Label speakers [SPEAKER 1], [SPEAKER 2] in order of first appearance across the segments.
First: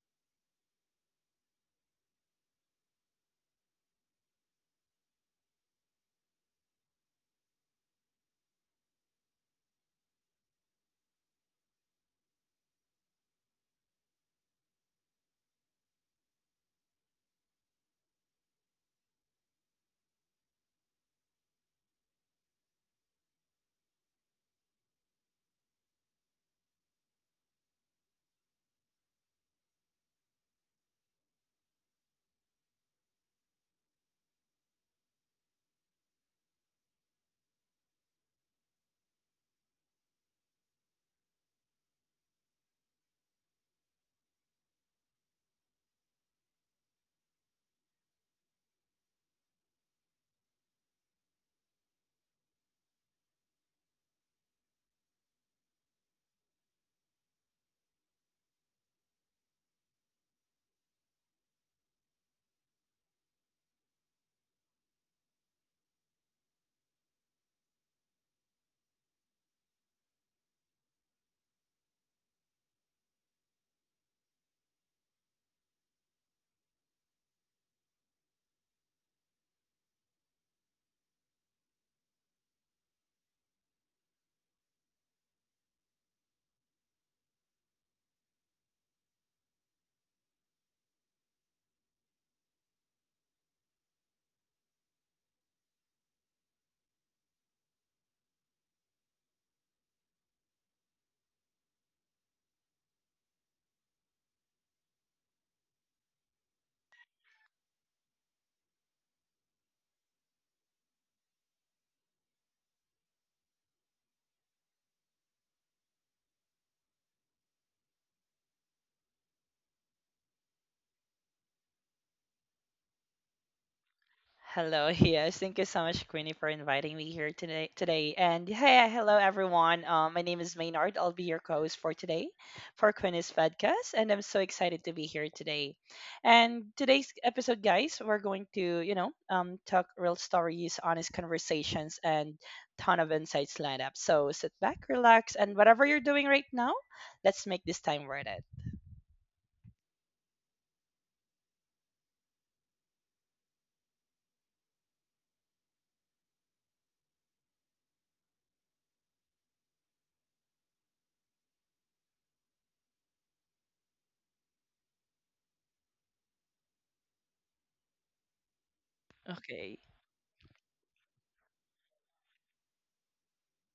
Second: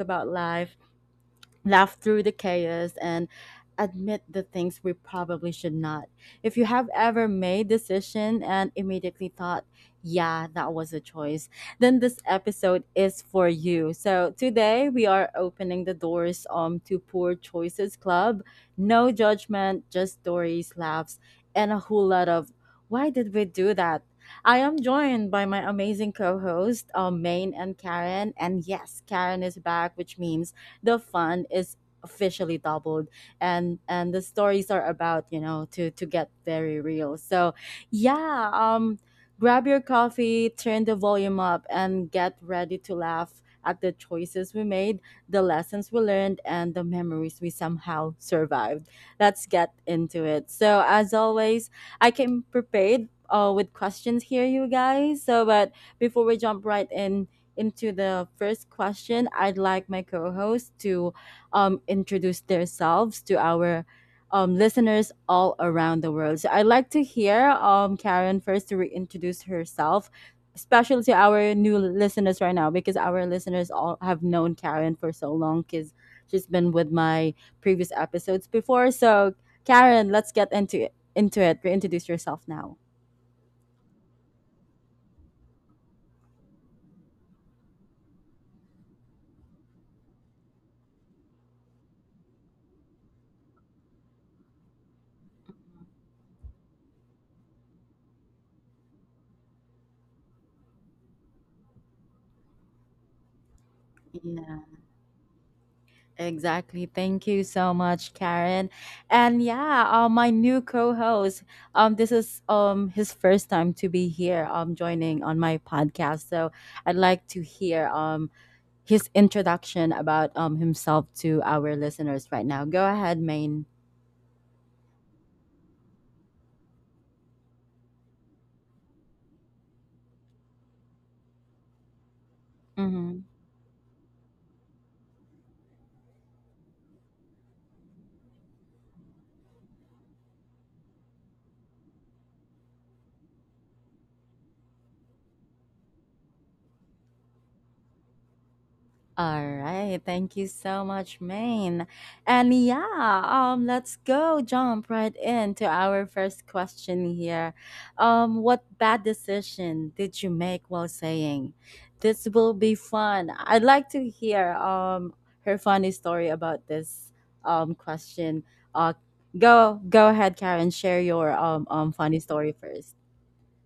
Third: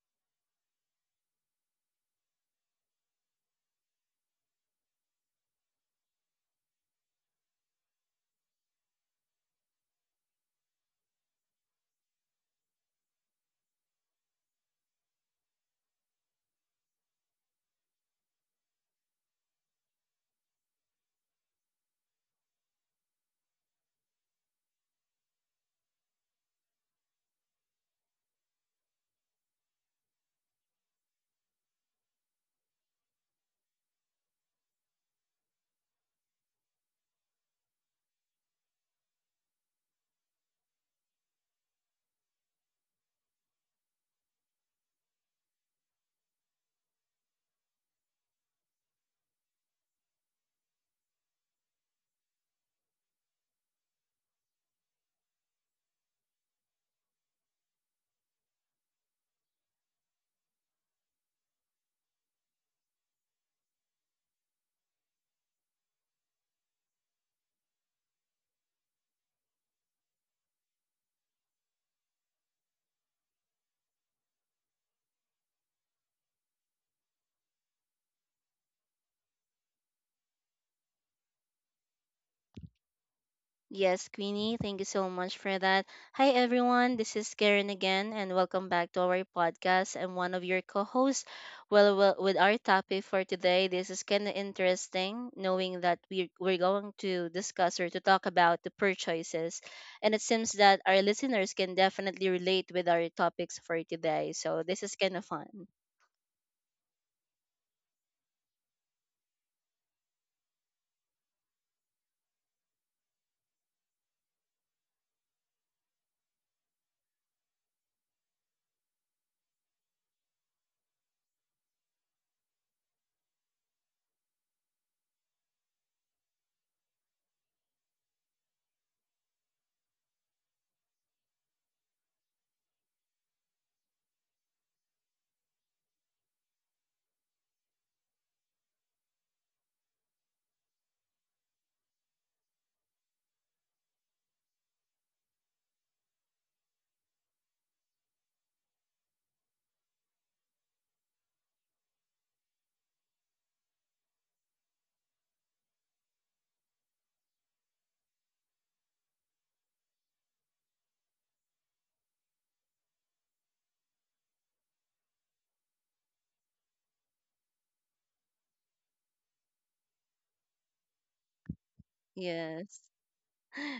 [SPEAKER 1] about life, laugh through the chaos, and admit the things we probably should not. If you have ever made decision and immediately thought, yeah, that was a choice, then this episode is for you. So today we are opening the doors to Poor Choices Club. No judgment, just stories, laughs, and a whole lot of why did we do that? I am joined by my amazing co-host, Maine and Karen. And yes, Karen is back, which means the fun is officially doubled, and the stories are about to get very real. So yeah um grab your coffee, turn the volume up, and get ready to laugh at the choices we made, the lessons we learned, and the memories we somehow survived. Let's get into it. So as always, I came prepared with questions here, you guys, so but before we jump right in into the first question, I'd like my co hosts to introduce themselves to our listeners all around the world. So I'd like to hear Karen first to reintroduce herself, especially to our new listeners right now, because our listeners all have known Karen for so long because she's been with my previous episodes before. So, Karen, let's get into it. Into it, reintroduce yourself now.
[SPEAKER 2] Yes, Queenie, thank you so much for that. Hi, everyone. This is Karen again, and welcome back to our podcast. I'm one of your co hosts. Well, with our topic for today, this is kind of interesting knowing that we're going to discuss or to talk about the purchases. And it seems that our listeners can definitely relate with our topics for today. So, this is kind of fun.
[SPEAKER 1] Exactly. Thank you so much, Karen. And yeah, my new co-host. This is his first time to be here. Joining on my podcast. So I'd like to hear his introduction about himself to our listeners right now. Go ahead, Maine.
[SPEAKER 3] Hello, yes. Thank you so much, Queenie, for inviting me here today. And hey, hello everyone. My name is Maynard. I'll be your co-host for today, for Queenie's podcast, and I'm so excited to be here today. And today's episode, guys, we're going to talk real stories, honest conversations, and ton of insights lined up. So sit back, relax, and whatever you're doing right now, let's make this time worth it.
[SPEAKER 1] All right, thank you so much, Maine. And yeah, let's go jump right into our first question here. What bad decision did you make while saying, "This will be fun"? I'd like to hear her funny story about this question. Uh,
[SPEAKER 3] Okay.
[SPEAKER 1] go ahead, Karen. Share your funny story
[SPEAKER 2] Yes.
[SPEAKER 1] first.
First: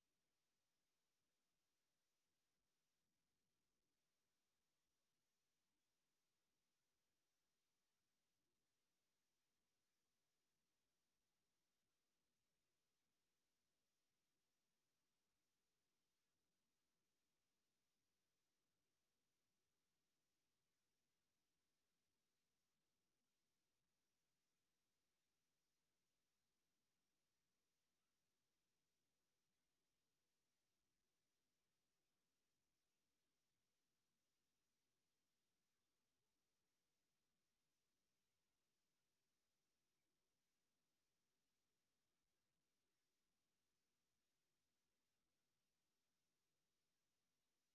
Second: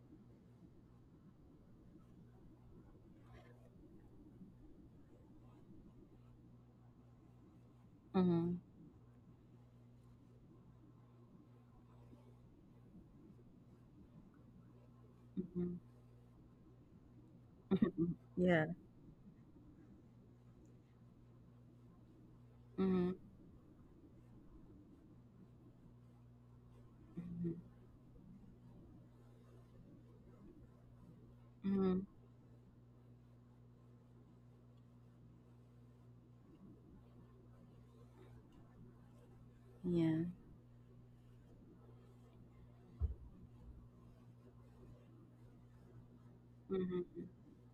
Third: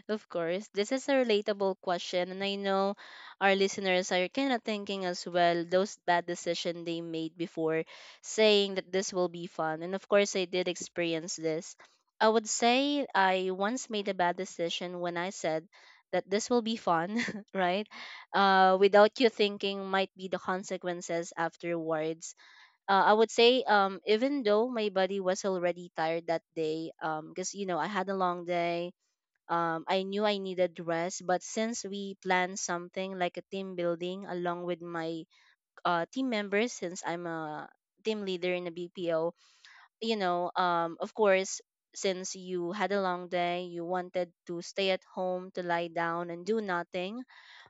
[SPEAKER 2] Of course, this is a relatable question, and I know our listeners are kind of thinking as well those bad decisions they made before
[SPEAKER 1] Mm-hmm.
[SPEAKER 2] saying that this will be fun. And of course, I did experience this. I would say I once made a bad decision when I said that this will be fun, right?
[SPEAKER 1] Mm-hmm. Yeah.
[SPEAKER 2] Without you thinking might be the consequences afterwards.
[SPEAKER 1] Mm-hmm.
[SPEAKER 2] I would say even though my body was already tired that day, because I had a long day. I knew I needed rest, but since
[SPEAKER 1] Mm-hmm.
[SPEAKER 2] we planned something like a team building along with my team members, since I'm a team leader in a BPO,
[SPEAKER 1] Yeah.
[SPEAKER 2] of course, since you had a long day, you wanted to stay at home to lie down and do
[SPEAKER 1] Mm-hmm.
[SPEAKER 2] nothing.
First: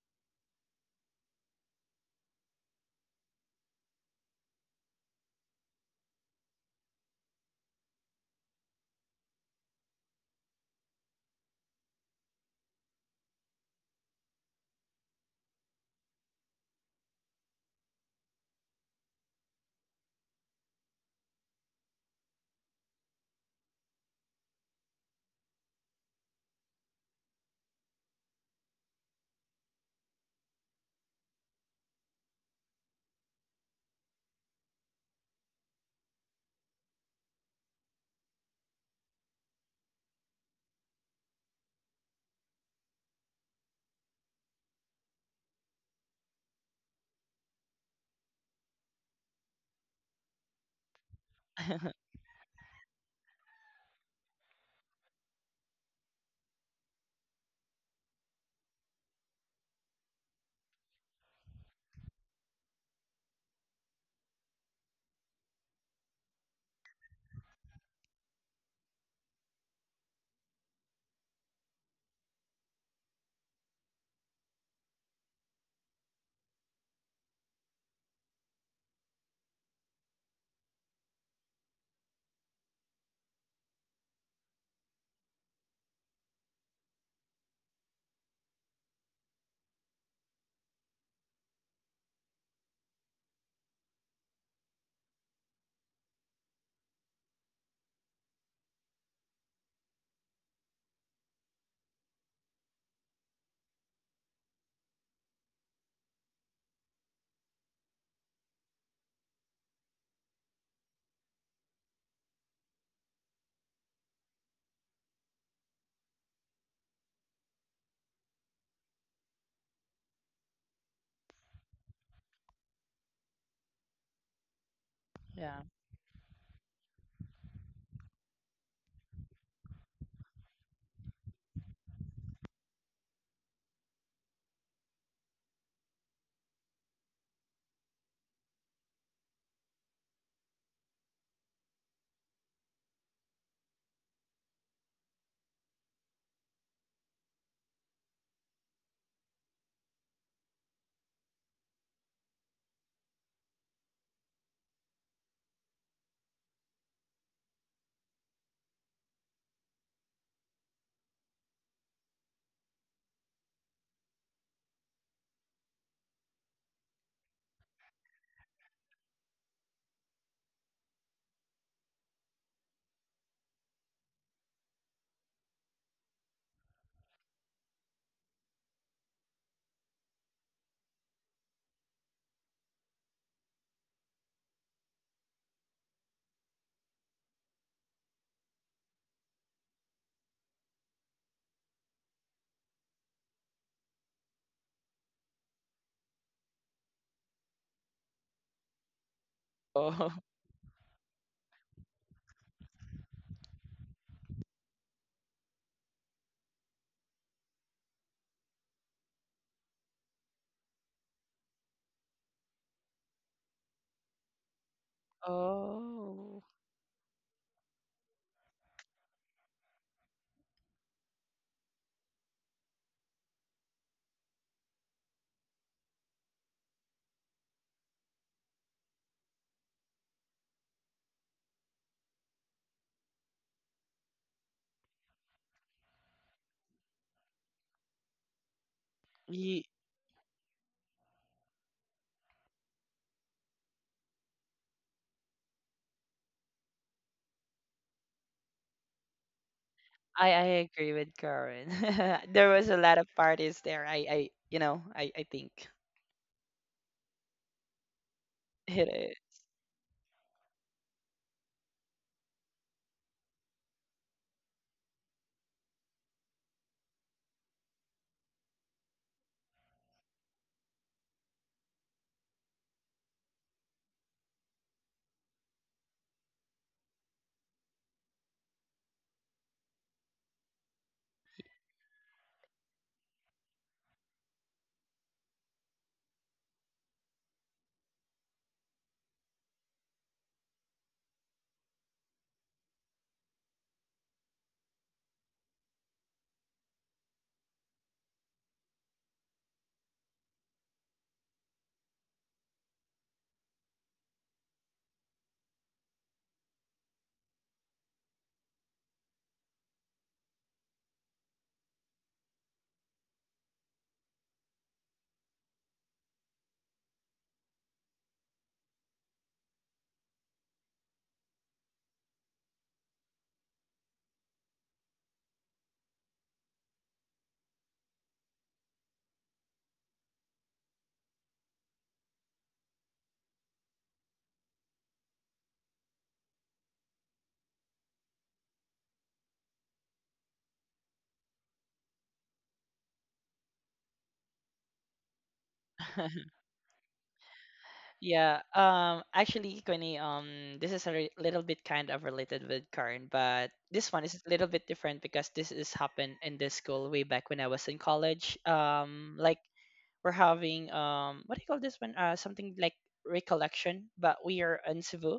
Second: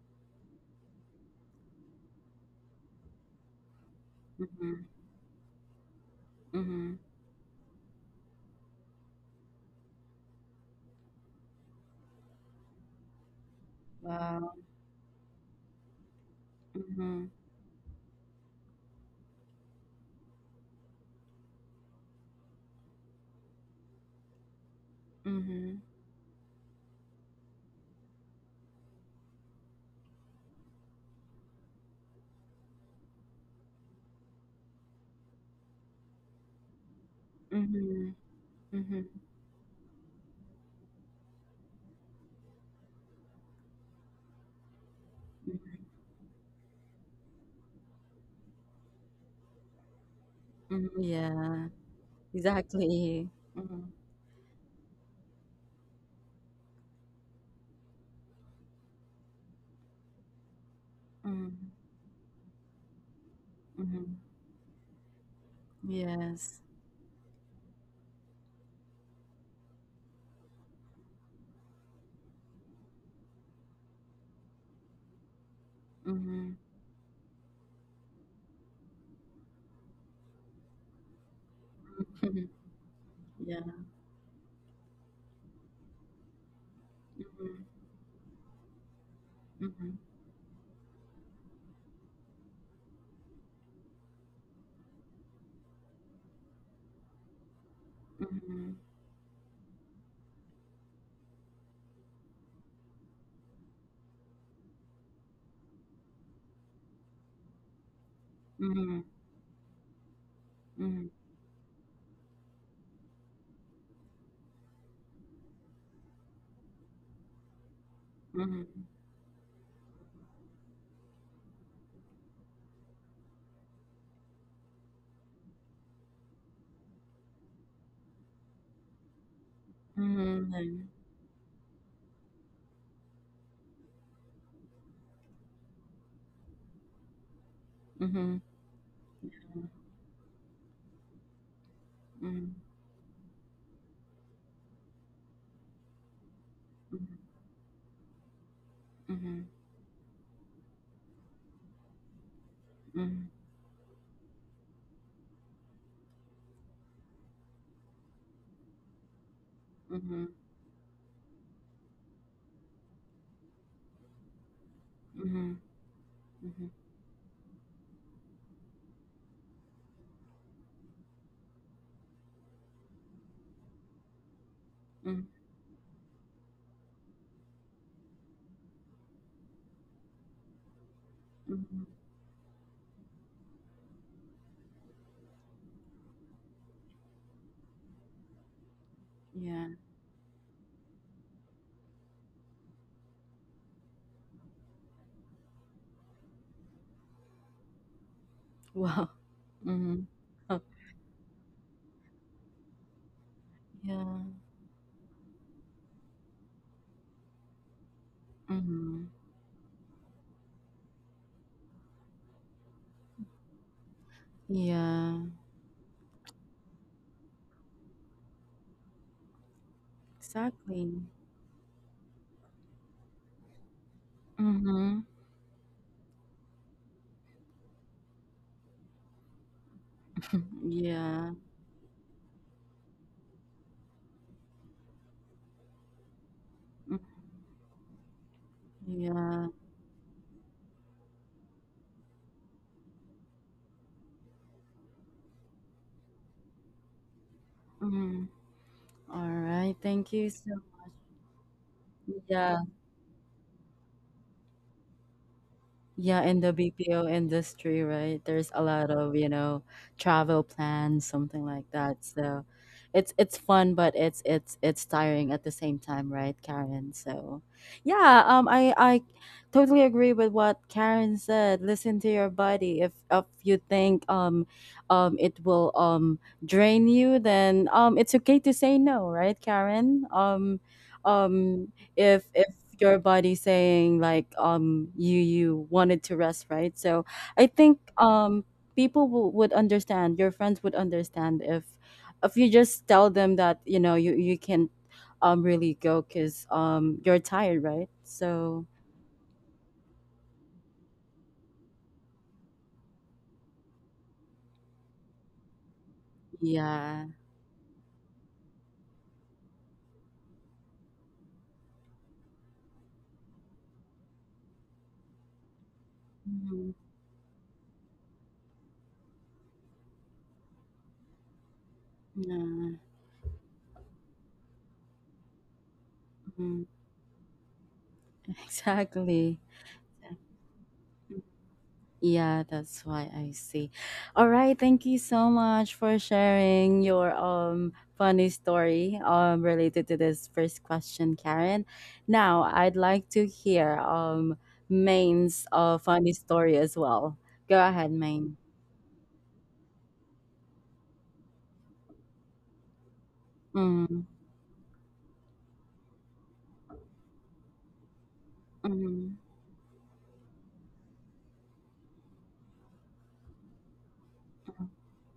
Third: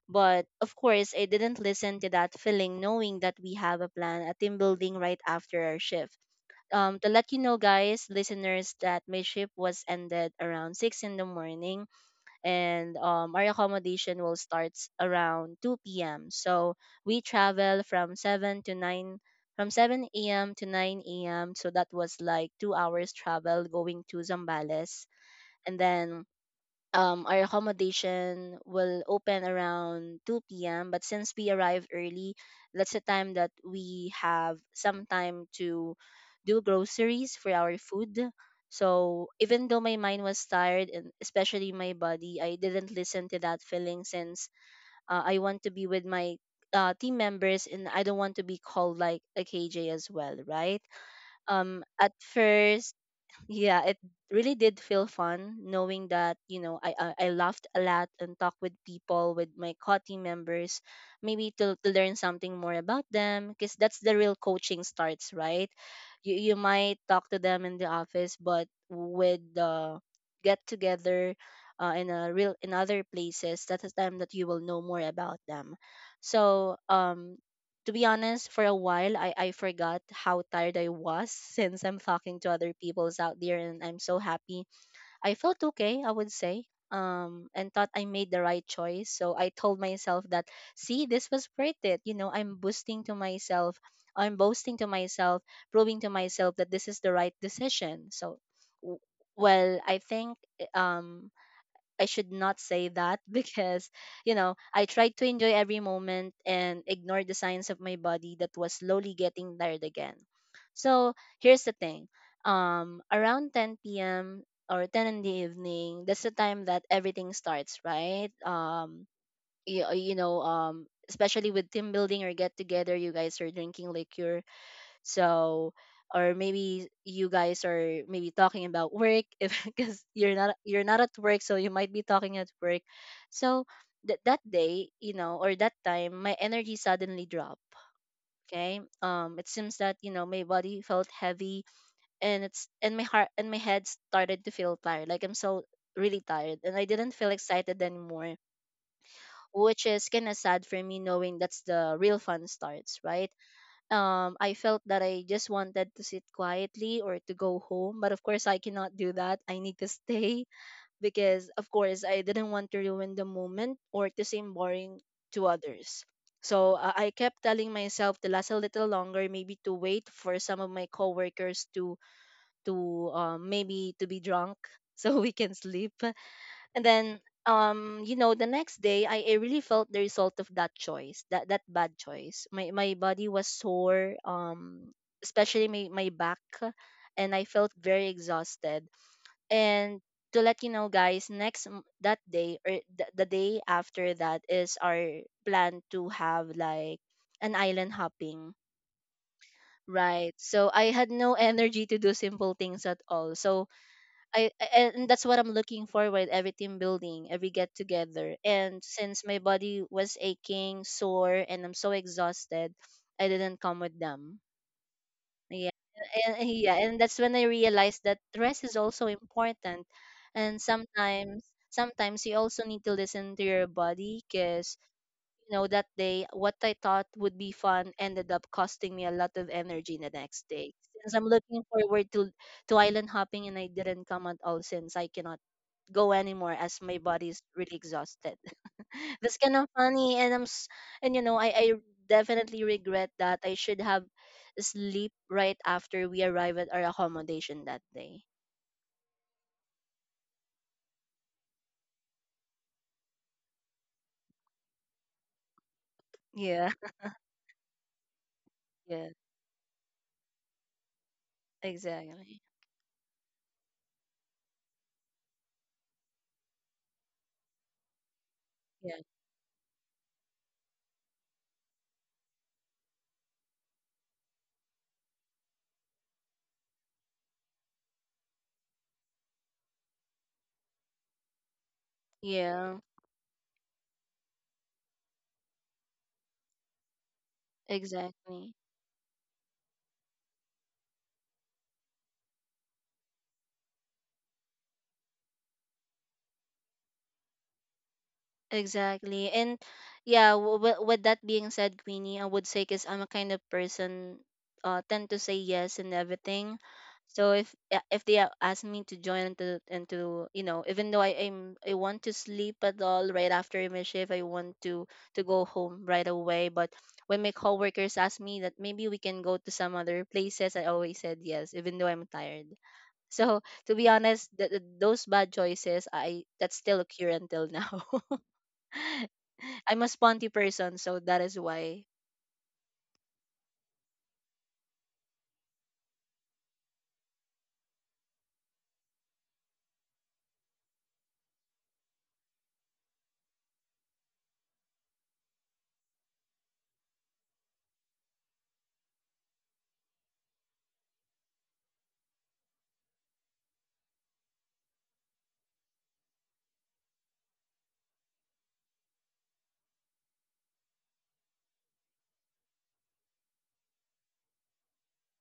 [SPEAKER 2] But of course, I didn't listen to that feeling, knowing that we have a plan, a team
[SPEAKER 1] Mhm,
[SPEAKER 2] building right after our shift.
[SPEAKER 1] mhm.
[SPEAKER 2] To let you know, guys, listeners, that my shift was ended around 6 in the morning, and our accommodation will
[SPEAKER 1] Wow.
[SPEAKER 2] start around 2 p.m. So we
[SPEAKER 1] Mhm,
[SPEAKER 2] travel from 7 to 9, from 7 a.m. to 9 a.m. So that was like 2 hours travel going to Zambales, and
[SPEAKER 1] mhm,
[SPEAKER 2] then our accommodation will open around 2 p.m. But since we arrived early, that's the time that we have some time to do groceries for
[SPEAKER 1] mhm,
[SPEAKER 2] our
[SPEAKER 1] mhm,
[SPEAKER 2] food.
[SPEAKER 1] mhm,
[SPEAKER 2] So even though my mind was tired and especially my body, I didn't listen to that feeling since I want to be with my team members, and I don't want to be called like a KJ as well, right?
[SPEAKER 1] mhm. Yeah,
[SPEAKER 2] At first,
[SPEAKER 1] exactly.
[SPEAKER 2] yeah,
[SPEAKER 1] Mhm,
[SPEAKER 2] it really did feel fun knowing that I laughed a lot and talked with people with my co team members, maybe
[SPEAKER 1] mhm,
[SPEAKER 2] to learn something more about them, because that's the
[SPEAKER 1] mhm.
[SPEAKER 2] real coaching starts, right? You
[SPEAKER 1] Yes.
[SPEAKER 2] might talk to them in the office, but with the get together, in a real in other places, that's the time that you will know more about them.
[SPEAKER 1] Mhm,
[SPEAKER 2] So to be honest, for a while, I forgot how tired I was since I'm talking to other peoples out there,
[SPEAKER 1] yeah.
[SPEAKER 2] and I'm so happy. I felt okay, I would say, and thought I made the right choice. So I told
[SPEAKER 1] Mhm,
[SPEAKER 2] myself that, see, this was worth it. You know, I'm boosting to myself, I'm boasting to myself, proving to myself that this is the right decision. So,
[SPEAKER 1] mhm,
[SPEAKER 2] w- well, I think I should not say that, because I tried to enjoy every moment and ignore the signs of my body that was
[SPEAKER 1] mhm, mhm,
[SPEAKER 2] slowly getting tired again. So
[SPEAKER 1] mhm,
[SPEAKER 2] here's the thing. Around 10 p.m., or 10 in the evening, that's the time that everything starts, right?
[SPEAKER 1] mhm, mhm,
[SPEAKER 2] Especially with team building or get together, you guys are drinking liquor,
[SPEAKER 3] Yeah.
[SPEAKER 2] so, or maybe you guys are maybe talking about work, if because you're not you're
[SPEAKER 1] mhm,
[SPEAKER 2] not at work, so you might be talking at work. So that day, or that time, my energy suddenly dropped.
[SPEAKER 1] mhm, mhm, mhm, mhm,
[SPEAKER 2] Okay. It seems that my body felt heavy, and my heart and my head started to feel tired. Like I'm so really tired, and I didn't feel excited anymore,
[SPEAKER 1] mhm,
[SPEAKER 2] which is kind of sad for me, knowing that's the real fun starts, right? I felt that I just wanted to sit quietly or to go home. But of course, I cannot do that. I need to
[SPEAKER 1] mhm,
[SPEAKER 2] stay, because, of course, I didn't want to ruin the moment or to seem boring to
[SPEAKER 1] mhm,
[SPEAKER 2] others. So I kept telling myself to last a little longer, maybe to wait for some of my coworkers to maybe to be drunk, so
[SPEAKER 1] mhm,
[SPEAKER 2] we can sleep. And then the next day, I really felt the result of that choice, that
[SPEAKER 1] mhm.
[SPEAKER 2] bad choice. My body was sore, especially my back, and I felt very exhausted.
[SPEAKER 1] Yeah.
[SPEAKER 2] And to let you know, guys, that day, or the day after that is our plan to have like an island hopping,
[SPEAKER 1] Wow. Mhm.
[SPEAKER 3] Oh.
[SPEAKER 2] right?
[SPEAKER 1] Oh,
[SPEAKER 2] So I had no energy to do simple things at all. so
[SPEAKER 1] yeah.
[SPEAKER 2] I a- and that's what I'm looking forward, every team building, every get together. And
[SPEAKER 1] Mhm.
[SPEAKER 2] since my body was aching, sore, and I'm so exhausted, I didn't come with them.
[SPEAKER 1] Yeah.
[SPEAKER 2] Yeah,
[SPEAKER 3] Oh.
[SPEAKER 2] yeah, and that's when I realized that rest is also important. And
[SPEAKER 1] Exactly.
[SPEAKER 2] sometimes you also need to listen to your body, because
[SPEAKER 1] Mm-hmm.
[SPEAKER 2] that day, what I thought would be fun ended up costing me a lot of energy the next day. Since I'm
[SPEAKER 1] Yeah.
[SPEAKER 2] looking forward to island hopping, and I didn't come at all since I cannot go anymore, as my
[SPEAKER 1] Mm.
[SPEAKER 2] body is really exhausted. That's
[SPEAKER 1] Yeah.
[SPEAKER 2] kind
[SPEAKER 3] Ye-
[SPEAKER 2] of funny, and and I definitely regret that I should have sleep right after we arrive at our accommodation that day.
[SPEAKER 1] Mm. All right. Thank
[SPEAKER 3] I
[SPEAKER 1] you
[SPEAKER 3] I
[SPEAKER 1] so.
[SPEAKER 3] agree with Karen. There
[SPEAKER 1] Yeah.
[SPEAKER 3] was a lot of parties there. I I think
[SPEAKER 1] Yeah, in the
[SPEAKER 2] Yeah,
[SPEAKER 1] BPO industry, right? There's a lot
[SPEAKER 2] yeah,
[SPEAKER 3] it
[SPEAKER 1] of, you know, travel plans, something like that.
[SPEAKER 2] exactly.
[SPEAKER 1] So it's fun, but it's tiring at the same time, right, Karen? So yeah,
[SPEAKER 2] Yeah,
[SPEAKER 1] I totally agree with what Karen said. Listen to your body. If you think it will drain you, then it's okay to say no, right, Karen? Um if
[SPEAKER 2] yeah,
[SPEAKER 1] your body saying like you wanted to rest, right? So I think
[SPEAKER 2] exactly.
[SPEAKER 1] people would understand, your friends would understand, if you just tell them that you can't really go because you're tired, right? So
[SPEAKER 2] Exactly. And yeah, with that being said, Queenie, I would say because I'm a kind of person tend to say yes and everything.
[SPEAKER 1] yeah.
[SPEAKER 2] So if yeah, if they ask me to join into even though I want to sleep at all right after my shift, I want to go home right away,
[SPEAKER 1] Mhm.
[SPEAKER 2] but when my coworkers ask me that maybe we can go to some other places, I always said yes even though I'm tired.
[SPEAKER 1] Yeah.
[SPEAKER 2] So to be honest, those bad choices I that's
[SPEAKER 1] Mhm.
[SPEAKER 2] still occur until now.
[SPEAKER 1] Exactly.
[SPEAKER 2] I'm a sponty person, so that is why.
[SPEAKER 1] Yeah, that's why I see. All right, thank you so much for sharing your funny story related to this first question, Karen. Now, I'd like to hear Main's funny
[SPEAKER 3] is.
[SPEAKER 1] story as well. Go ahead,
[SPEAKER 3] Yeah,
[SPEAKER 1] Main.
[SPEAKER 3] actually, Queenie, this is a little bit kind of related with Karen, but this one
[SPEAKER 1] Mm,
[SPEAKER 3] is a little bit different because this is happened in this school way back when I was in college.
[SPEAKER 1] mm,
[SPEAKER 3] Like we're having what do you call this one? Something like recollection, but we are in Cebu.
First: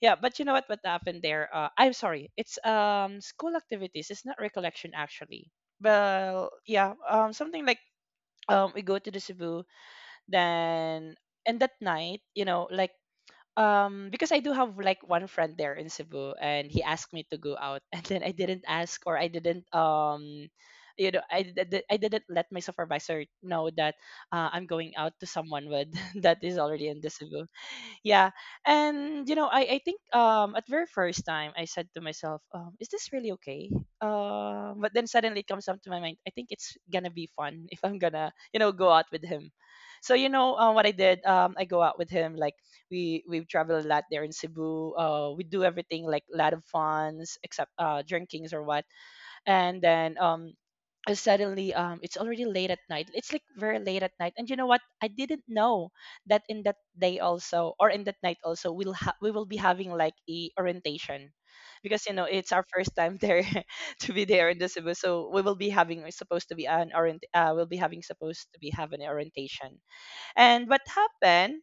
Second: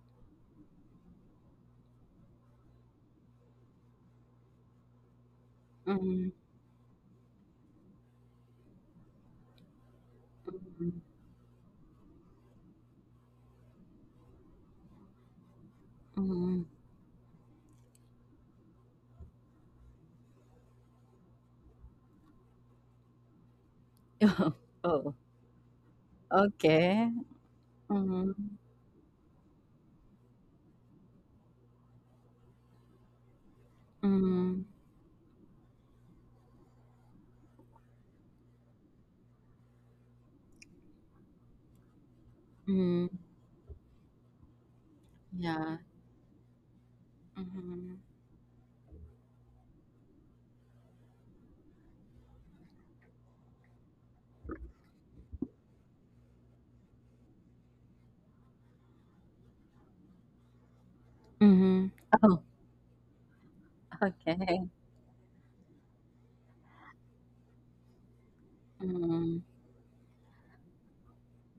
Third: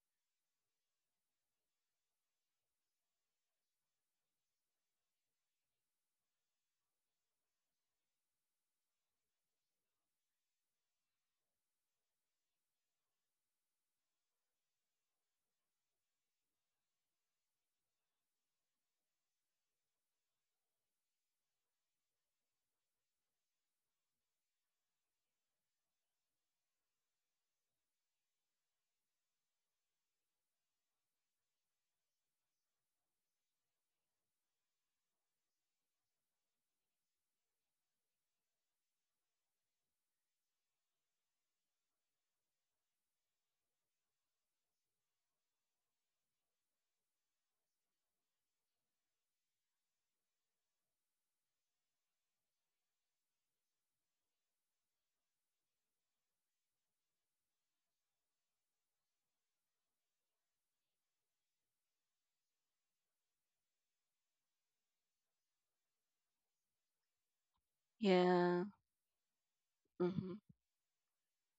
[SPEAKER 3] Yeah, but you know what? What happened there? I'm sorry, it's school activities. It's not recollection actually.
[SPEAKER 1] mm, mm,
[SPEAKER 3] Well, yeah, something like we go to the Cebu, then and that night, you know, like because I do have like one friend there in
[SPEAKER 1] mm,
[SPEAKER 3] Cebu,
[SPEAKER 1] mm.
[SPEAKER 3] and he asked me to go out, and then I didn't ask, or I didn't I didn't let my supervisor know that I'm going out
[SPEAKER 1] Oh,
[SPEAKER 3] to someone with that is already in the
[SPEAKER 1] okay.
[SPEAKER 3] Cebu. Yeah,
[SPEAKER 1] Mm,
[SPEAKER 3] and I think at very first time I said to myself, is this really okay?
[SPEAKER 1] mm,
[SPEAKER 3] But then suddenly it comes up to my mind, I think it's gonna be fun, if I'm gonna go out with him. So what I did, I go out with him. Like, we
[SPEAKER 1] mm,
[SPEAKER 3] we've traveled a lot there in Cebu. We do
[SPEAKER 1] yeah.
[SPEAKER 3] everything like a lot of funs, except
[SPEAKER 1] Mm,
[SPEAKER 3] drinkings or what. And then suddenly, it's already late at night, it's like very late at night, and you know what, I didn't know that in that day also, or in that night also, we will be having like a orientation.
[SPEAKER 1] mm.
[SPEAKER 3] Because
[SPEAKER 1] Oh,
[SPEAKER 3] it's our first time there, to be there in the
[SPEAKER 1] okay.
[SPEAKER 3] Cebu, so we're supposed to be an orient we'll be having, supposed to
[SPEAKER 2] Yeah.
[SPEAKER 3] be have an
[SPEAKER 1] Mm.
[SPEAKER 3] orientation.
[SPEAKER 2] Mm-hmm.
[SPEAKER 3] And what happened,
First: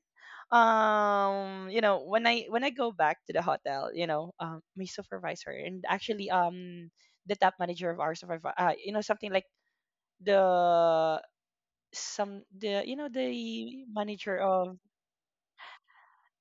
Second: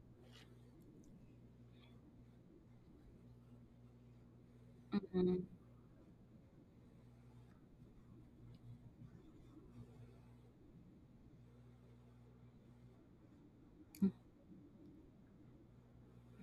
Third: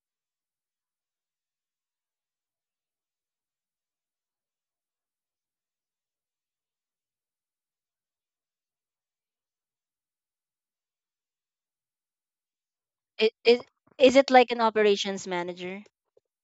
[SPEAKER 3] when I go back to the hotel, my
[SPEAKER 1] Mhm.
[SPEAKER 3] supervisor, and actually, the top manager of our supervisor, something like the, some the
[SPEAKER 2] It, it,
[SPEAKER 3] the
[SPEAKER 2] is it
[SPEAKER 3] manager
[SPEAKER 2] like an
[SPEAKER 3] of,
[SPEAKER 2] operations manager?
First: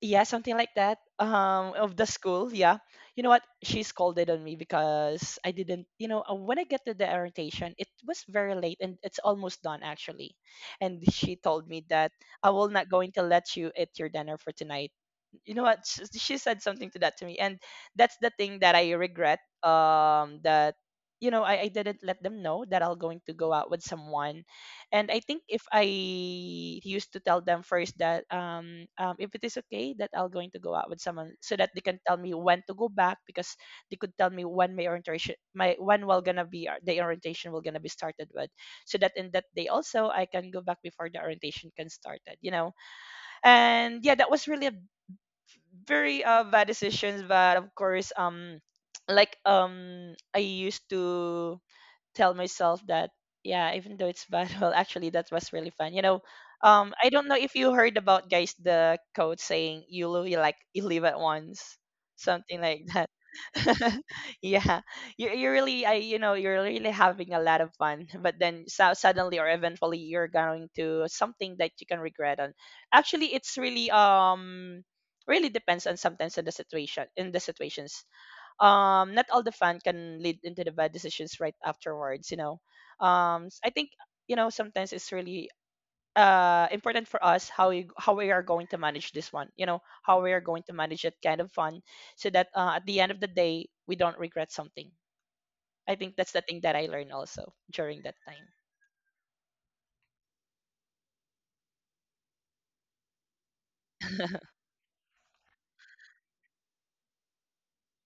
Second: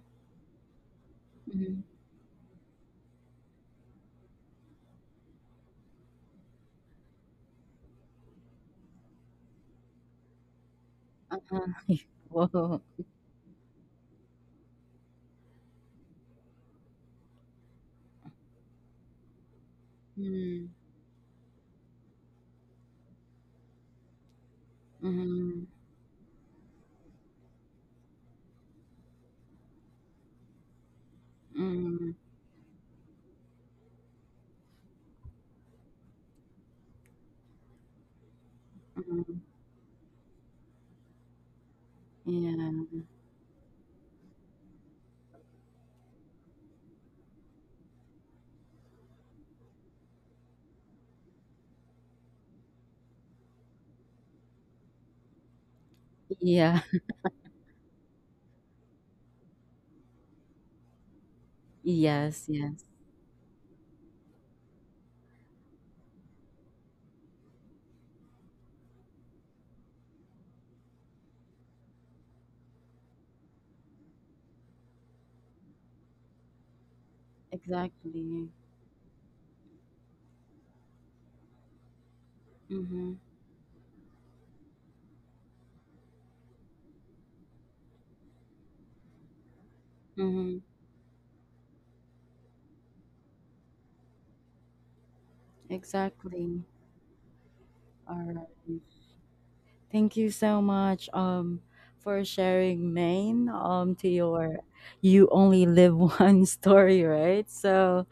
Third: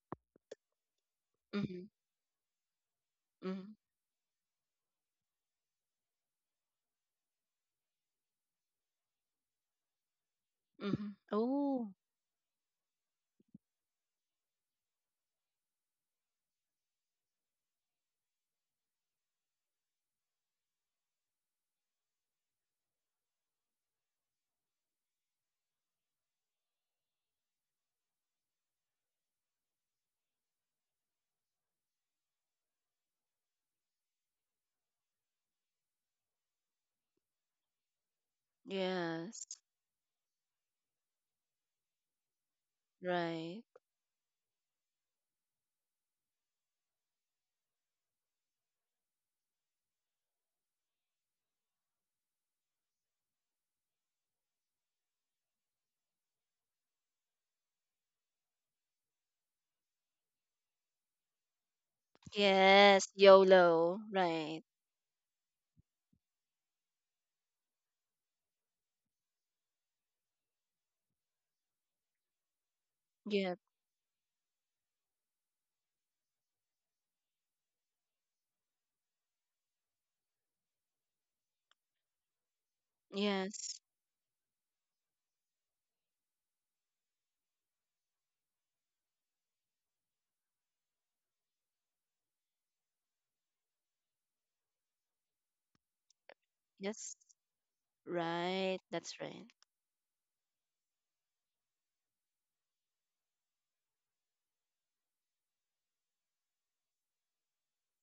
[SPEAKER 3] yeah, something like that,
[SPEAKER 1] Mhm.
[SPEAKER 2] Mm-hmm,
[SPEAKER 3] of the school. Yeah, you know what,
[SPEAKER 2] mm-hmm,
[SPEAKER 3] she scolded on me because I didn't, when I get to the orientation, it was very late and it's almost done actually.
[SPEAKER 2] mm-hmm.
[SPEAKER 3] And she
[SPEAKER 1] Uh-huh.
[SPEAKER 3] told
[SPEAKER 2] Oh,
[SPEAKER 3] me that, I
[SPEAKER 1] Wow.
[SPEAKER 3] will not going to let you eat your dinner for tonight. You know what, she said something to that to me. And that's the thing that I regret,
[SPEAKER 1] Mm.
[SPEAKER 3] that, you know, I didn't let them know that I'll going to go out with someone. And I think, if
[SPEAKER 1] Mhm.
[SPEAKER 3] I used to tell them first that, if it is okay that I'll going to go out with someone, so that they can
[SPEAKER 1] Hmm.
[SPEAKER 3] tell me when to go back, because they could tell me when my orientation, my when will gonna be, the orientation will gonna be started with, so that in
[SPEAKER 1] Mhm.
[SPEAKER 3] that
[SPEAKER 2] yes.
[SPEAKER 3] day also I can go back before the orientation can started.
[SPEAKER 1] Yeah.
[SPEAKER 2] Right.
[SPEAKER 3] And yeah, that was really a very bad decisions. But of course, like, I used to tell myself that, yeah, even though it's bad, well actually that was really fun.
[SPEAKER 1] Yeah.
[SPEAKER 3] I don't know if you heard about, guys, the quote saying you live like you live at once,
[SPEAKER 1] Yes,
[SPEAKER 3] something like
[SPEAKER 1] yes.
[SPEAKER 2] Yes,
[SPEAKER 3] that.
[SPEAKER 2] YOLO. Right.
[SPEAKER 3] Yeah, you really, I, you know you're really having a lot of fun, but then so suddenly or eventually you're going to something that you can regret. And actually, it's
[SPEAKER 2] Yep.
[SPEAKER 3] really, really depends on, sometimes on the situation, in the situations.
[SPEAKER 1] Exactly.
[SPEAKER 3] Not all the fun can lead into the bad decisions right afterwards.
[SPEAKER 1] Mhm.
[SPEAKER 3] I
[SPEAKER 2] Yes.
[SPEAKER 3] think, sometimes it's really important for us how we, are going to manage this one, how we are
[SPEAKER 1] Mhm.
[SPEAKER 3] going to manage it kind of fun, so that, at the end of the day we don't regret something. I think that's the thing
[SPEAKER 1] Exactly.
[SPEAKER 3] that I learned
[SPEAKER 2] Yes.
[SPEAKER 3] also during that time.
[SPEAKER 1] Alright.
[SPEAKER 2] Right. That's right.
[SPEAKER 1] Thank you so much, for sharing, Maine, to your "You Only Live one" story, right? So,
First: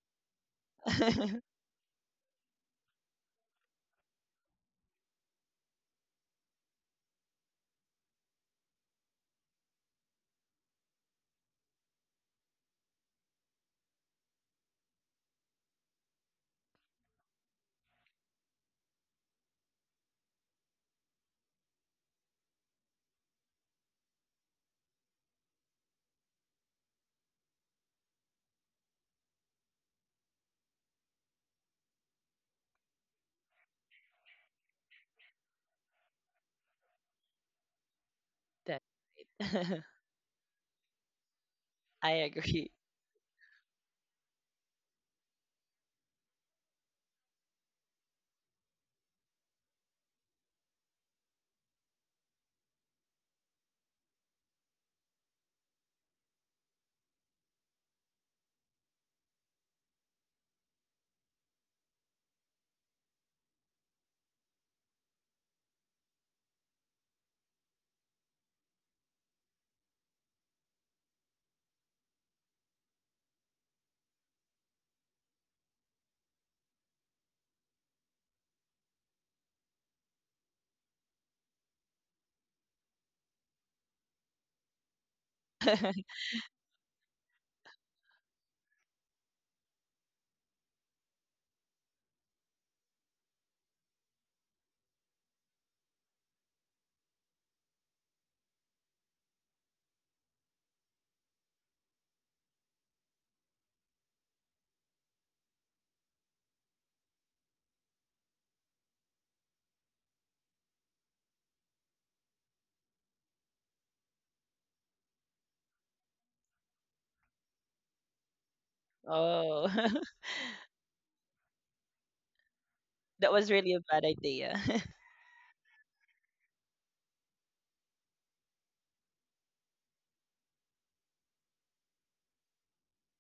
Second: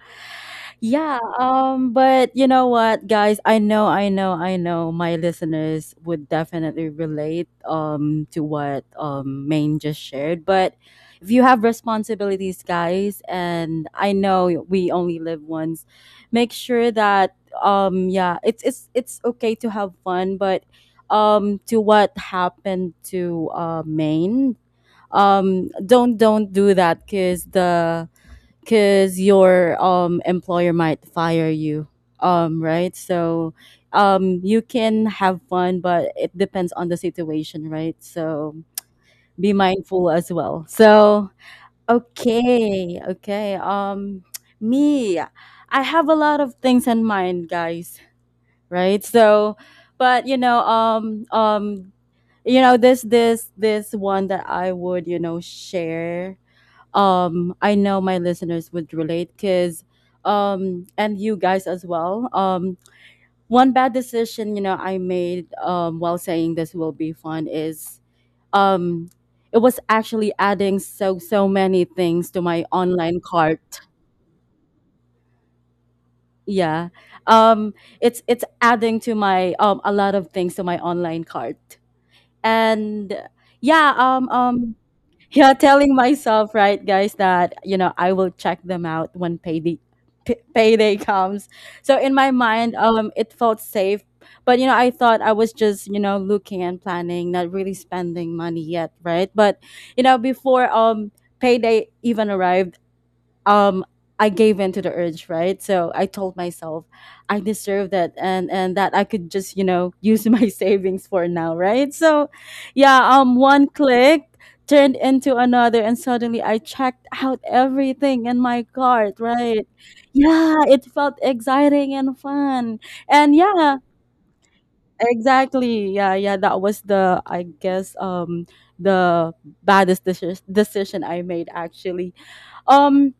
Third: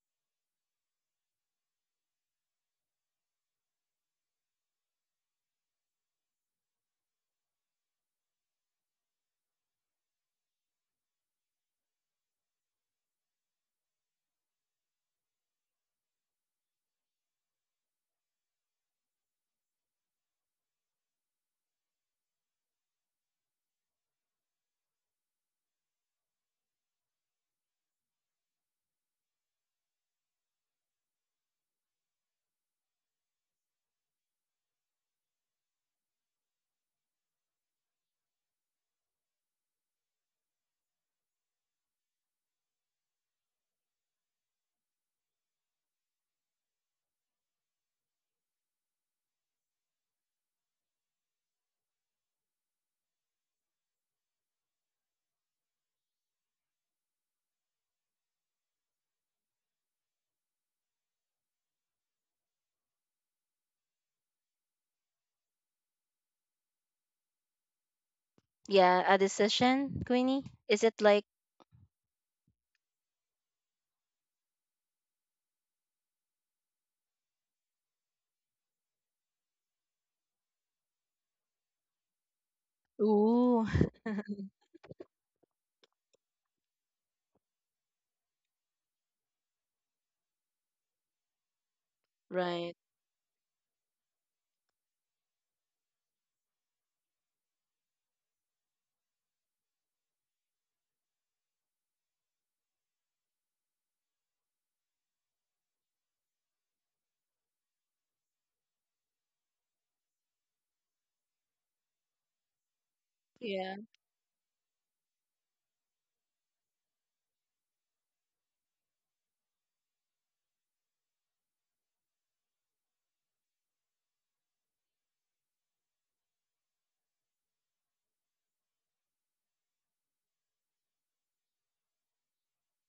[SPEAKER 1] yeah, but you know what, guys? I know, I know, I know my listeners would definitely relate to what Maine just shared. But if you have responsibilities, guys, and I know we only live once, make sure that yeah, it's it's okay to have fun, but to what happened to Maine, don't do that because the because your employer might fire you, right? So you can have fun, but it depends on the situation, right? So
[SPEAKER 3] That.
[SPEAKER 1] be mindful as well. So
[SPEAKER 3] I agree.
[SPEAKER 1] okay, okay, me, I have a lot of things in mind, guys, right? So but you know, you know, this one that I would, you know, share. I know my listeners would relate because and you guys as well. One bad decision, you know, I made while saying this will be fun is um
[SPEAKER 2] Yeah, a
[SPEAKER 1] it was
[SPEAKER 2] decision,
[SPEAKER 1] actually
[SPEAKER 2] Queenie?
[SPEAKER 1] adding
[SPEAKER 2] Is it like,
[SPEAKER 1] many things to my online cart. Yeah, um it's adding to my a lot of things to my online cart. And
[SPEAKER 2] ooh,
[SPEAKER 1] yeah, yeah, telling myself, right, guys, that you know, I will check them out when payday payday comes. So in my mind,
[SPEAKER 2] right.
[SPEAKER 1] it felt safe, but you know, I thought I was just, you know, looking and planning, not really spending money yet, right? But you know, before payday even arrived, um I gave in to the urge, right? So I told myself I deserve that, and that I could just, you know, use my savings for now, right? So yeah, one
[SPEAKER 2] Yeah.
[SPEAKER 1] click turned into another, and suddenly I checked out everything in my cart, right?
[SPEAKER 3] Oh.
[SPEAKER 1] Yeah, it felt exciting and fun.
[SPEAKER 3] That
[SPEAKER 1] And
[SPEAKER 3] was really
[SPEAKER 1] yeah,
[SPEAKER 3] a bad idea.
[SPEAKER 1] exactly. Yeah, yeah, that was the, I guess, the baddest decision I made, actually. Um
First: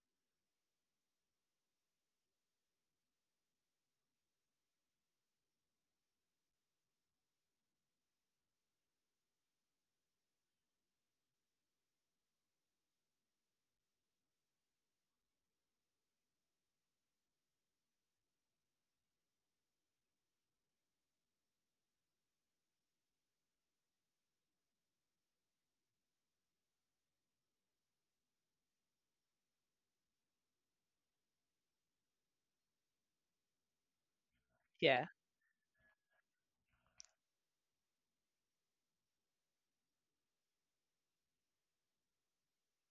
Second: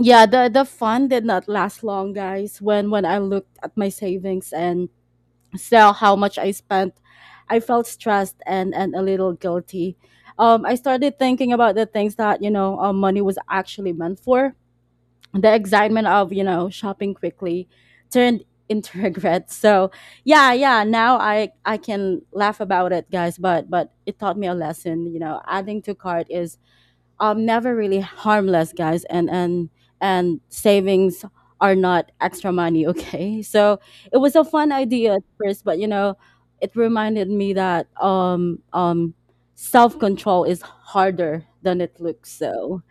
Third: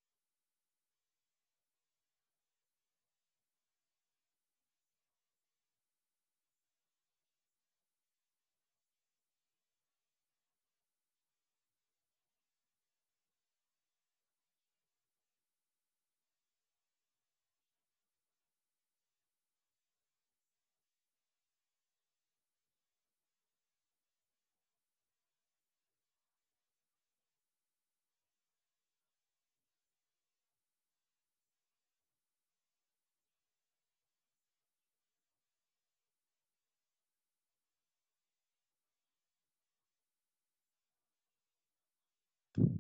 [SPEAKER 1] yeah, the fun did not last long, guys, when I looked at my savings and saw how much I spent. I felt stressed and a little guilty. I started thinking about the things that, you know, money was actually meant for. The excitement of, you know, shopping quickly turned into regret. So yeah, yeah, now I can laugh about it, guys, but it taught me a lesson. You know, adding to cart is never really harmless, guys, and savings are not extra money okay? So it was a fun
[SPEAKER 3] Yeah.
[SPEAKER 1] idea at first, but you know, it reminded me that self control is harder than it looks. So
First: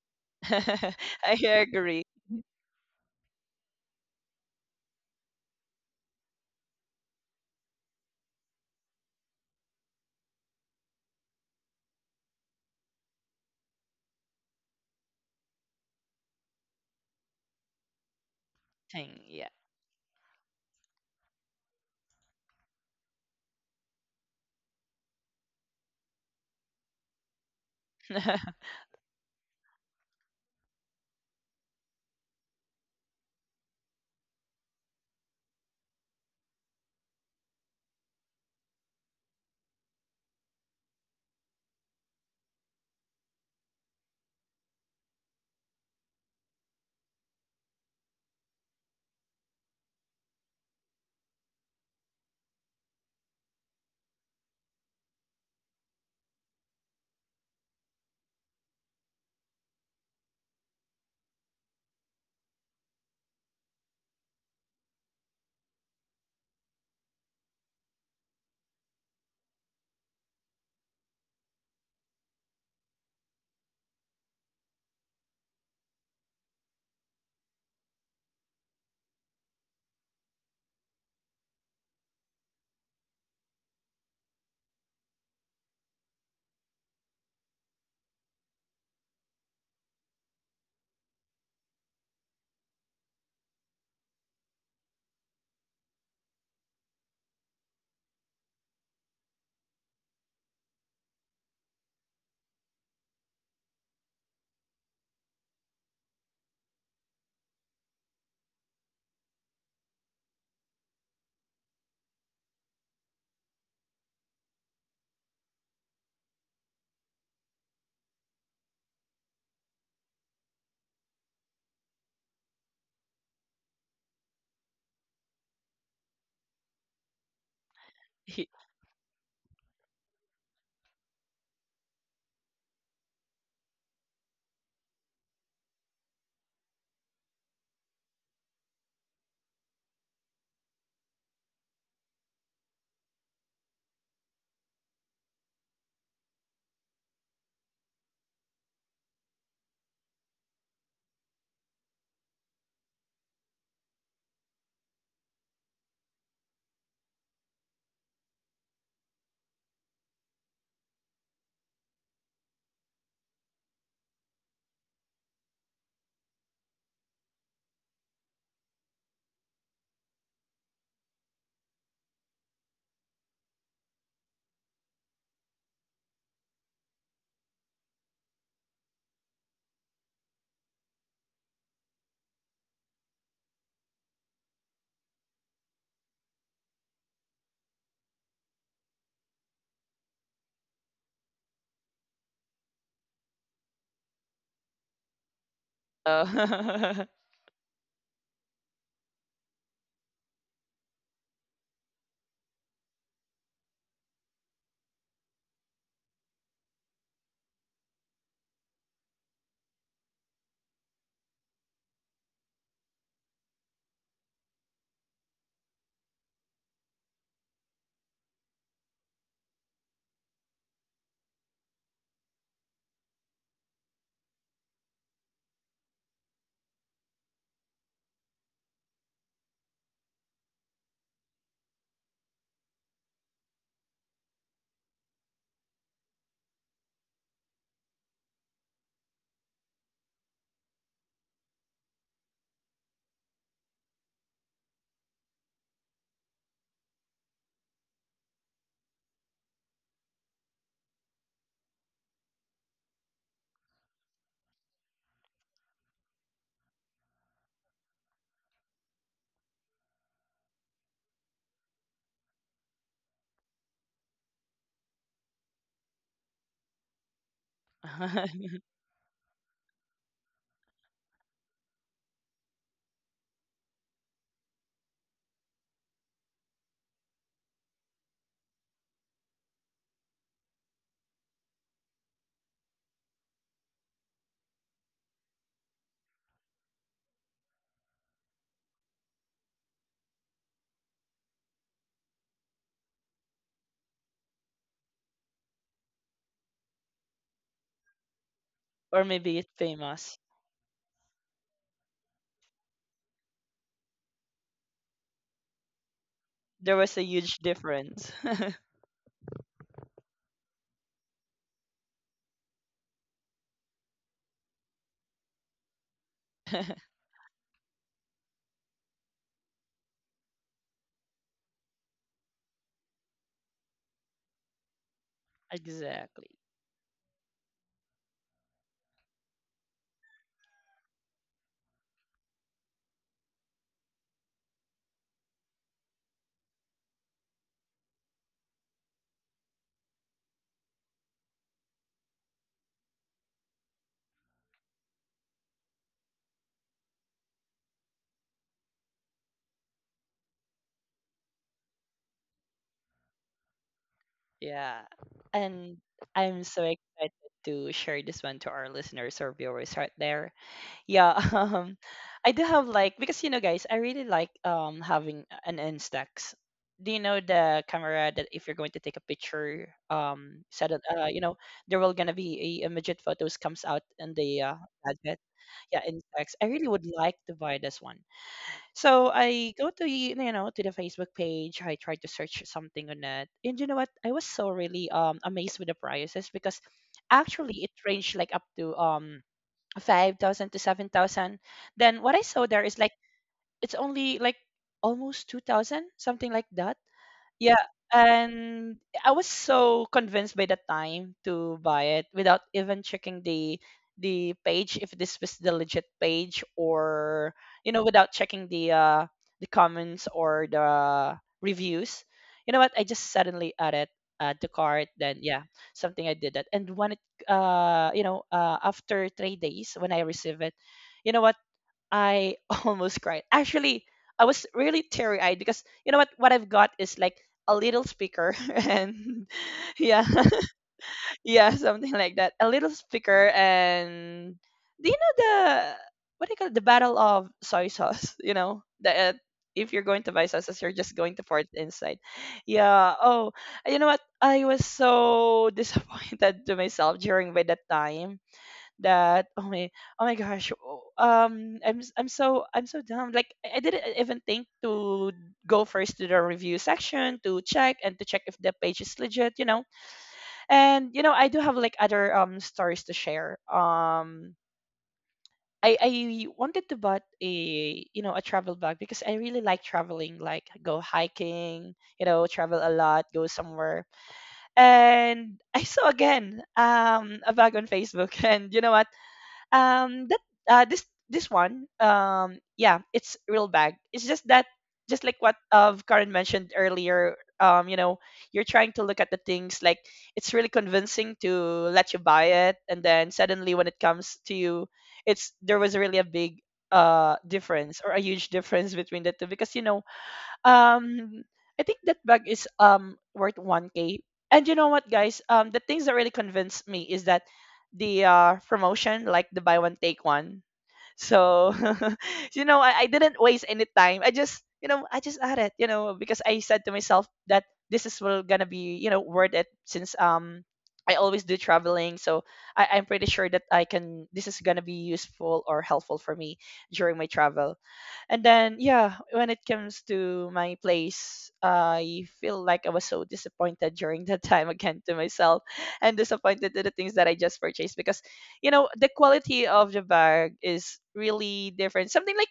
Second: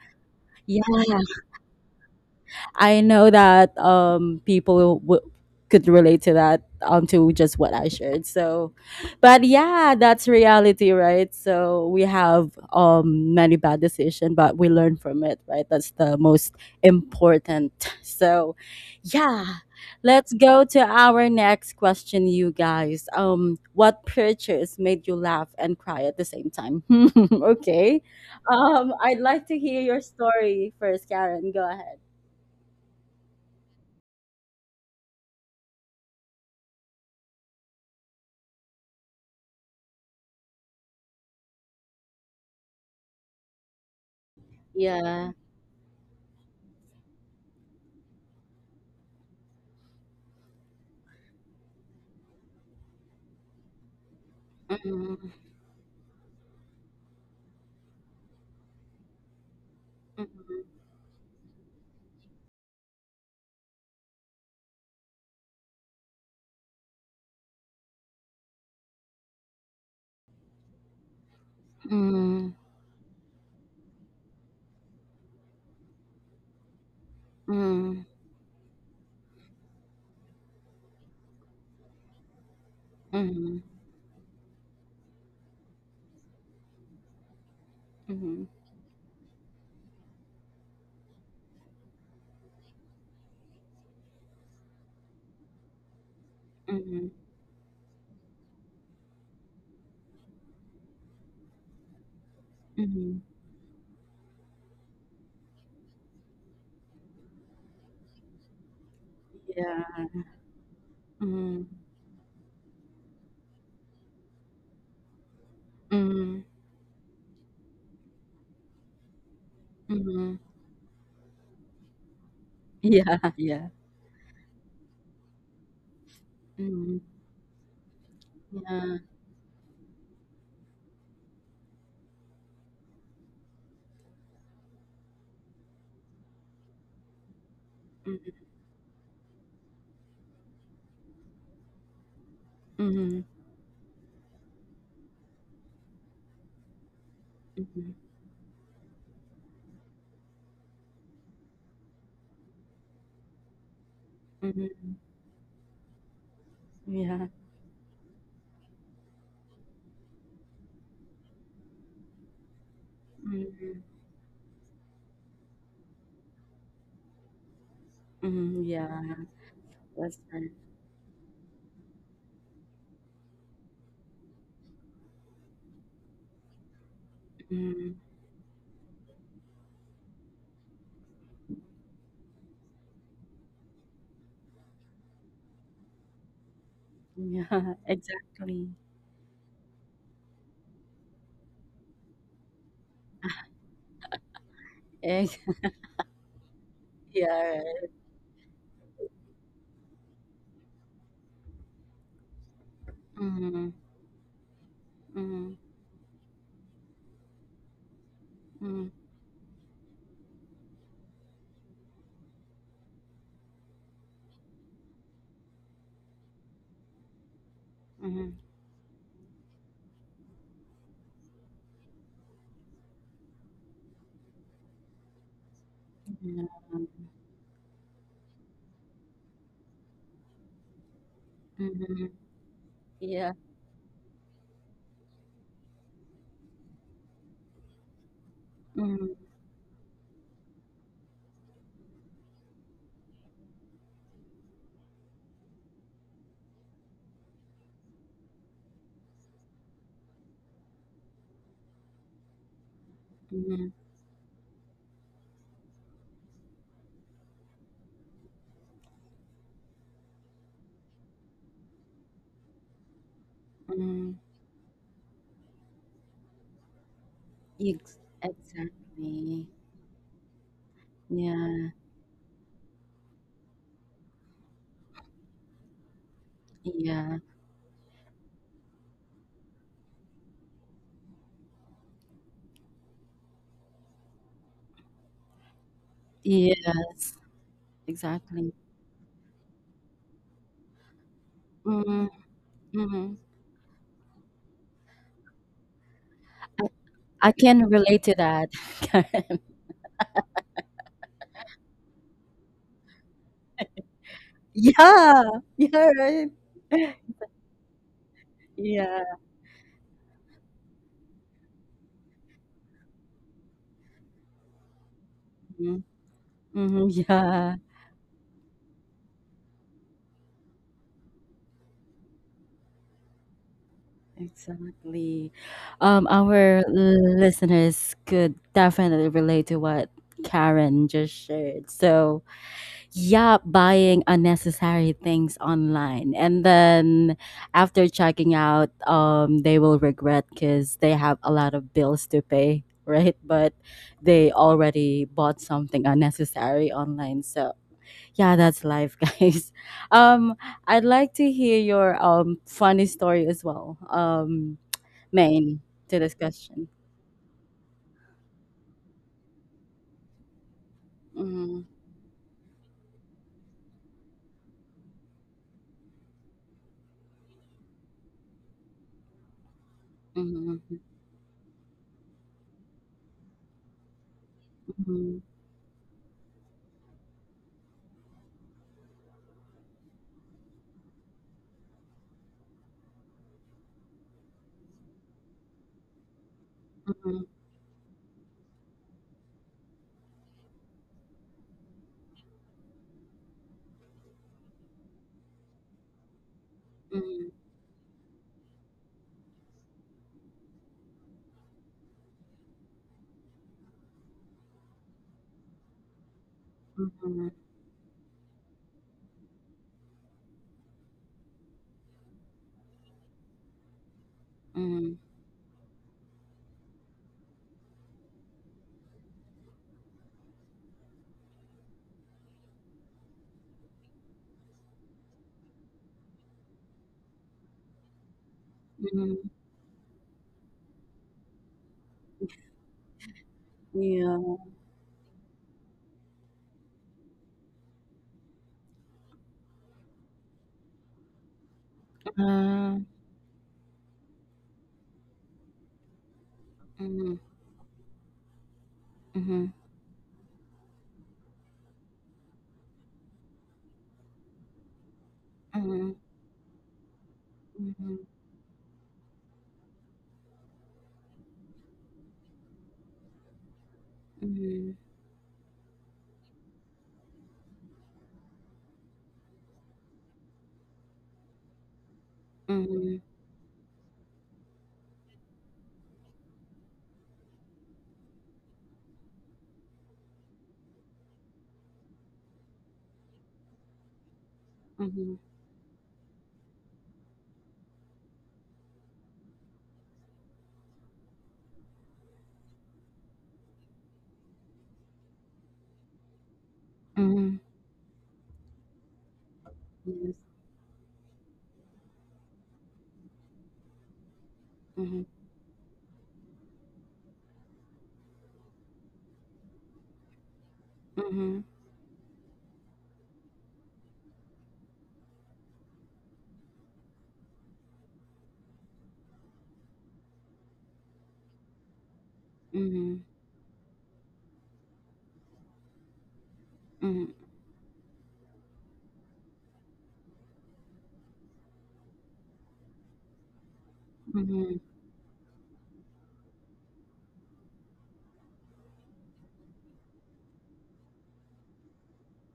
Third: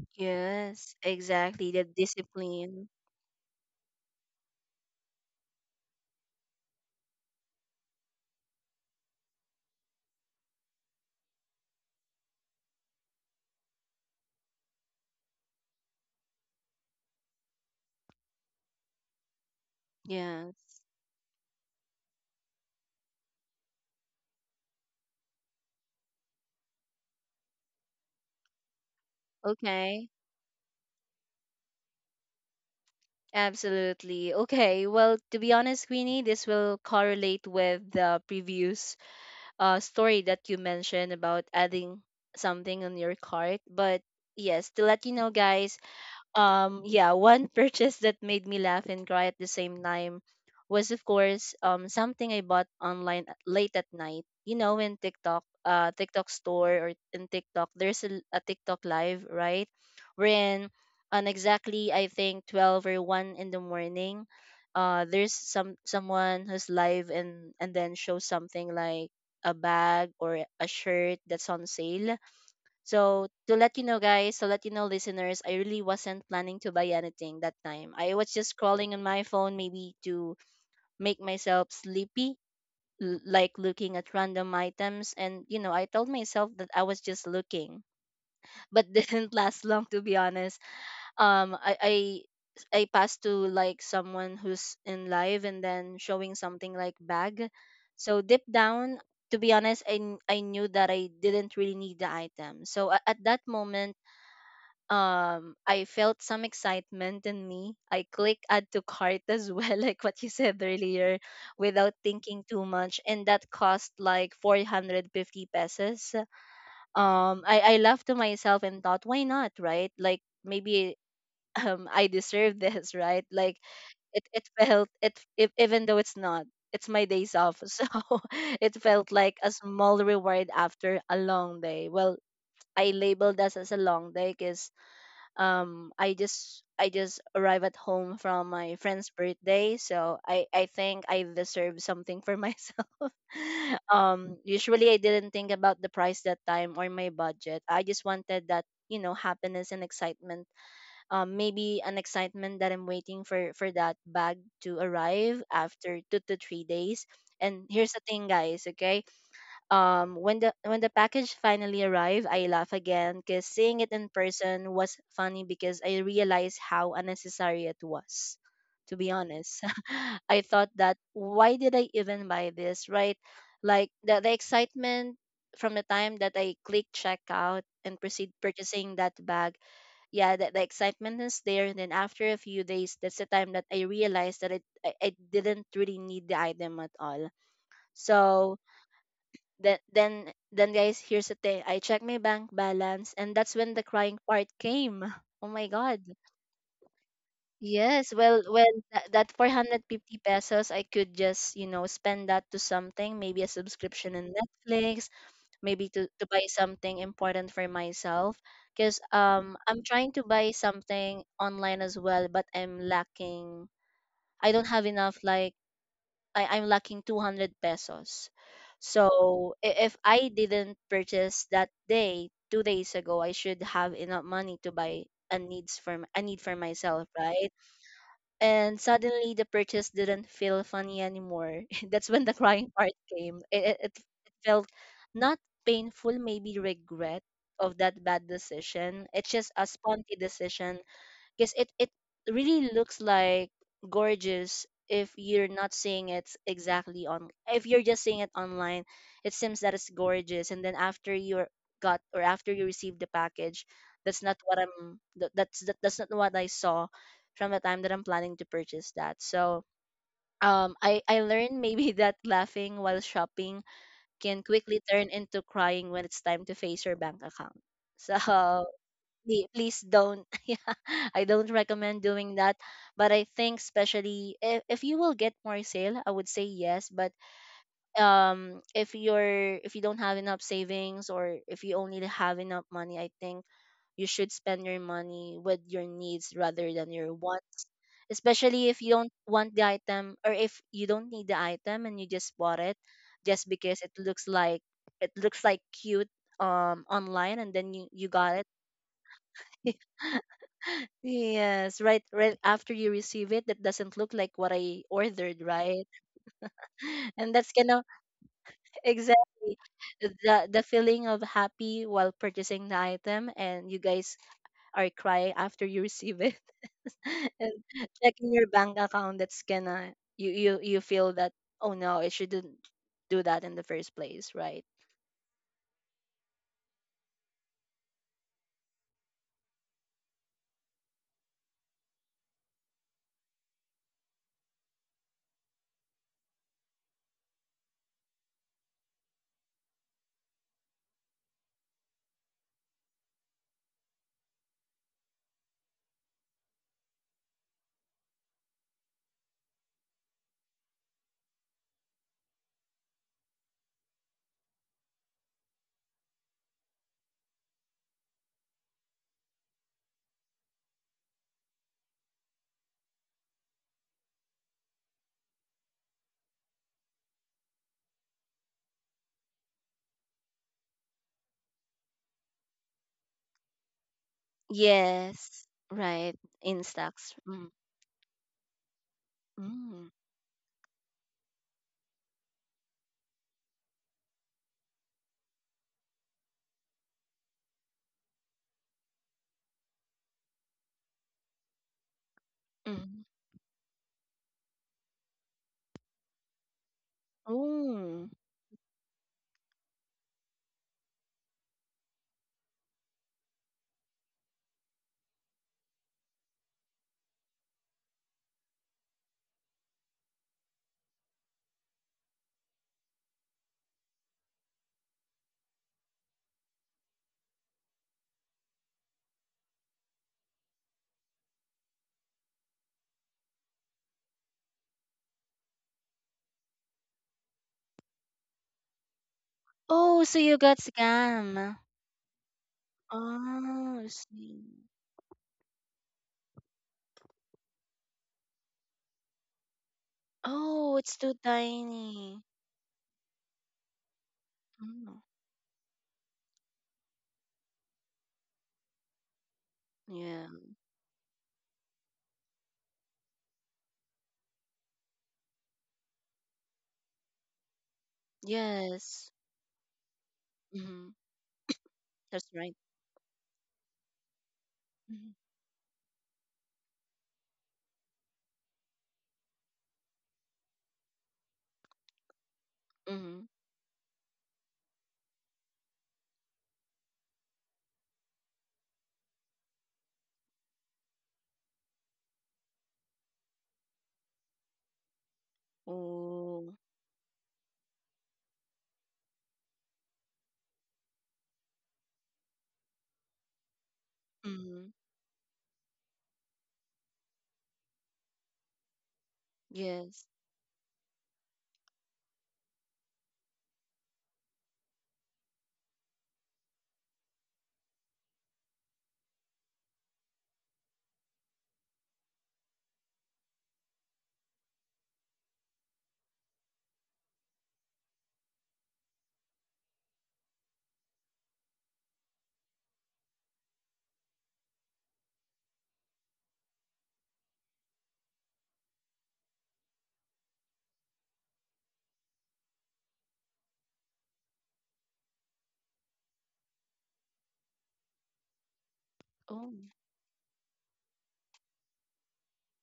[SPEAKER 1] yeah,
[SPEAKER 2] Yes,
[SPEAKER 3] I
[SPEAKER 2] exactly. The
[SPEAKER 3] agree.
[SPEAKER 2] discipline.
[SPEAKER 1] I know that people could relate to that, to just what I shared. So, but yeah, that's reality, right? So we have many bad decisions, but we learn from it, right? That's the most important. So,
[SPEAKER 3] Thing.
[SPEAKER 1] yeah,
[SPEAKER 3] Yeah.
[SPEAKER 1] let's go to
[SPEAKER 2] Yes.
[SPEAKER 1] our next question, you guys. What purchase made you laugh and cry at the same time? Okay. I'd like to hear your
[SPEAKER 2] Okay.
[SPEAKER 1] story first, Karen. Go ahead.
[SPEAKER 2] Absolutely. Okay. Well, to be honest, Queenie, this will correlate with the previous story that you mentioned about adding something on your cart. But yes, to let you know,
[SPEAKER 1] Yeah.
[SPEAKER 2] guys, yeah, one purchase that made me laugh and cry at the same time was of course something I bought online late at night. In
[SPEAKER 1] Mhm.
[SPEAKER 2] TikTok, TikTok store, or in TikTok, there's a TikTok live, right? Wherein
[SPEAKER 1] Mhm.
[SPEAKER 2] on exactly I think 12 or 1 in the morning, there's someone who's live, and then shows something like a bag or a shirt that's on sale. So to let you know, guys, to let you know, listeners, I really wasn't planning to buy anything that time. I was
[SPEAKER 1] Mhm.
[SPEAKER 2] just scrolling on my phone, maybe to make myself sleepy, like
[SPEAKER 1] Mhm.
[SPEAKER 2] looking at random items. And I told myself that I was just looking,
[SPEAKER 1] Mhm.
[SPEAKER 2] but didn't last long, to be honest. Um, I. I I passed to like someone who's in live and then showing something like
[SPEAKER 1] Mhm.
[SPEAKER 2] bag. So deep down, to be honest, I knew that I didn't really need the item. So at that
[SPEAKER 1] Mhm.
[SPEAKER 2] moment, I felt some excitement in me. I click add to cart as well, like what you
[SPEAKER 1] Yeah.
[SPEAKER 2] said earlier, without
[SPEAKER 1] Mhm.
[SPEAKER 2] thinking too much, and that cost like 450 pesos.
[SPEAKER 1] Mhm.
[SPEAKER 2] I laughed to myself and thought, why not, right? Like
[SPEAKER 1] Mhm.
[SPEAKER 2] maybe I deserve this, right? Like
[SPEAKER 1] Yeah. Yeah.
[SPEAKER 2] it felt it if, even though it's not. It's my days
[SPEAKER 1] Mhm.
[SPEAKER 2] off, so it
[SPEAKER 3] He-
[SPEAKER 2] felt like
[SPEAKER 1] Yeah.
[SPEAKER 2] a small reward after a long day. Well, I labeled this as a long day because I just arrived at home from my friend's birthday, so I think I deserve something for myself.
[SPEAKER 1] Mhm. Mhm.
[SPEAKER 2] Usually I didn't think about the price that time or my budget. I just
[SPEAKER 1] Mhm.
[SPEAKER 2] wanted that happiness and excitement, maybe an excitement that I'm waiting for that bag to arrive
[SPEAKER 1] Mhm.
[SPEAKER 2] after 2 to 3 days. And
[SPEAKER 1] Yeah.
[SPEAKER 2] here's the thing, guys, okay, when the package finally arrived, I laugh again because seeing it in
[SPEAKER 1] Mhm.
[SPEAKER 2] person was funny, because I realized how unnecessary it was. To be
[SPEAKER 1] Mhm.
[SPEAKER 2] honest,
[SPEAKER 1] Yeah.
[SPEAKER 2] I
[SPEAKER 1] That's
[SPEAKER 2] thought that,
[SPEAKER 1] right.
[SPEAKER 2] why did I even buy this, right? Like the excitement from the time that I click checkout and proceed
[SPEAKER 1] Mhm.
[SPEAKER 2] purchasing that bag, yeah, the excitement is there, and then after a few days that's the time that I realized that I didn't really need the item at all.
[SPEAKER 1] Yeah.
[SPEAKER 2] So
[SPEAKER 1] Exactly.
[SPEAKER 2] then then then, guys, here's the thing, I checked my bank balance, and that's when the crying part came. Oh my
[SPEAKER 1] Ex-
[SPEAKER 2] god.
[SPEAKER 3] uh,
[SPEAKER 1] Yeah.
[SPEAKER 2] Yes,
[SPEAKER 1] Right.
[SPEAKER 2] well that 450 pesos I could just, you know, spend that to something, maybe a subscription
[SPEAKER 1] Mhm.
[SPEAKER 2] in Netflix, maybe
[SPEAKER 1] Mhm.
[SPEAKER 2] to buy something important for myself, because I'm trying to buy something online as well, but I'm lacking. I don't have enough, like I'm lacking 200 pesos.
[SPEAKER 1] Mhm.
[SPEAKER 2] So if I didn't purchase that day, 2 days ago, I should have enough money to buy a need for
[SPEAKER 1] Mhm.
[SPEAKER 2] myself,
[SPEAKER 1] Yeah.
[SPEAKER 2] right? And suddenly the purchase didn't feel funny anymore. That's when the
[SPEAKER 1] Mhm.
[SPEAKER 2] crying part came. It,
[SPEAKER 1] Yeah.
[SPEAKER 2] it, it it felt not painful, maybe regret of that bad decision. It's just
[SPEAKER 1] Mhm.
[SPEAKER 2] a sponty decision, because it really looks like gorgeous if you're not seeing it exactly on, if you're just seeing it online, it seems that it's gorgeous. And then after you got, or after you receive the package,
[SPEAKER 1] Mhm.
[SPEAKER 2] that's not what I'm that, that's not what I saw from the time that I'm planning to purchase that. So I learned maybe that laughing while shopping can
[SPEAKER 1] Mhm.
[SPEAKER 2] quickly turn into crying when it's time to face your bank account.
[SPEAKER 1] Ex
[SPEAKER 2] So Please
[SPEAKER 1] exactly.
[SPEAKER 2] don't, yeah, I don't recommend
[SPEAKER 1] Yeah,
[SPEAKER 2] doing that. But I think especially if you will get more sale, I would say yes. But
[SPEAKER 1] yeah,
[SPEAKER 2] if you're, if you don't have enough savings, or if you only have enough money, I think you should spend your money with your needs rather than your
[SPEAKER 1] yes,
[SPEAKER 2] wants, especially if you
[SPEAKER 1] exactly.
[SPEAKER 2] don't want the item, or if you don't need the item and you just
[SPEAKER 1] Mhm,
[SPEAKER 2] bought it just
[SPEAKER 1] mhm.
[SPEAKER 2] because it looks like, it looks like cute
[SPEAKER 1] I
[SPEAKER 2] online, and then
[SPEAKER 1] I
[SPEAKER 2] you
[SPEAKER 1] can
[SPEAKER 2] got
[SPEAKER 1] relate to that.
[SPEAKER 3] or
[SPEAKER 2] it.
[SPEAKER 3] maybe it's famous.
[SPEAKER 2] Yes, right, right after you receive it, that doesn't look like what I ordered,
[SPEAKER 1] Yeah,
[SPEAKER 2] right?
[SPEAKER 1] yeah, right.
[SPEAKER 3] There
[SPEAKER 2] And
[SPEAKER 3] was a
[SPEAKER 2] that's kind
[SPEAKER 3] huge
[SPEAKER 2] of
[SPEAKER 3] difference.
[SPEAKER 2] exactly
[SPEAKER 1] Yeah.
[SPEAKER 2] the feeling of happy while purchasing the item, and you guys are crying after you receive it,
[SPEAKER 1] Mm-hmm,
[SPEAKER 2] and
[SPEAKER 1] yeah,
[SPEAKER 2] checking your bank account. That's gonna, you feel that, oh no, I shouldn't do that in the first place, right?
[SPEAKER 1] exactly.
[SPEAKER 3] Exactly.
[SPEAKER 1] Our listeners could definitely relate to what Karen just shared. So, yeah, buying unnecessary things online, and then after checking out they will regret because they have a lot of bills to pay right? But they already bought something unnecessary online. So yeah, that's life guys. um I'd like to hear your funny story as well,
[SPEAKER 3] Yeah.
[SPEAKER 1] Main,
[SPEAKER 3] And
[SPEAKER 1] to this
[SPEAKER 3] I'm
[SPEAKER 1] question.
[SPEAKER 3] so excited to share this one to our listeners or viewers right there. Yeah.
[SPEAKER 1] Mm-hmm,
[SPEAKER 3] I do have like, because you know, guys, I really like having an Instax. Do you know the camera that if you're going to take a picture,
[SPEAKER 1] mm-hmm,
[SPEAKER 3] set it, there will gonna be a immediate photos comes out in the
[SPEAKER 2] Yes,
[SPEAKER 1] mm-hmm,
[SPEAKER 3] advert.
[SPEAKER 2] right.
[SPEAKER 3] Yeah,
[SPEAKER 2] In
[SPEAKER 3] insects I
[SPEAKER 2] stocks.
[SPEAKER 3] really would
[SPEAKER 2] Mm,
[SPEAKER 3] like to buy this one. So
[SPEAKER 2] mm,
[SPEAKER 3] I go to, to the Facebook page. I try to search something on it, and you know what, I was so really amazed with the prices because
[SPEAKER 1] mm-hmm,
[SPEAKER 3] actually it ranged like up to 5000 to 7000. Then what I saw
[SPEAKER 2] mm.
[SPEAKER 3] there is like, it's only like almost 2000, something like that.
[SPEAKER 1] mm-hmm,
[SPEAKER 2] Oh,
[SPEAKER 3] Yeah, and I was so convinced by the time to buy it without even checking the, page if this was the legit page,
[SPEAKER 1] mm-hmm,
[SPEAKER 3] or without checking the, comments or the reviews. You know what, I just suddenly added, to cart.
[SPEAKER 1] mm-hmm.
[SPEAKER 3] Then yeah, something I did that. And when it, after 3 days, when I received it, you know what, I almost cried. Actually, I was really teary eyed, because you know what, I've got is like a little speaker.
[SPEAKER 1] Mm-hmm.
[SPEAKER 3] And
[SPEAKER 2] oh, so you
[SPEAKER 3] yeah,
[SPEAKER 2] got scam.
[SPEAKER 3] yeah, something like that, a little speaker.
[SPEAKER 2] Oh, I see.
[SPEAKER 1] Yeah.
[SPEAKER 3] And do you know the, what do you call it, the battle of soy sauce? You know that, if you're going to buy
[SPEAKER 2] Oh,
[SPEAKER 3] sauces,
[SPEAKER 2] it's
[SPEAKER 3] you're
[SPEAKER 2] too
[SPEAKER 3] just going to pour it
[SPEAKER 2] tiny.
[SPEAKER 3] inside.
[SPEAKER 1] Ah,
[SPEAKER 3] Yeah, oh, you know what, I
[SPEAKER 2] Oh,
[SPEAKER 3] was so disappointed to myself
[SPEAKER 1] mhm,
[SPEAKER 3] during by that time. That,
[SPEAKER 1] mhm,
[SPEAKER 2] yeah.
[SPEAKER 3] oh my gosh, oh, I'm so, dumb. Like, I didn't even think to go
[SPEAKER 1] mhm,
[SPEAKER 3] first to the review section to check,
[SPEAKER 1] mhm,
[SPEAKER 3] and to check if the
[SPEAKER 2] Yes.
[SPEAKER 3] page is legit.
[SPEAKER 2] Mm-hmm.
[SPEAKER 3] And I do
[SPEAKER 2] That's
[SPEAKER 3] have like
[SPEAKER 2] right.
[SPEAKER 3] other stories to share.
[SPEAKER 2] Mm-hmm.
[SPEAKER 1] mhm,
[SPEAKER 3] I wanted to bought a, a travel bag, because I really like traveling, like go hiking,
[SPEAKER 2] Mm-hmm.
[SPEAKER 3] travel a lot, go somewhere. And I saw again, a bag on Facebook. And you know what, that this one, yeah, it's real bag, it's just that,
[SPEAKER 1] mhm,
[SPEAKER 3] just like what
[SPEAKER 2] Oh.
[SPEAKER 3] of Karen mentioned earlier. You're trying to look at the things like, it's really convincing to let you buy it, and then suddenly when
[SPEAKER 2] Mm-hmm.
[SPEAKER 3] it comes to you, it's there was really a big,
[SPEAKER 1] mhm,
[SPEAKER 3] difference, or a huge difference between the two.
[SPEAKER 2] Yes.
[SPEAKER 3] Because, um, I think that bag is worth 1K. And you know what, guys, the things that really convinced me is that the promotion, like the buy one take one. So, I didn't waste any time. I just had it, because I said to myself that this is well gonna be, worth it since I always do traveling. So I'm
[SPEAKER 1] mhm,
[SPEAKER 3] pretty sure that I can this is gonna be useful or helpful for me during my travel. And then yeah, when it comes to my place, I feel like I was so disappointed during
[SPEAKER 1] yes,
[SPEAKER 3] that
[SPEAKER 1] mhm,
[SPEAKER 3] time again to myself and disappointed to the things that I just purchased because you know the
[SPEAKER 2] Oh.
[SPEAKER 3] quality of the bag is really different something like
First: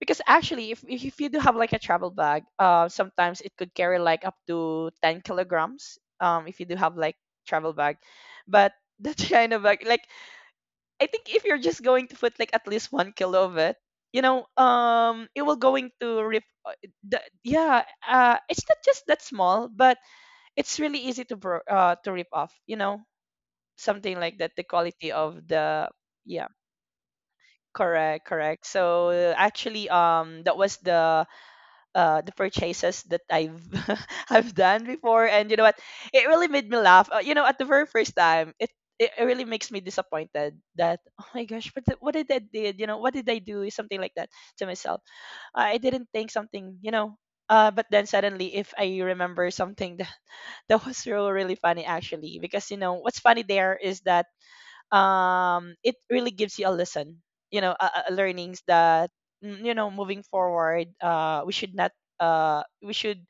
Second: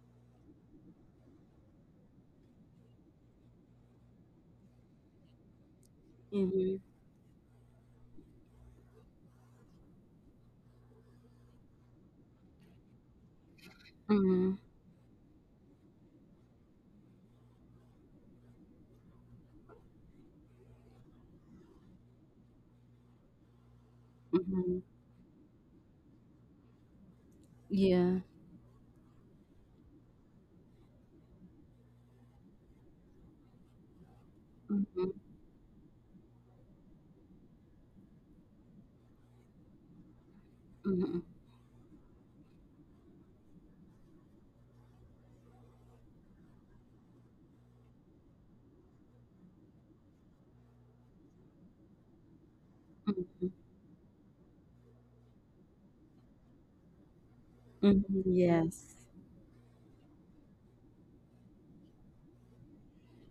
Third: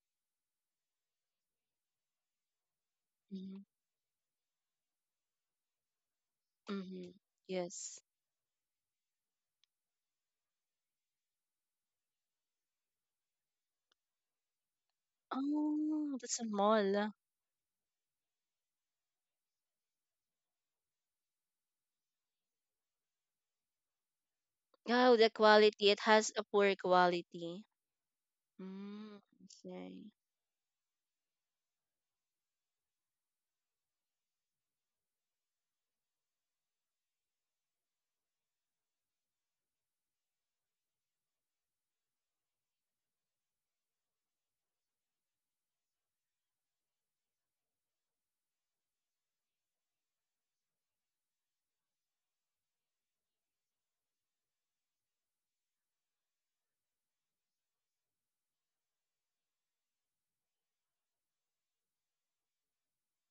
[SPEAKER 3] because actually if you do have like a travel bag sometimes it
[SPEAKER 2] Mm-hmm.
[SPEAKER 3] could carry like up to 10 kilograms.
[SPEAKER 1] mhm, mhm, mhm, mhm,
[SPEAKER 3] If you do have
[SPEAKER 2] Mm-hmm.
[SPEAKER 3] like travel bag,
[SPEAKER 2] Yes.
[SPEAKER 3] but that china bag like I think if you're just going to put like at least 1 kilo of it,
[SPEAKER 1] mhm, mhm,
[SPEAKER 3] it will going
[SPEAKER 2] Oh,
[SPEAKER 3] to
[SPEAKER 2] that's a
[SPEAKER 3] rip
[SPEAKER 2] mall.
[SPEAKER 3] the, yeah it's not just that small, but it's really easy to to rip off, you know, something like that, the
[SPEAKER 1] mhm,
[SPEAKER 2] Oh,
[SPEAKER 3] quality
[SPEAKER 2] the
[SPEAKER 3] of
[SPEAKER 2] quality.
[SPEAKER 3] the
[SPEAKER 2] It has a
[SPEAKER 3] yeah.
[SPEAKER 2] poor quality.
[SPEAKER 1] yeah,
[SPEAKER 3] Correct, correct. So
[SPEAKER 2] Mm, okay.
[SPEAKER 3] actually, that was the purchases that I've I've done
[SPEAKER 1] mhm,
[SPEAKER 3] before, and you know what? It really made me laugh. You know, at the very first time, it it really makes me disappointed that
[SPEAKER 1] mhm,
[SPEAKER 3] oh my gosh, what did I did? You know, what did I do? Something like that to myself. I didn't think something, you know. But then suddenly, if I remember something that, that was really funny actually, because you know what's funny
[SPEAKER 1] mhm,
[SPEAKER 3] there is that it really gives you a lesson, you know,
[SPEAKER 1] mhm,
[SPEAKER 3] a learnings
[SPEAKER 1] yes,
[SPEAKER 3] that you know, moving forward, we should not we should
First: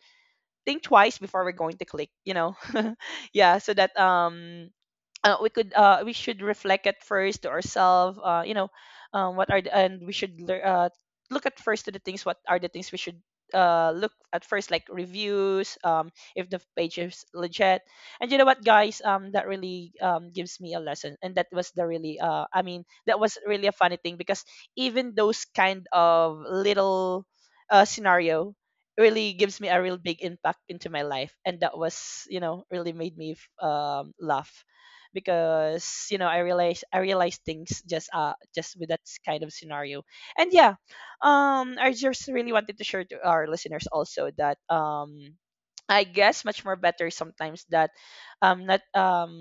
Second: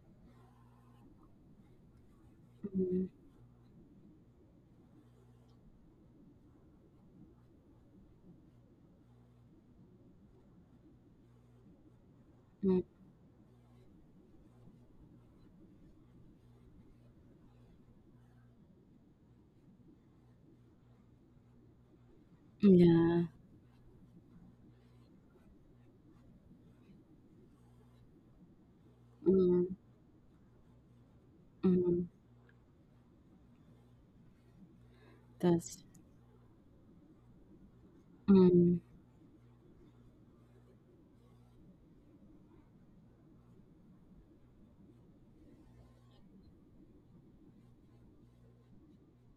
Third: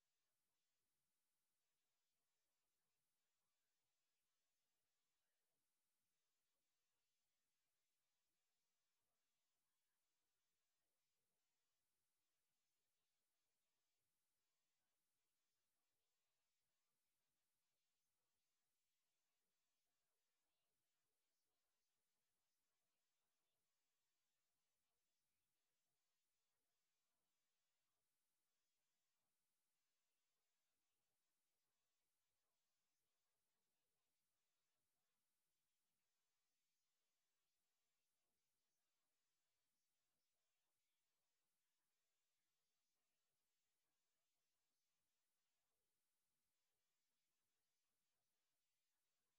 [SPEAKER 3] think twice before we're going to click, you know.
[SPEAKER 1] mhm,
[SPEAKER 3] Yeah, so that we could we should reflect at first to ourselves, you know, what are the, and we should look at first to the things, what are the
[SPEAKER 1] mhm,
[SPEAKER 3] things we should look at first like reviews, if the page is legit. And you know what guys, that really, gives me a lesson, and that was the really I mean that
[SPEAKER 1] yeah,
[SPEAKER 3] was really a funny thing because even those kind of little scenario really gives me
[SPEAKER 1] mhm,
[SPEAKER 3] a real big impact into my life, and that
[SPEAKER 1] mhm,
[SPEAKER 3] was, you know, really made me laugh
[SPEAKER 1] that's,
[SPEAKER 3] because you know I realize things just
[SPEAKER 1] mhm,
[SPEAKER 3] with that kind of scenario. And yeah, I just really wanted to share to our listeners also that. I guess much more better sometimes that not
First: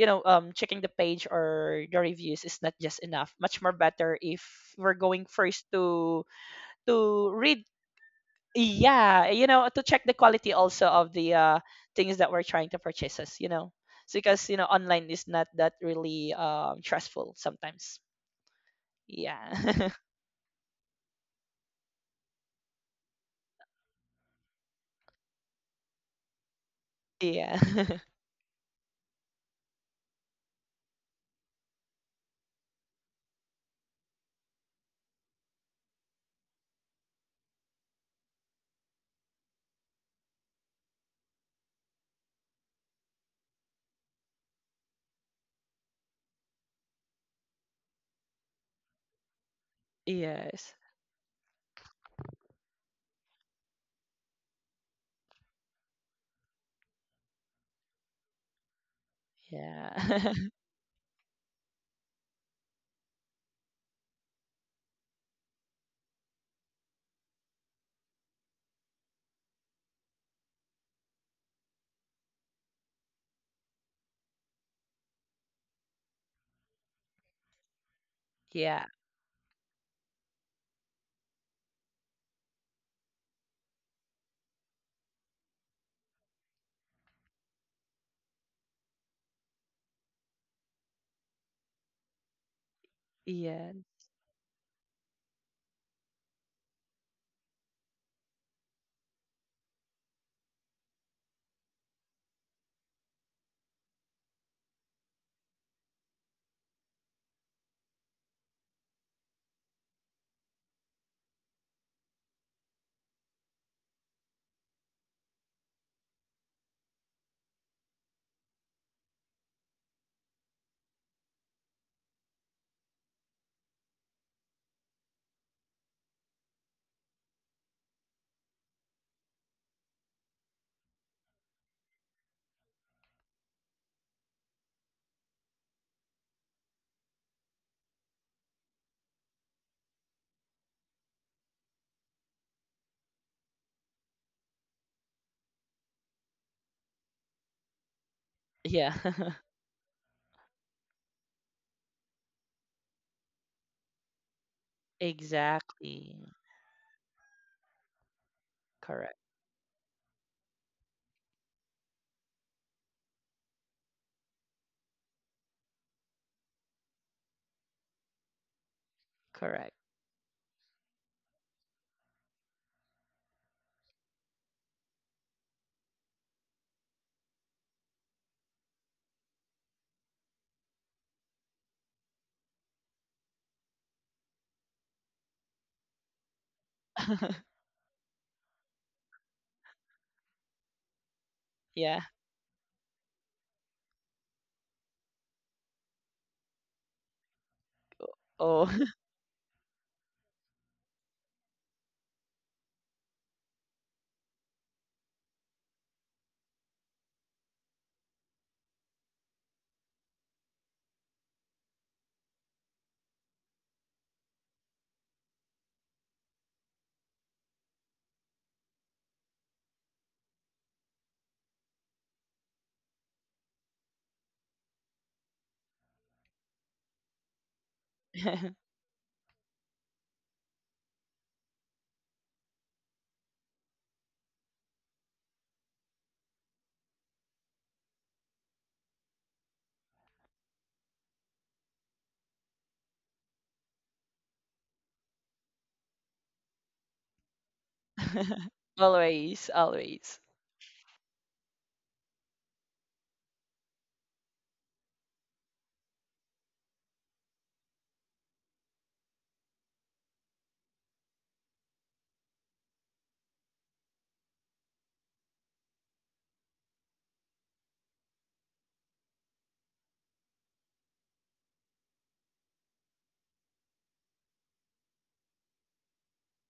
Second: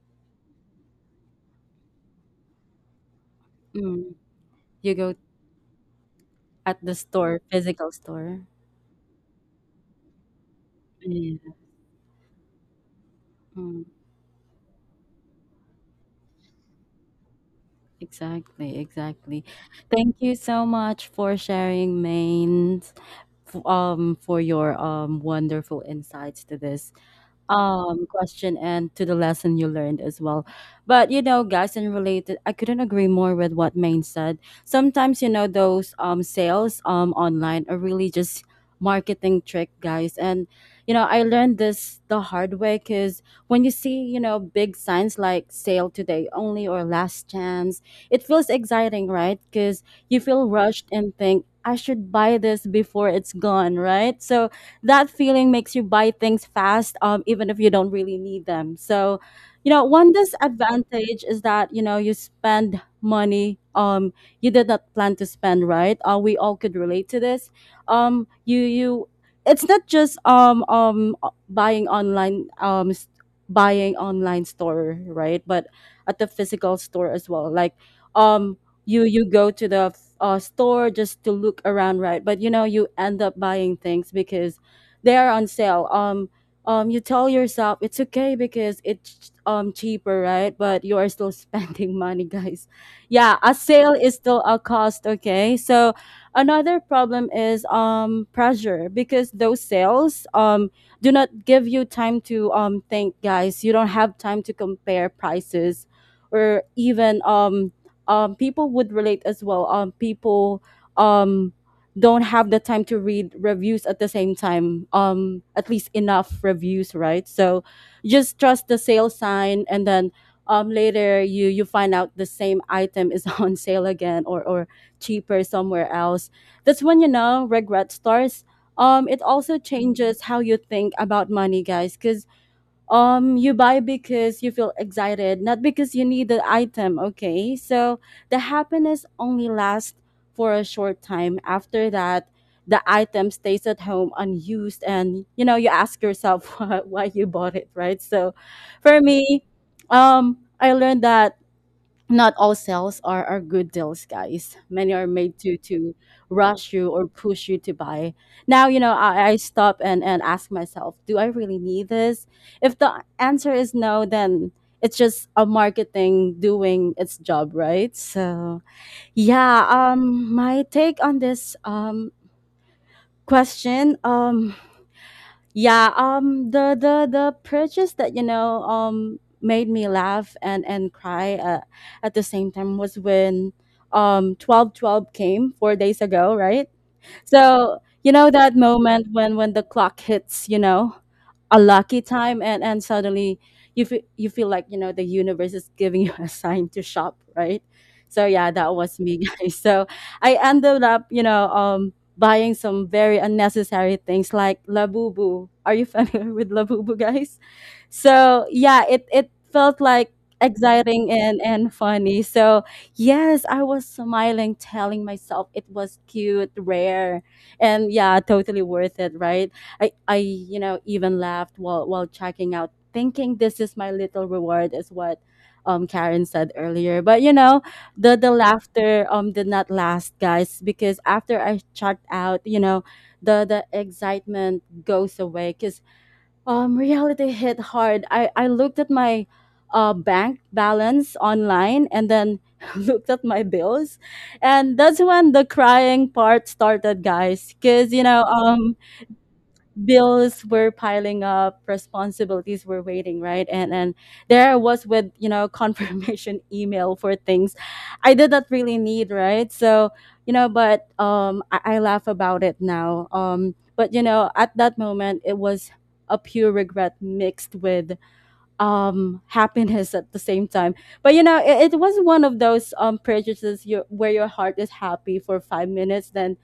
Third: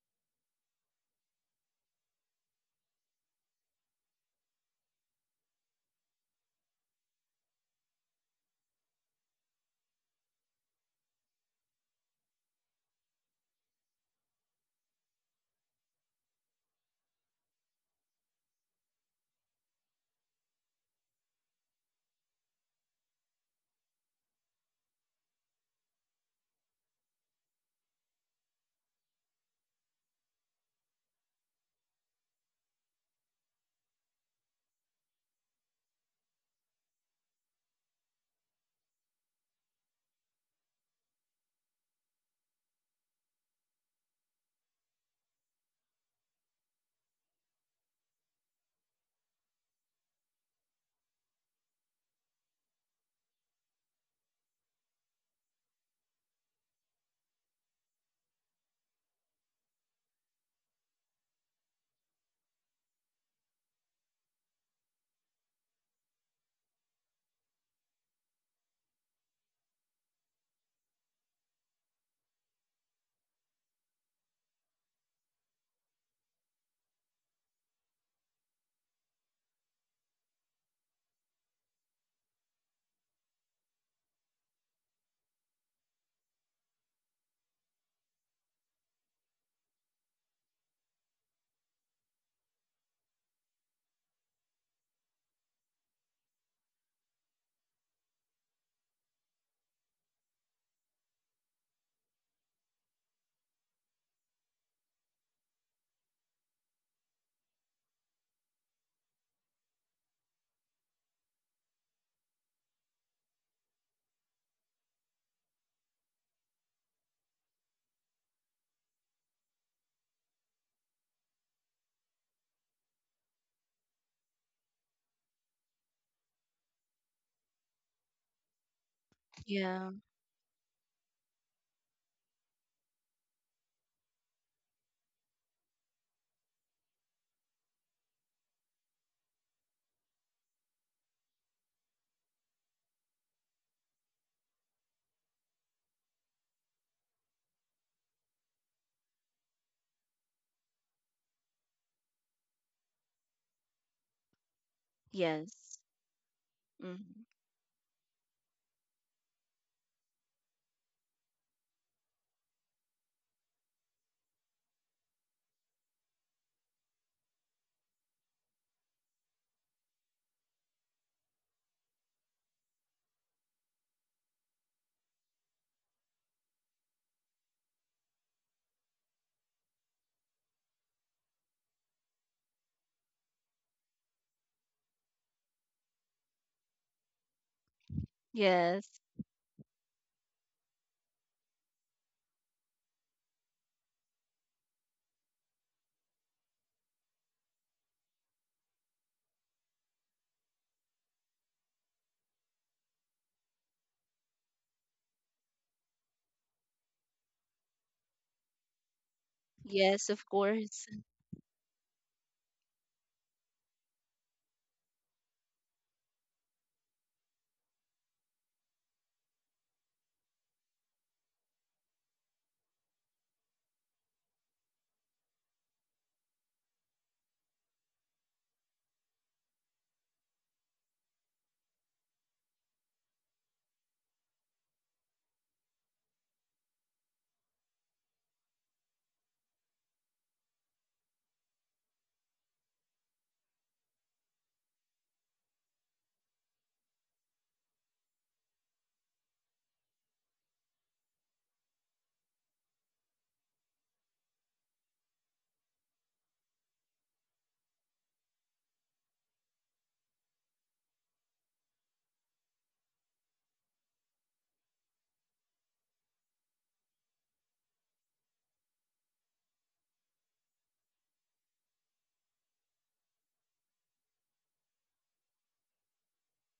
[SPEAKER 3] you know checking the page or the reviews is not just enough, much more better
[SPEAKER 1] mhm.
[SPEAKER 3] if we're
[SPEAKER 1] You go
[SPEAKER 3] going first
[SPEAKER 1] at the
[SPEAKER 3] to
[SPEAKER 1] store,
[SPEAKER 3] read,
[SPEAKER 1] physical store.
[SPEAKER 3] yeah, you know, to check the quality also of the
[SPEAKER 1] Yeah.
[SPEAKER 3] things that we're trying to purchase us, you know, so because you know online is not that really, trustful sometimes.
[SPEAKER 1] Exactly, exactly.
[SPEAKER 3] Yeah.
[SPEAKER 1] Thank you so much for sharing, Maine, for your wonderful insights to this
[SPEAKER 3] Yeah.
[SPEAKER 1] question and to the lesson you learned as well. But you know, guys, and related, I couldn't agree more with what Maine said. Sometimes, you know, those sales online are really just marketing trick, guys, and you know, I learned this the hard way, because when you see, you know, big signs like sale today only or last chance, it feels exciting, right? Because you feel
[SPEAKER 3] Yes.
[SPEAKER 1] rushed and think I should buy this before it's gone, right? So that feeling makes you buy things fast, even if you don't really need them. So, you know, one
[SPEAKER 3] Yeah.
[SPEAKER 1] disadvantage is that, you know, you spend money you did not plan to spend, right? We all could relate to this. You you it's not just buying online, buying online store, right? But at the physical store as well. Like um
[SPEAKER 3] Yeah,
[SPEAKER 1] you you go to the store just to look around, right? But you know, you end up buying things because they are on sale. You tell yourself it's okay because it's cheaper, right? But you are still spending money, guys. Yeah, a
[SPEAKER 3] yeah,
[SPEAKER 1] sale is still a cost. Okay, so another problem is pressure because those sales do not give you time to think, guys. You don't have time to compare prices, or even people would relate as well. People um don't have the time to read reviews at the same time, at least enough reviews, right? So just trust the sale sign and then, later you you find out the same item is on sale again, or cheaper somewhere else. That's when, you know, regret starts. It also
[SPEAKER 2] Yeah.
[SPEAKER 1] changes how you think about money, guys, because you buy because you feel excited, not because you need the item, okay? So the happiness only lasts for a short time. After that the item stays at home unused, and you know, you ask yourself why you bought it, right? So
[SPEAKER 3] yeah.
[SPEAKER 1] for me, I learned that not all sales are good deals, guys. Many are made
[SPEAKER 2] Yes.
[SPEAKER 1] to
[SPEAKER 3] Exactly.
[SPEAKER 1] rush you or
[SPEAKER 2] Mm-hmm.
[SPEAKER 1] push you to buy. Now, you know,
[SPEAKER 3] Correct,
[SPEAKER 1] I stop and ask myself, do I really need this? If the answer is no, then it's just a marketing doing its job, right? So yeah,
[SPEAKER 3] correct.
[SPEAKER 1] my take on this question, yeah, the purchase that, you know, made me laugh and cry, at the same time, was when, 1212 came 4 days ago, right? So, you know, that
[SPEAKER 2] Yes.
[SPEAKER 1] moment when the clock hits, you know, a
[SPEAKER 3] Yeah.
[SPEAKER 1] lucky time, and suddenly you feel, like, you know, the universe is giving you a sign to shop, right? So yeah, that
[SPEAKER 3] Oh.
[SPEAKER 1] was me, guys. So I ended up, you know, buying some very unnecessary things, like Labubu. Are you familiar with Labubu, guys? So yeah, it felt
[SPEAKER 2] Yes,
[SPEAKER 1] like
[SPEAKER 2] of course.
[SPEAKER 1] exciting and funny. So yes, I was smiling, telling myself it was cute, rare, and yeah, totally worth it, right? I, you know, even laughed while checking out, thinking this is my little reward, is what Karen said earlier. But you know, the laughter did not last, guys, because after I checked out, you know, the excitement goes away, cuz reality hit hard. I looked at my bank balance online, and then looked at my bills, and that's when the crying part started, guys, because you know,
[SPEAKER 3] Always, always.
[SPEAKER 1] bills were piling up, responsibilities were waiting, right? And there I was, with you know, confirmation email for things I did not really need, right? So, you know, but I laugh about it now, but you know, at that moment it was a pure regret mixed with happiness at the same time. But you know, it was one of those prejudices you, where your heart is happy for 5 minutes, then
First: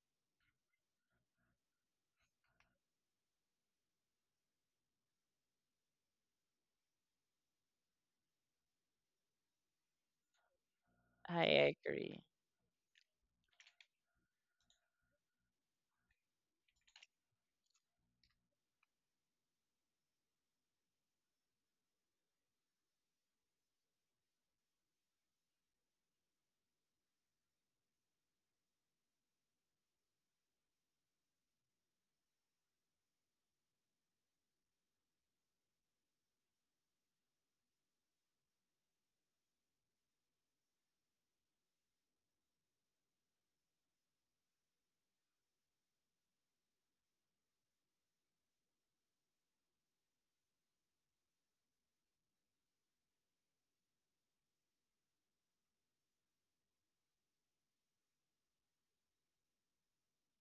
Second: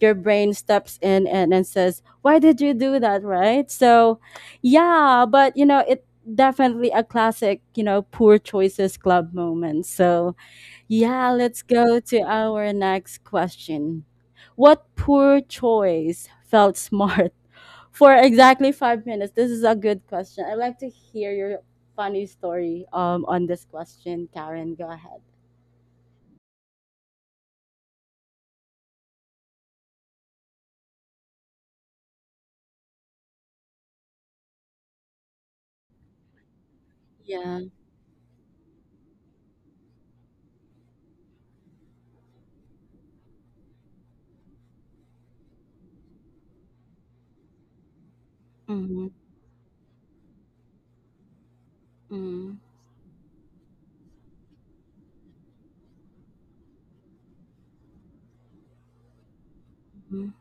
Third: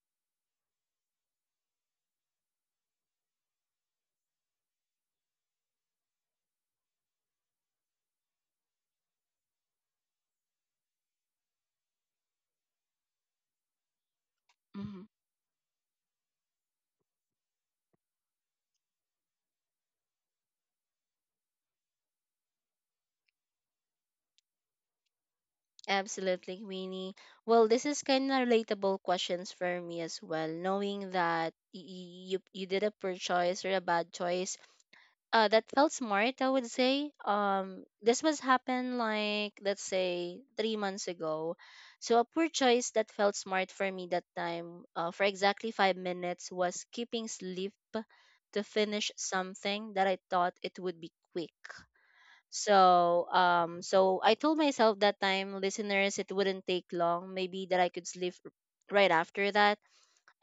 [SPEAKER 1] your brain steps in and says, why did you do that, right? So yeah, but you know, it definitely a classic, you know, poor choices club moment. So yeah,
[SPEAKER 3] I
[SPEAKER 1] let's go to
[SPEAKER 3] agree.
[SPEAKER 1] our next question. What
[SPEAKER 2] Mm-hmm.
[SPEAKER 1] poor choice felt smart for exactly 5 minutes? This is a good question. I'd like to hear your funny story, on this question, Karen. Go ahead.
[SPEAKER 2] Absolutely, Queenie. Well, this is kind of relatable questions for me as well, knowing that you did a poor choice or a bad choice, that felt smart. I would say,
[SPEAKER 1] Yeah.
[SPEAKER 2] this was happened like, let's say, 3 months ago. So a poor choice that felt smart for me that time, for exactly 5 minutes, was keeping sleep to
[SPEAKER 1] Mm-hmm.
[SPEAKER 2] finish something that I thought it would be quick.
[SPEAKER 1] Mm-hmm.
[SPEAKER 2] So, so I told myself that time, listeners, it wouldn't take long. Maybe that I could sleep right after that.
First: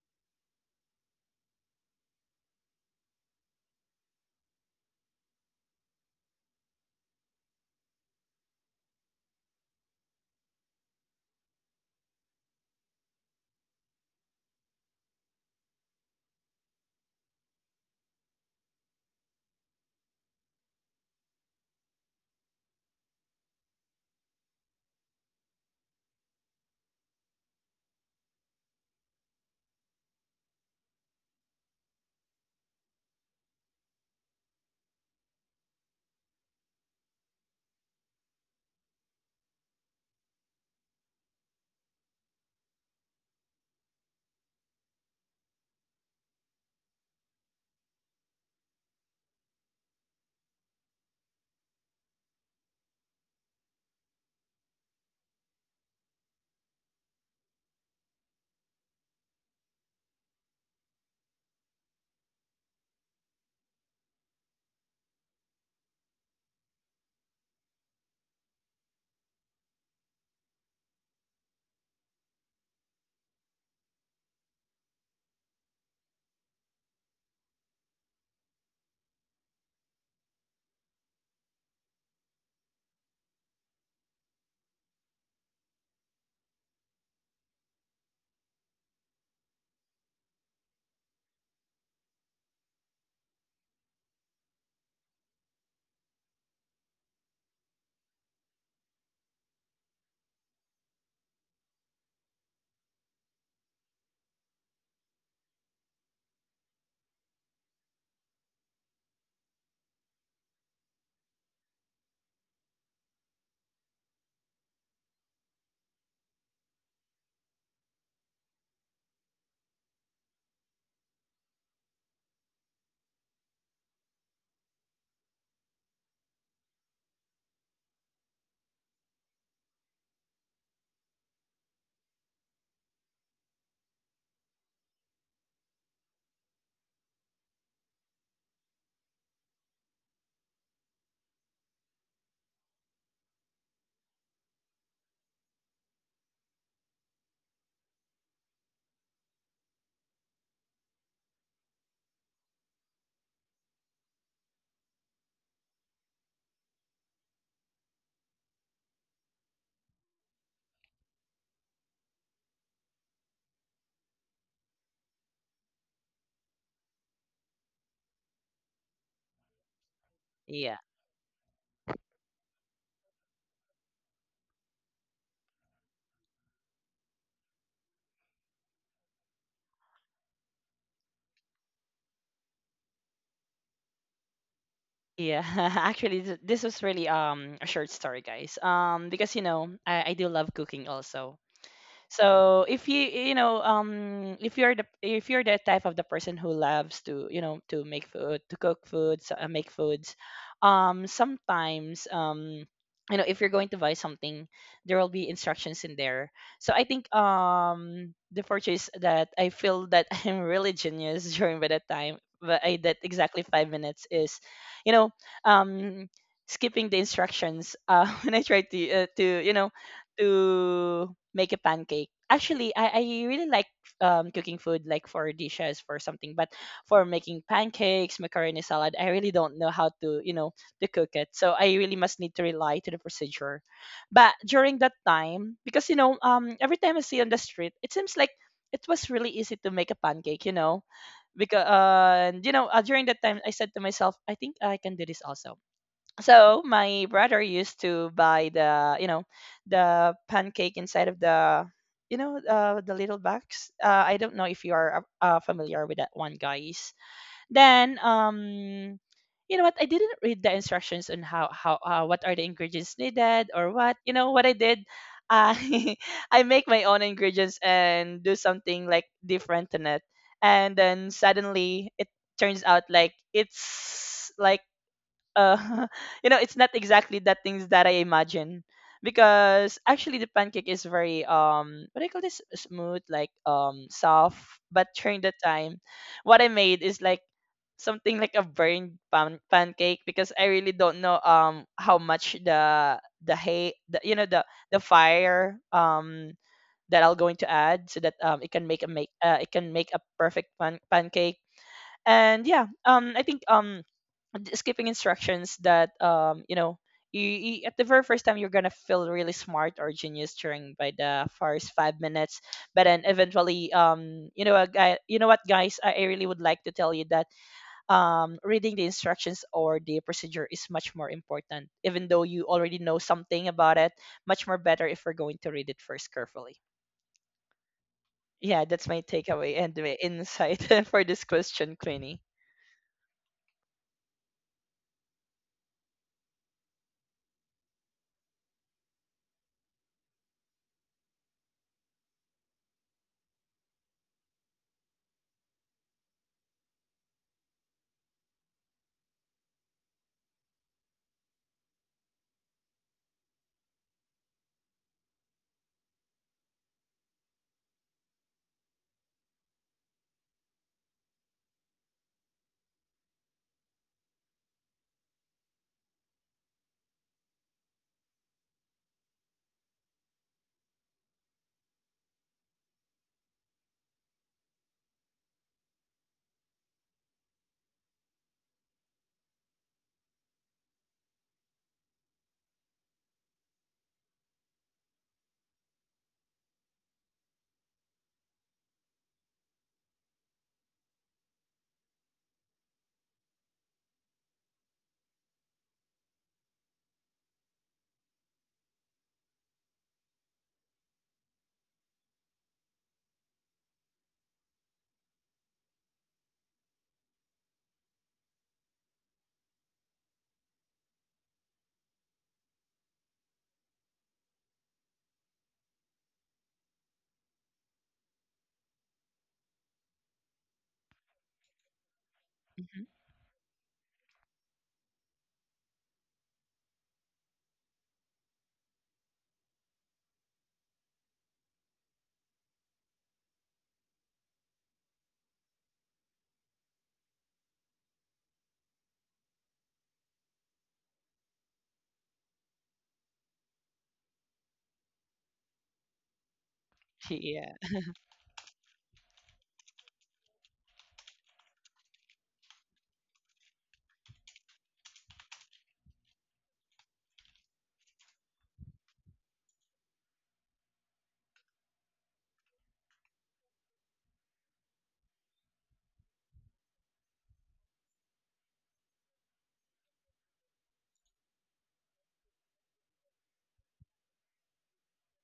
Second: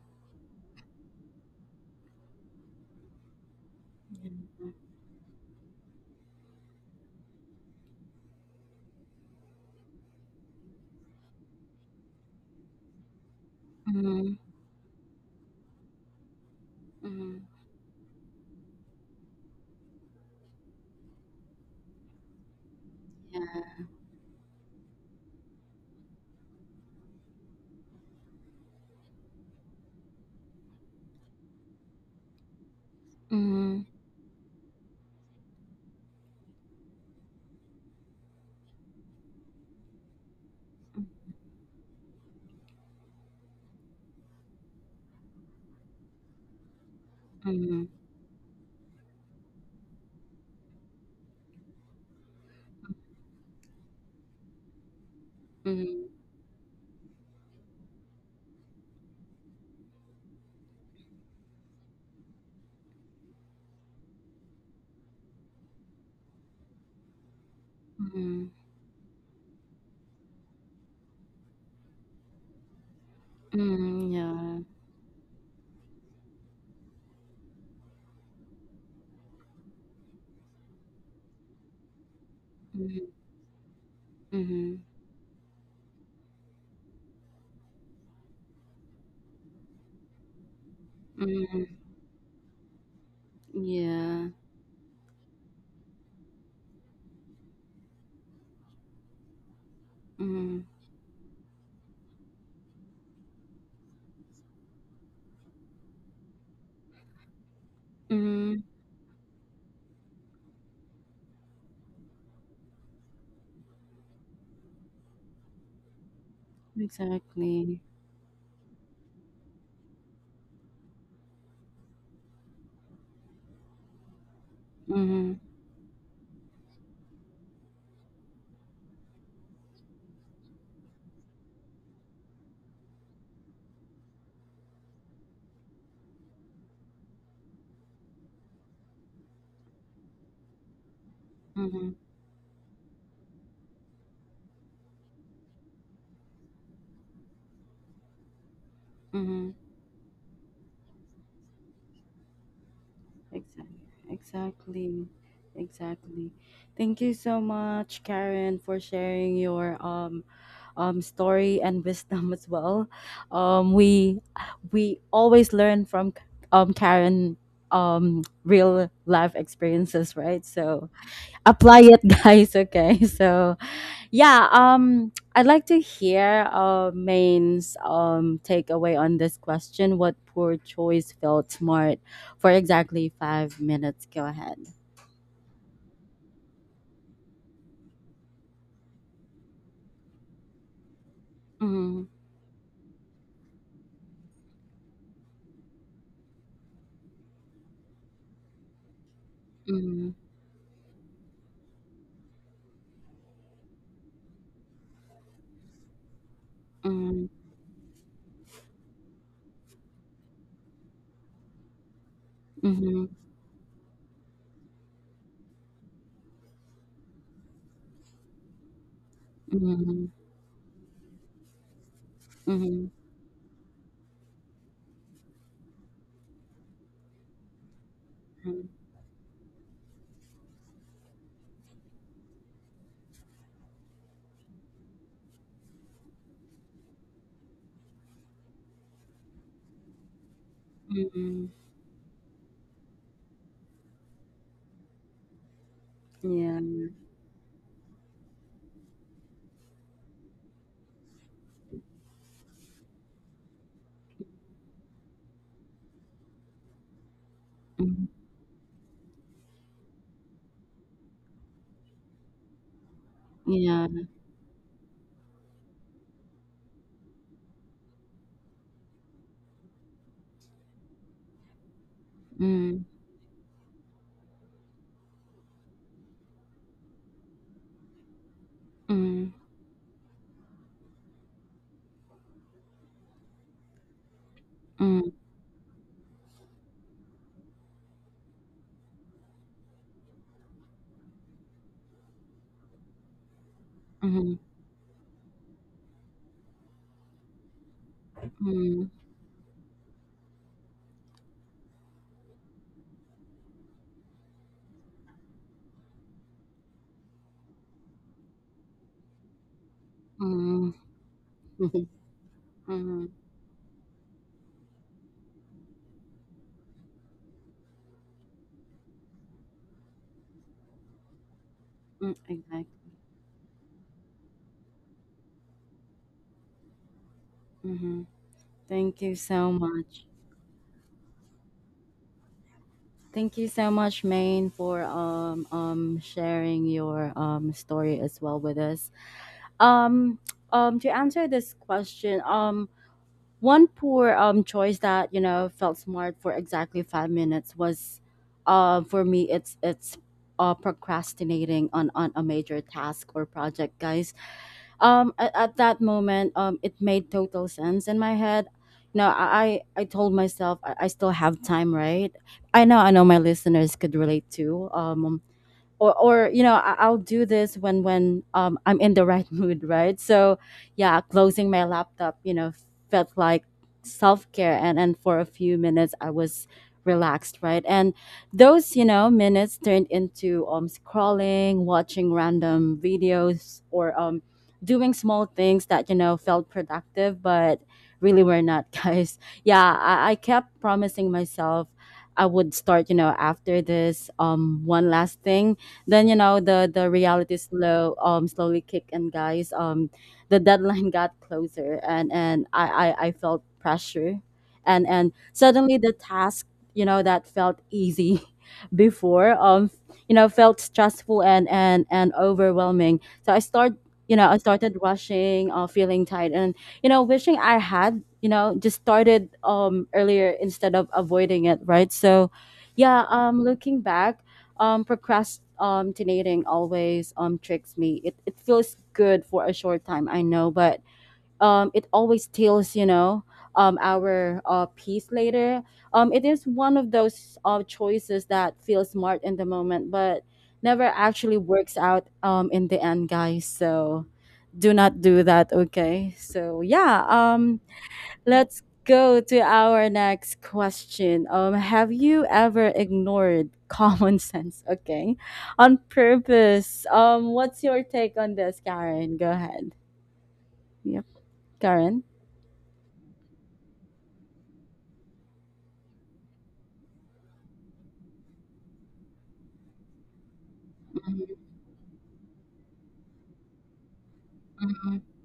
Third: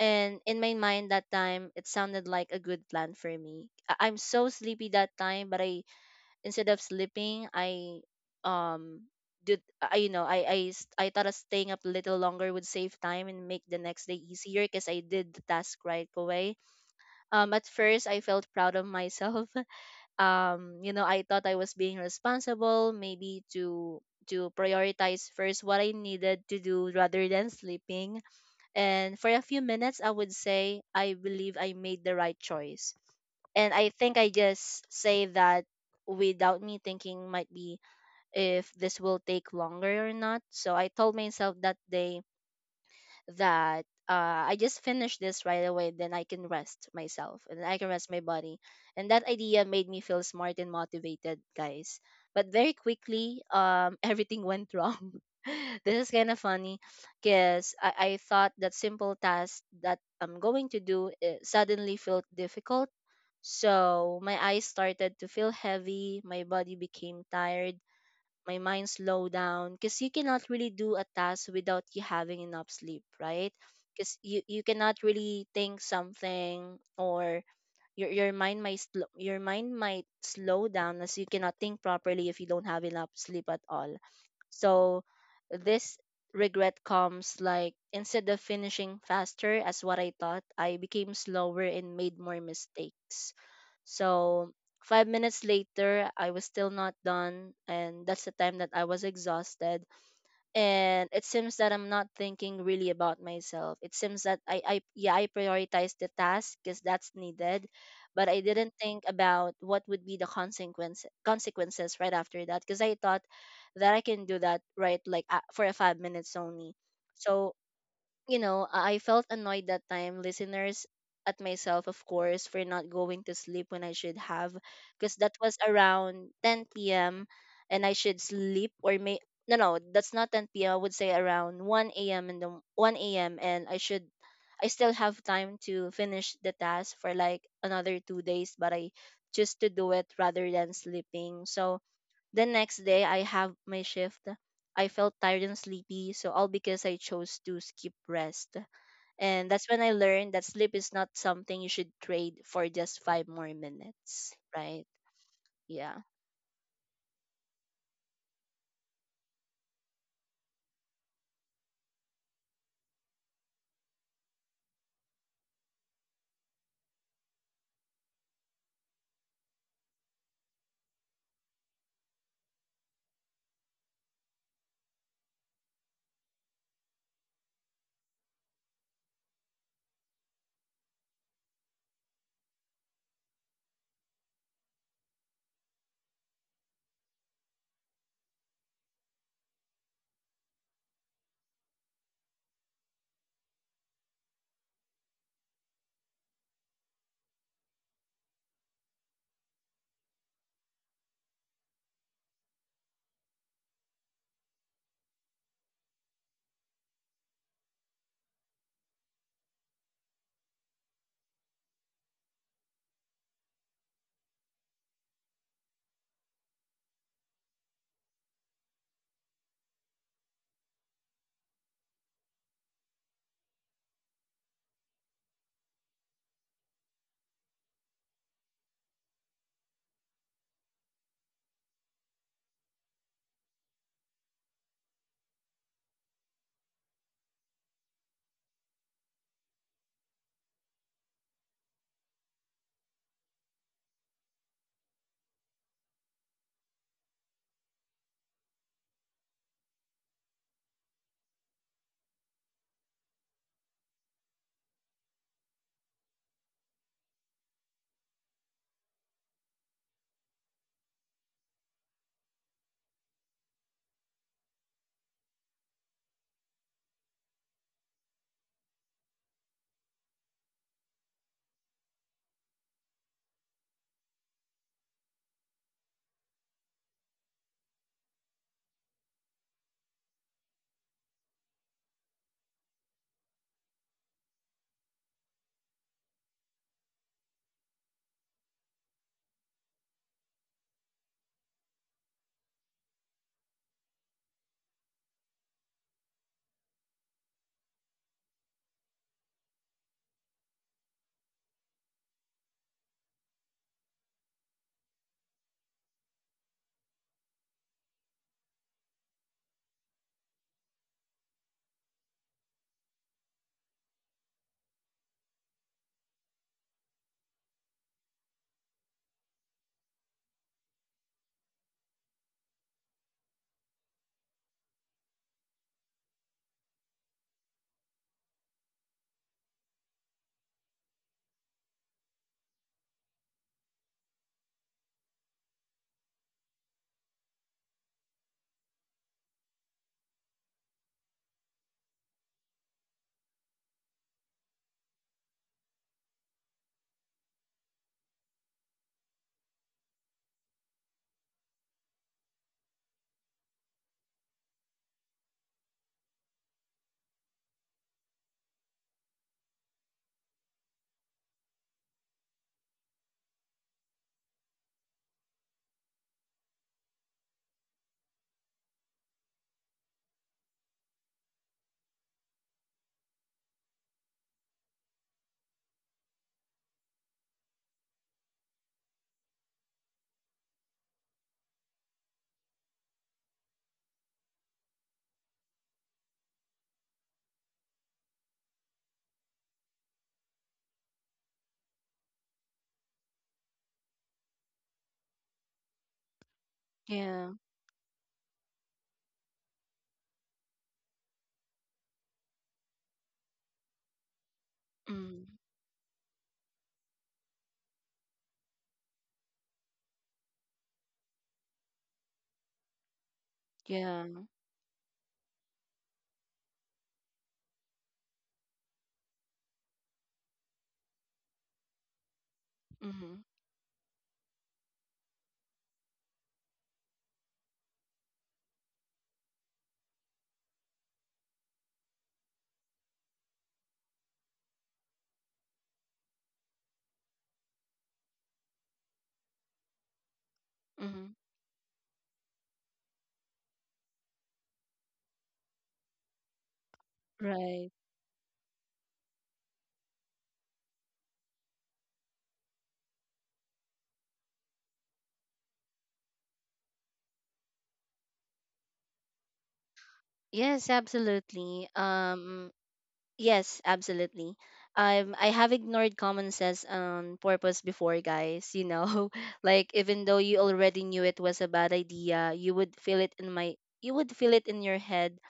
[SPEAKER 2] And in my mind that time, it sounded like a good plan for me. I'm so sleepy that time, but I, instead of sleeping, I, um, did I, you know, I thought of staying up a little longer would save time and make the next day
[SPEAKER 1] Mm-hmm.
[SPEAKER 2] easier because I did the task right away.
[SPEAKER 1] Mm-hmm. Mm-hmm. Yeah. Mm-hmm.
[SPEAKER 2] At first I felt proud of myself. You know, I thought I was being responsible, maybe to prioritize first what I needed to do rather than sleeping. And for a few minutes, I would say, I believe I made the right choice, and
[SPEAKER 1] Mm-hmm.
[SPEAKER 2] I think I just say that without me thinking, might be, if this will take longer or not. So I told myself that day that, I just finish this right away, then I can rest myself and I
[SPEAKER 1] Mm-hmm.
[SPEAKER 2] can rest my body. And that idea made me feel smart and motivated, guys. But very quickly, everything went wrong. This is kind of funny because I thought that simple task that I'm going to do, it suddenly felt difficult. So my eyes started to feel heavy, my body became tired,
[SPEAKER 1] Mm-hmm.
[SPEAKER 2] my mind slow down, because you cannot really do a task without you having enough sleep, right?
[SPEAKER 1] Mm-hmm.
[SPEAKER 2] Because you
[SPEAKER 1] Yeah.
[SPEAKER 2] cannot really think something, or your your mind might slow down, as you cannot think properly if you don't have enough
[SPEAKER 1] Mm-hmm.
[SPEAKER 2] sleep at all.
[SPEAKER 1] Mm-hmm.
[SPEAKER 2] So this regret comes, like, instead of finishing faster as what I thought, I became slower
[SPEAKER 1] Mm-hmm.
[SPEAKER 2] and made more mistakes.
[SPEAKER 1] Yeah.
[SPEAKER 2] So 5 minutes later, I was still not done, and that's the time that I was exhausted,
[SPEAKER 1] Mm-hmm.
[SPEAKER 2] and it seems that I'm not thinking really about myself. It seems that I yeah, I prioritized the task because that's needed, but I
[SPEAKER 1] Mm-hmm.
[SPEAKER 2] didn't think about what would be the consequences right after that, because I thought that I can do that right, like, for a 5 minutes only. So,
[SPEAKER 1] Exactly.
[SPEAKER 2] you know, I felt annoyed that time, listeners, at myself, of course, for not going to sleep when I should have, because that
[SPEAKER 1] Mhm,
[SPEAKER 2] was around 10 p.m. and I should sleep or may, no no, that's not 10 p.m., I would say around 1 a.m., in the 1 a.m., and I should, I still have time to finish the task for like another 2 days, but I choose to do it rather than sleeping. So
[SPEAKER 1] mhm,
[SPEAKER 2] the next day I have my shift. I felt tired and sleepy, so all because I chose to skip rest. And
[SPEAKER 1] mhm.
[SPEAKER 2] that's when I learned that sleep is not something you should trade for just five more
[SPEAKER 1] Exactly,
[SPEAKER 2] minutes, right?
[SPEAKER 1] exactly,
[SPEAKER 2] Yeah.
[SPEAKER 1] exactly. Thank you so much, Karen, for sharing your story and wisdom as well. Um, we we always learn from Karen real life experiences, right?
[SPEAKER 3] Yeah.
[SPEAKER 1] So apply it, guys. Okay, so yeah, I'd like to hear, Main's takeaway on this question. What poor choice felt smart for exactly 5 minutes? Go ahead.
[SPEAKER 3] Yeah, actually, this was really a short story, guys. Because you know, I do love cooking also.
[SPEAKER 1] Mm-hmm,
[SPEAKER 3] So if you, you know if you're the, if you're the type of the person who loves to, you know, to make food, to cook foods, make foods.
[SPEAKER 1] mm-hmm,
[SPEAKER 3] Sometimes You know, if you're going to buy something, there will be instructions in there. So I think
[SPEAKER 1] mm-hmm,
[SPEAKER 3] the purchase that I feel that I'm really genius during by that time, but I did exactly 5 minutes, is you know, um skipping the instructions when I try to to, you know,
[SPEAKER 1] mm-hmm,
[SPEAKER 3] to make a pancake.
[SPEAKER 1] mm-hmm,
[SPEAKER 3] Actually,
[SPEAKER 1] mm-hmm,
[SPEAKER 3] I really like, cooking food like for dishes, for something, but for making pancakes, macaroni salad, I really don't know how to, you know, to cook it. So I really must need to rely to the procedure. But during that time, because you know every time I see on the street, it seems like it was really easy to make a pancake. You know,
[SPEAKER 1] mm-hmm,
[SPEAKER 3] because you know, during that time I said to myself, I think I can do this also. So
[SPEAKER 1] yeah,
[SPEAKER 3] my brother used to buy the, you know, the pancake inside of the, you know, the little box. I don't know if you are familiar with that one, guys. Then,
[SPEAKER 1] mm-hmm,
[SPEAKER 3] you know what? I didn't read the instructions on how what are the ingredients needed or
[SPEAKER 1] yeah,
[SPEAKER 3] what. You know what I did? I I make my own ingredients and do something like different in it, and then suddenly it turns
[SPEAKER 1] mm-hmm,
[SPEAKER 3] out like it's like, uh, you know, it's not exactly the things that I imagine,
[SPEAKER 1] mm-hmm,
[SPEAKER 3] because actually the pancake is very, what do you call this, smooth like, soft, but
[SPEAKER 1] mm-hmm,
[SPEAKER 3] during the time what I made is like something like a burned pancake, because I really don't know how much the hay the, you know
[SPEAKER 1] mm-hmm,
[SPEAKER 3] the fire that I'll going to add so that it can make a
[SPEAKER 1] mm-hmm,
[SPEAKER 3] make it can make a perfect pancake. And yeah, skipping instructions that, you know, you at the very first time, you're gonna feel really smart or genius during by the first
[SPEAKER 1] mm-hmm,
[SPEAKER 3] 5 minutes, but then
[SPEAKER 1] mm-hmm.
[SPEAKER 3] eventually, you know what guys, I really would like to tell you that reading the instructions or the procedure is much more important even though you already
[SPEAKER 1] Exactly.
[SPEAKER 3] know something about it. Much more better if we're going to read it first carefully.
[SPEAKER 1] Mm-hmm.
[SPEAKER 3] Yeah, that's
[SPEAKER 1] Thank
[SPEAKER 3] my
[SPEAKER 1] you so
[SPEAKER 3] takeaway and my
[SPEAKER 1] much.
[SPEAKER 3] insight for this question, Queenie.
[SPEAKER 1] Thank you so much, Maine, for sharing your story as well with us. Um to answer this question, one poor choice that, you know, felt smart for exactly 5 minutes was, for me it's procrastinating on a major task or project, guys. At that moment, it made total sense in my head. You know, I told myself, I still have time, right? I know, my listeners could relate too. Or you know, I, I'll do this when, I'm in the right mood, right? So yeah, closing my laptop, you know, felt like self-care, and for a few minutes I was relaxed, right? And those, you know, minutes turned into, scrolling, watching random videos, or doing small things that, you know, felt productive but really were not. Guys, yeah, I kept promising myself I would start, you know, after this, one last thing. Then you know, the
[SPEAKER 2] Yeah.
[SPEAKER 1] reality slow, slowly kick in, guys. The deadline got closer, and I, I felt pressure, and
[SPEAKER 2] Mm.
[SPEAKER 1] suddenly the task, you know, that felt easy before, you know, felt stressful and and overwhelming. So I start,
[SPEAKER 2] Yeah.
[SPEAKER 1] I started rushing, feeling tight, and you know, wishing I had, you know, just started earlier instead of avoiding it, right? So
[SPEAKER 3] Mhm.
[SPEAKER 1] yeah,
[SPEAKER 2] Mm-hmm.
[SPEAKER 1] looking back, procrastinating always tricks me. It feels good for a short time, I know, but it always steals, you know, our peace later. It is one of those choices that feels smart in the moment, but never
[SPEAKER 2] Mm-hmm.
[SPEAKER 1] actually works out in the end, guys. So do not do that, okay? So yeah,
[SPEAKER 3] Yeah,
[SPEAKER 2] Right.
[SPEAKER 1] let's go to our next question. Have you ever ignored common sense? Okay, on purpose. What's your take on this, Karen? Go ahead.
[SPEAKER 2] Yes,
[SPEAKER 1] Yep,
[SPEAKER 2] absolutely.
[SPEAKER 1] Karen.
[SPEAKER 2] Yes, absolutely. Um, I have ignored common sense on purpose before, guys. You know, like, even though you already knew it was a
[SPEAKER 1] Hmm.
[SPEAKER 2] bad idea, you would feel it in you would feel it in your
[SPEAKER 1] Hmm.
[SPEAKER 2] head,